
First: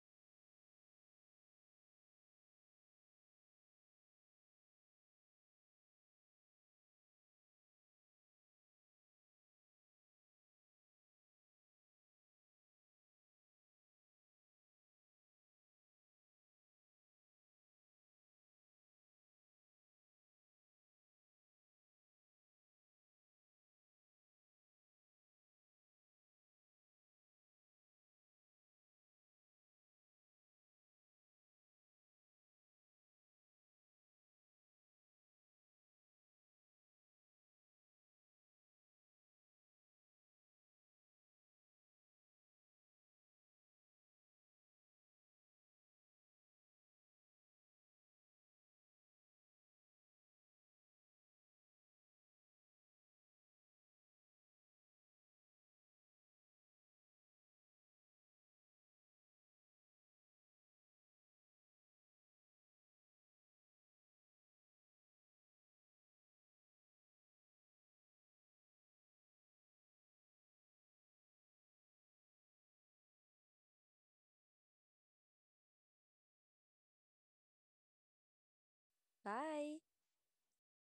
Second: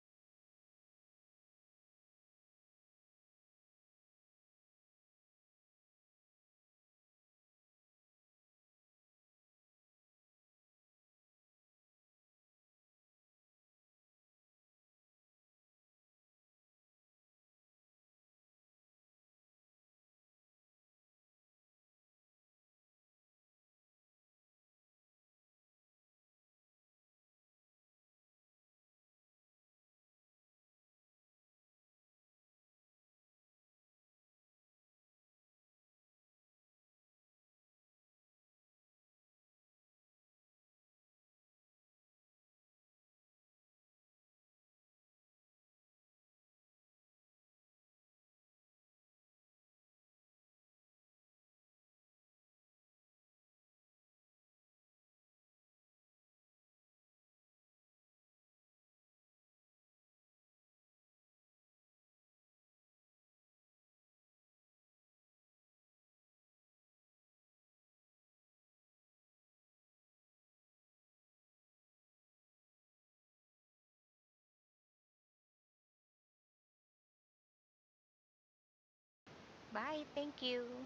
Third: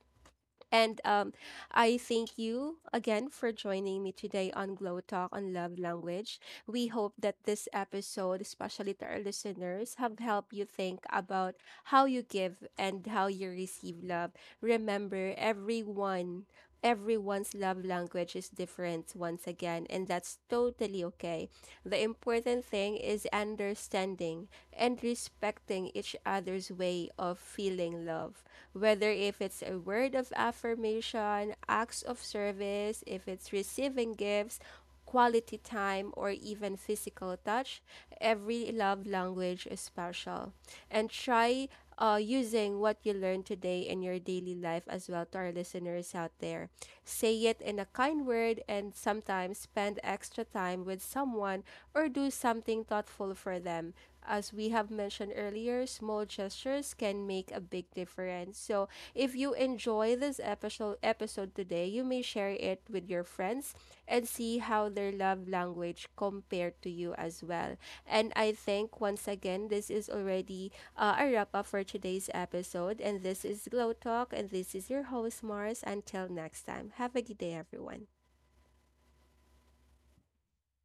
And I thank you again for joining me today on Glow Talk on Love Language. We hope that this episode, especially to our listeners, have helped you think about how you give and how you receive love. Remember, everyone, everyone's love language is different once again, and that's totally okay. The important thing is understanding and respecting each other's way of feeling love, whether if it's a word of affirmation, acts of service, if it's receiving gifts, quality time, or even physical touch, every love language is special. And try using what you learned today in your daily life as well to our listeners out there. Say it in a kind word and sometimes spend extra time with someone or do something thoughtful for them. As we have mentioned earlier, small gestures can make a big difference. So, if you enjoy this episode today, you may share it with your friends and see how their love language compared to you as well. And I think once again, this is already a wrap up for today's episode. And this is Glow Talk, and this is your host Mars. Until next time, have a good day, everyone.
Bye.
Bye. Thank you.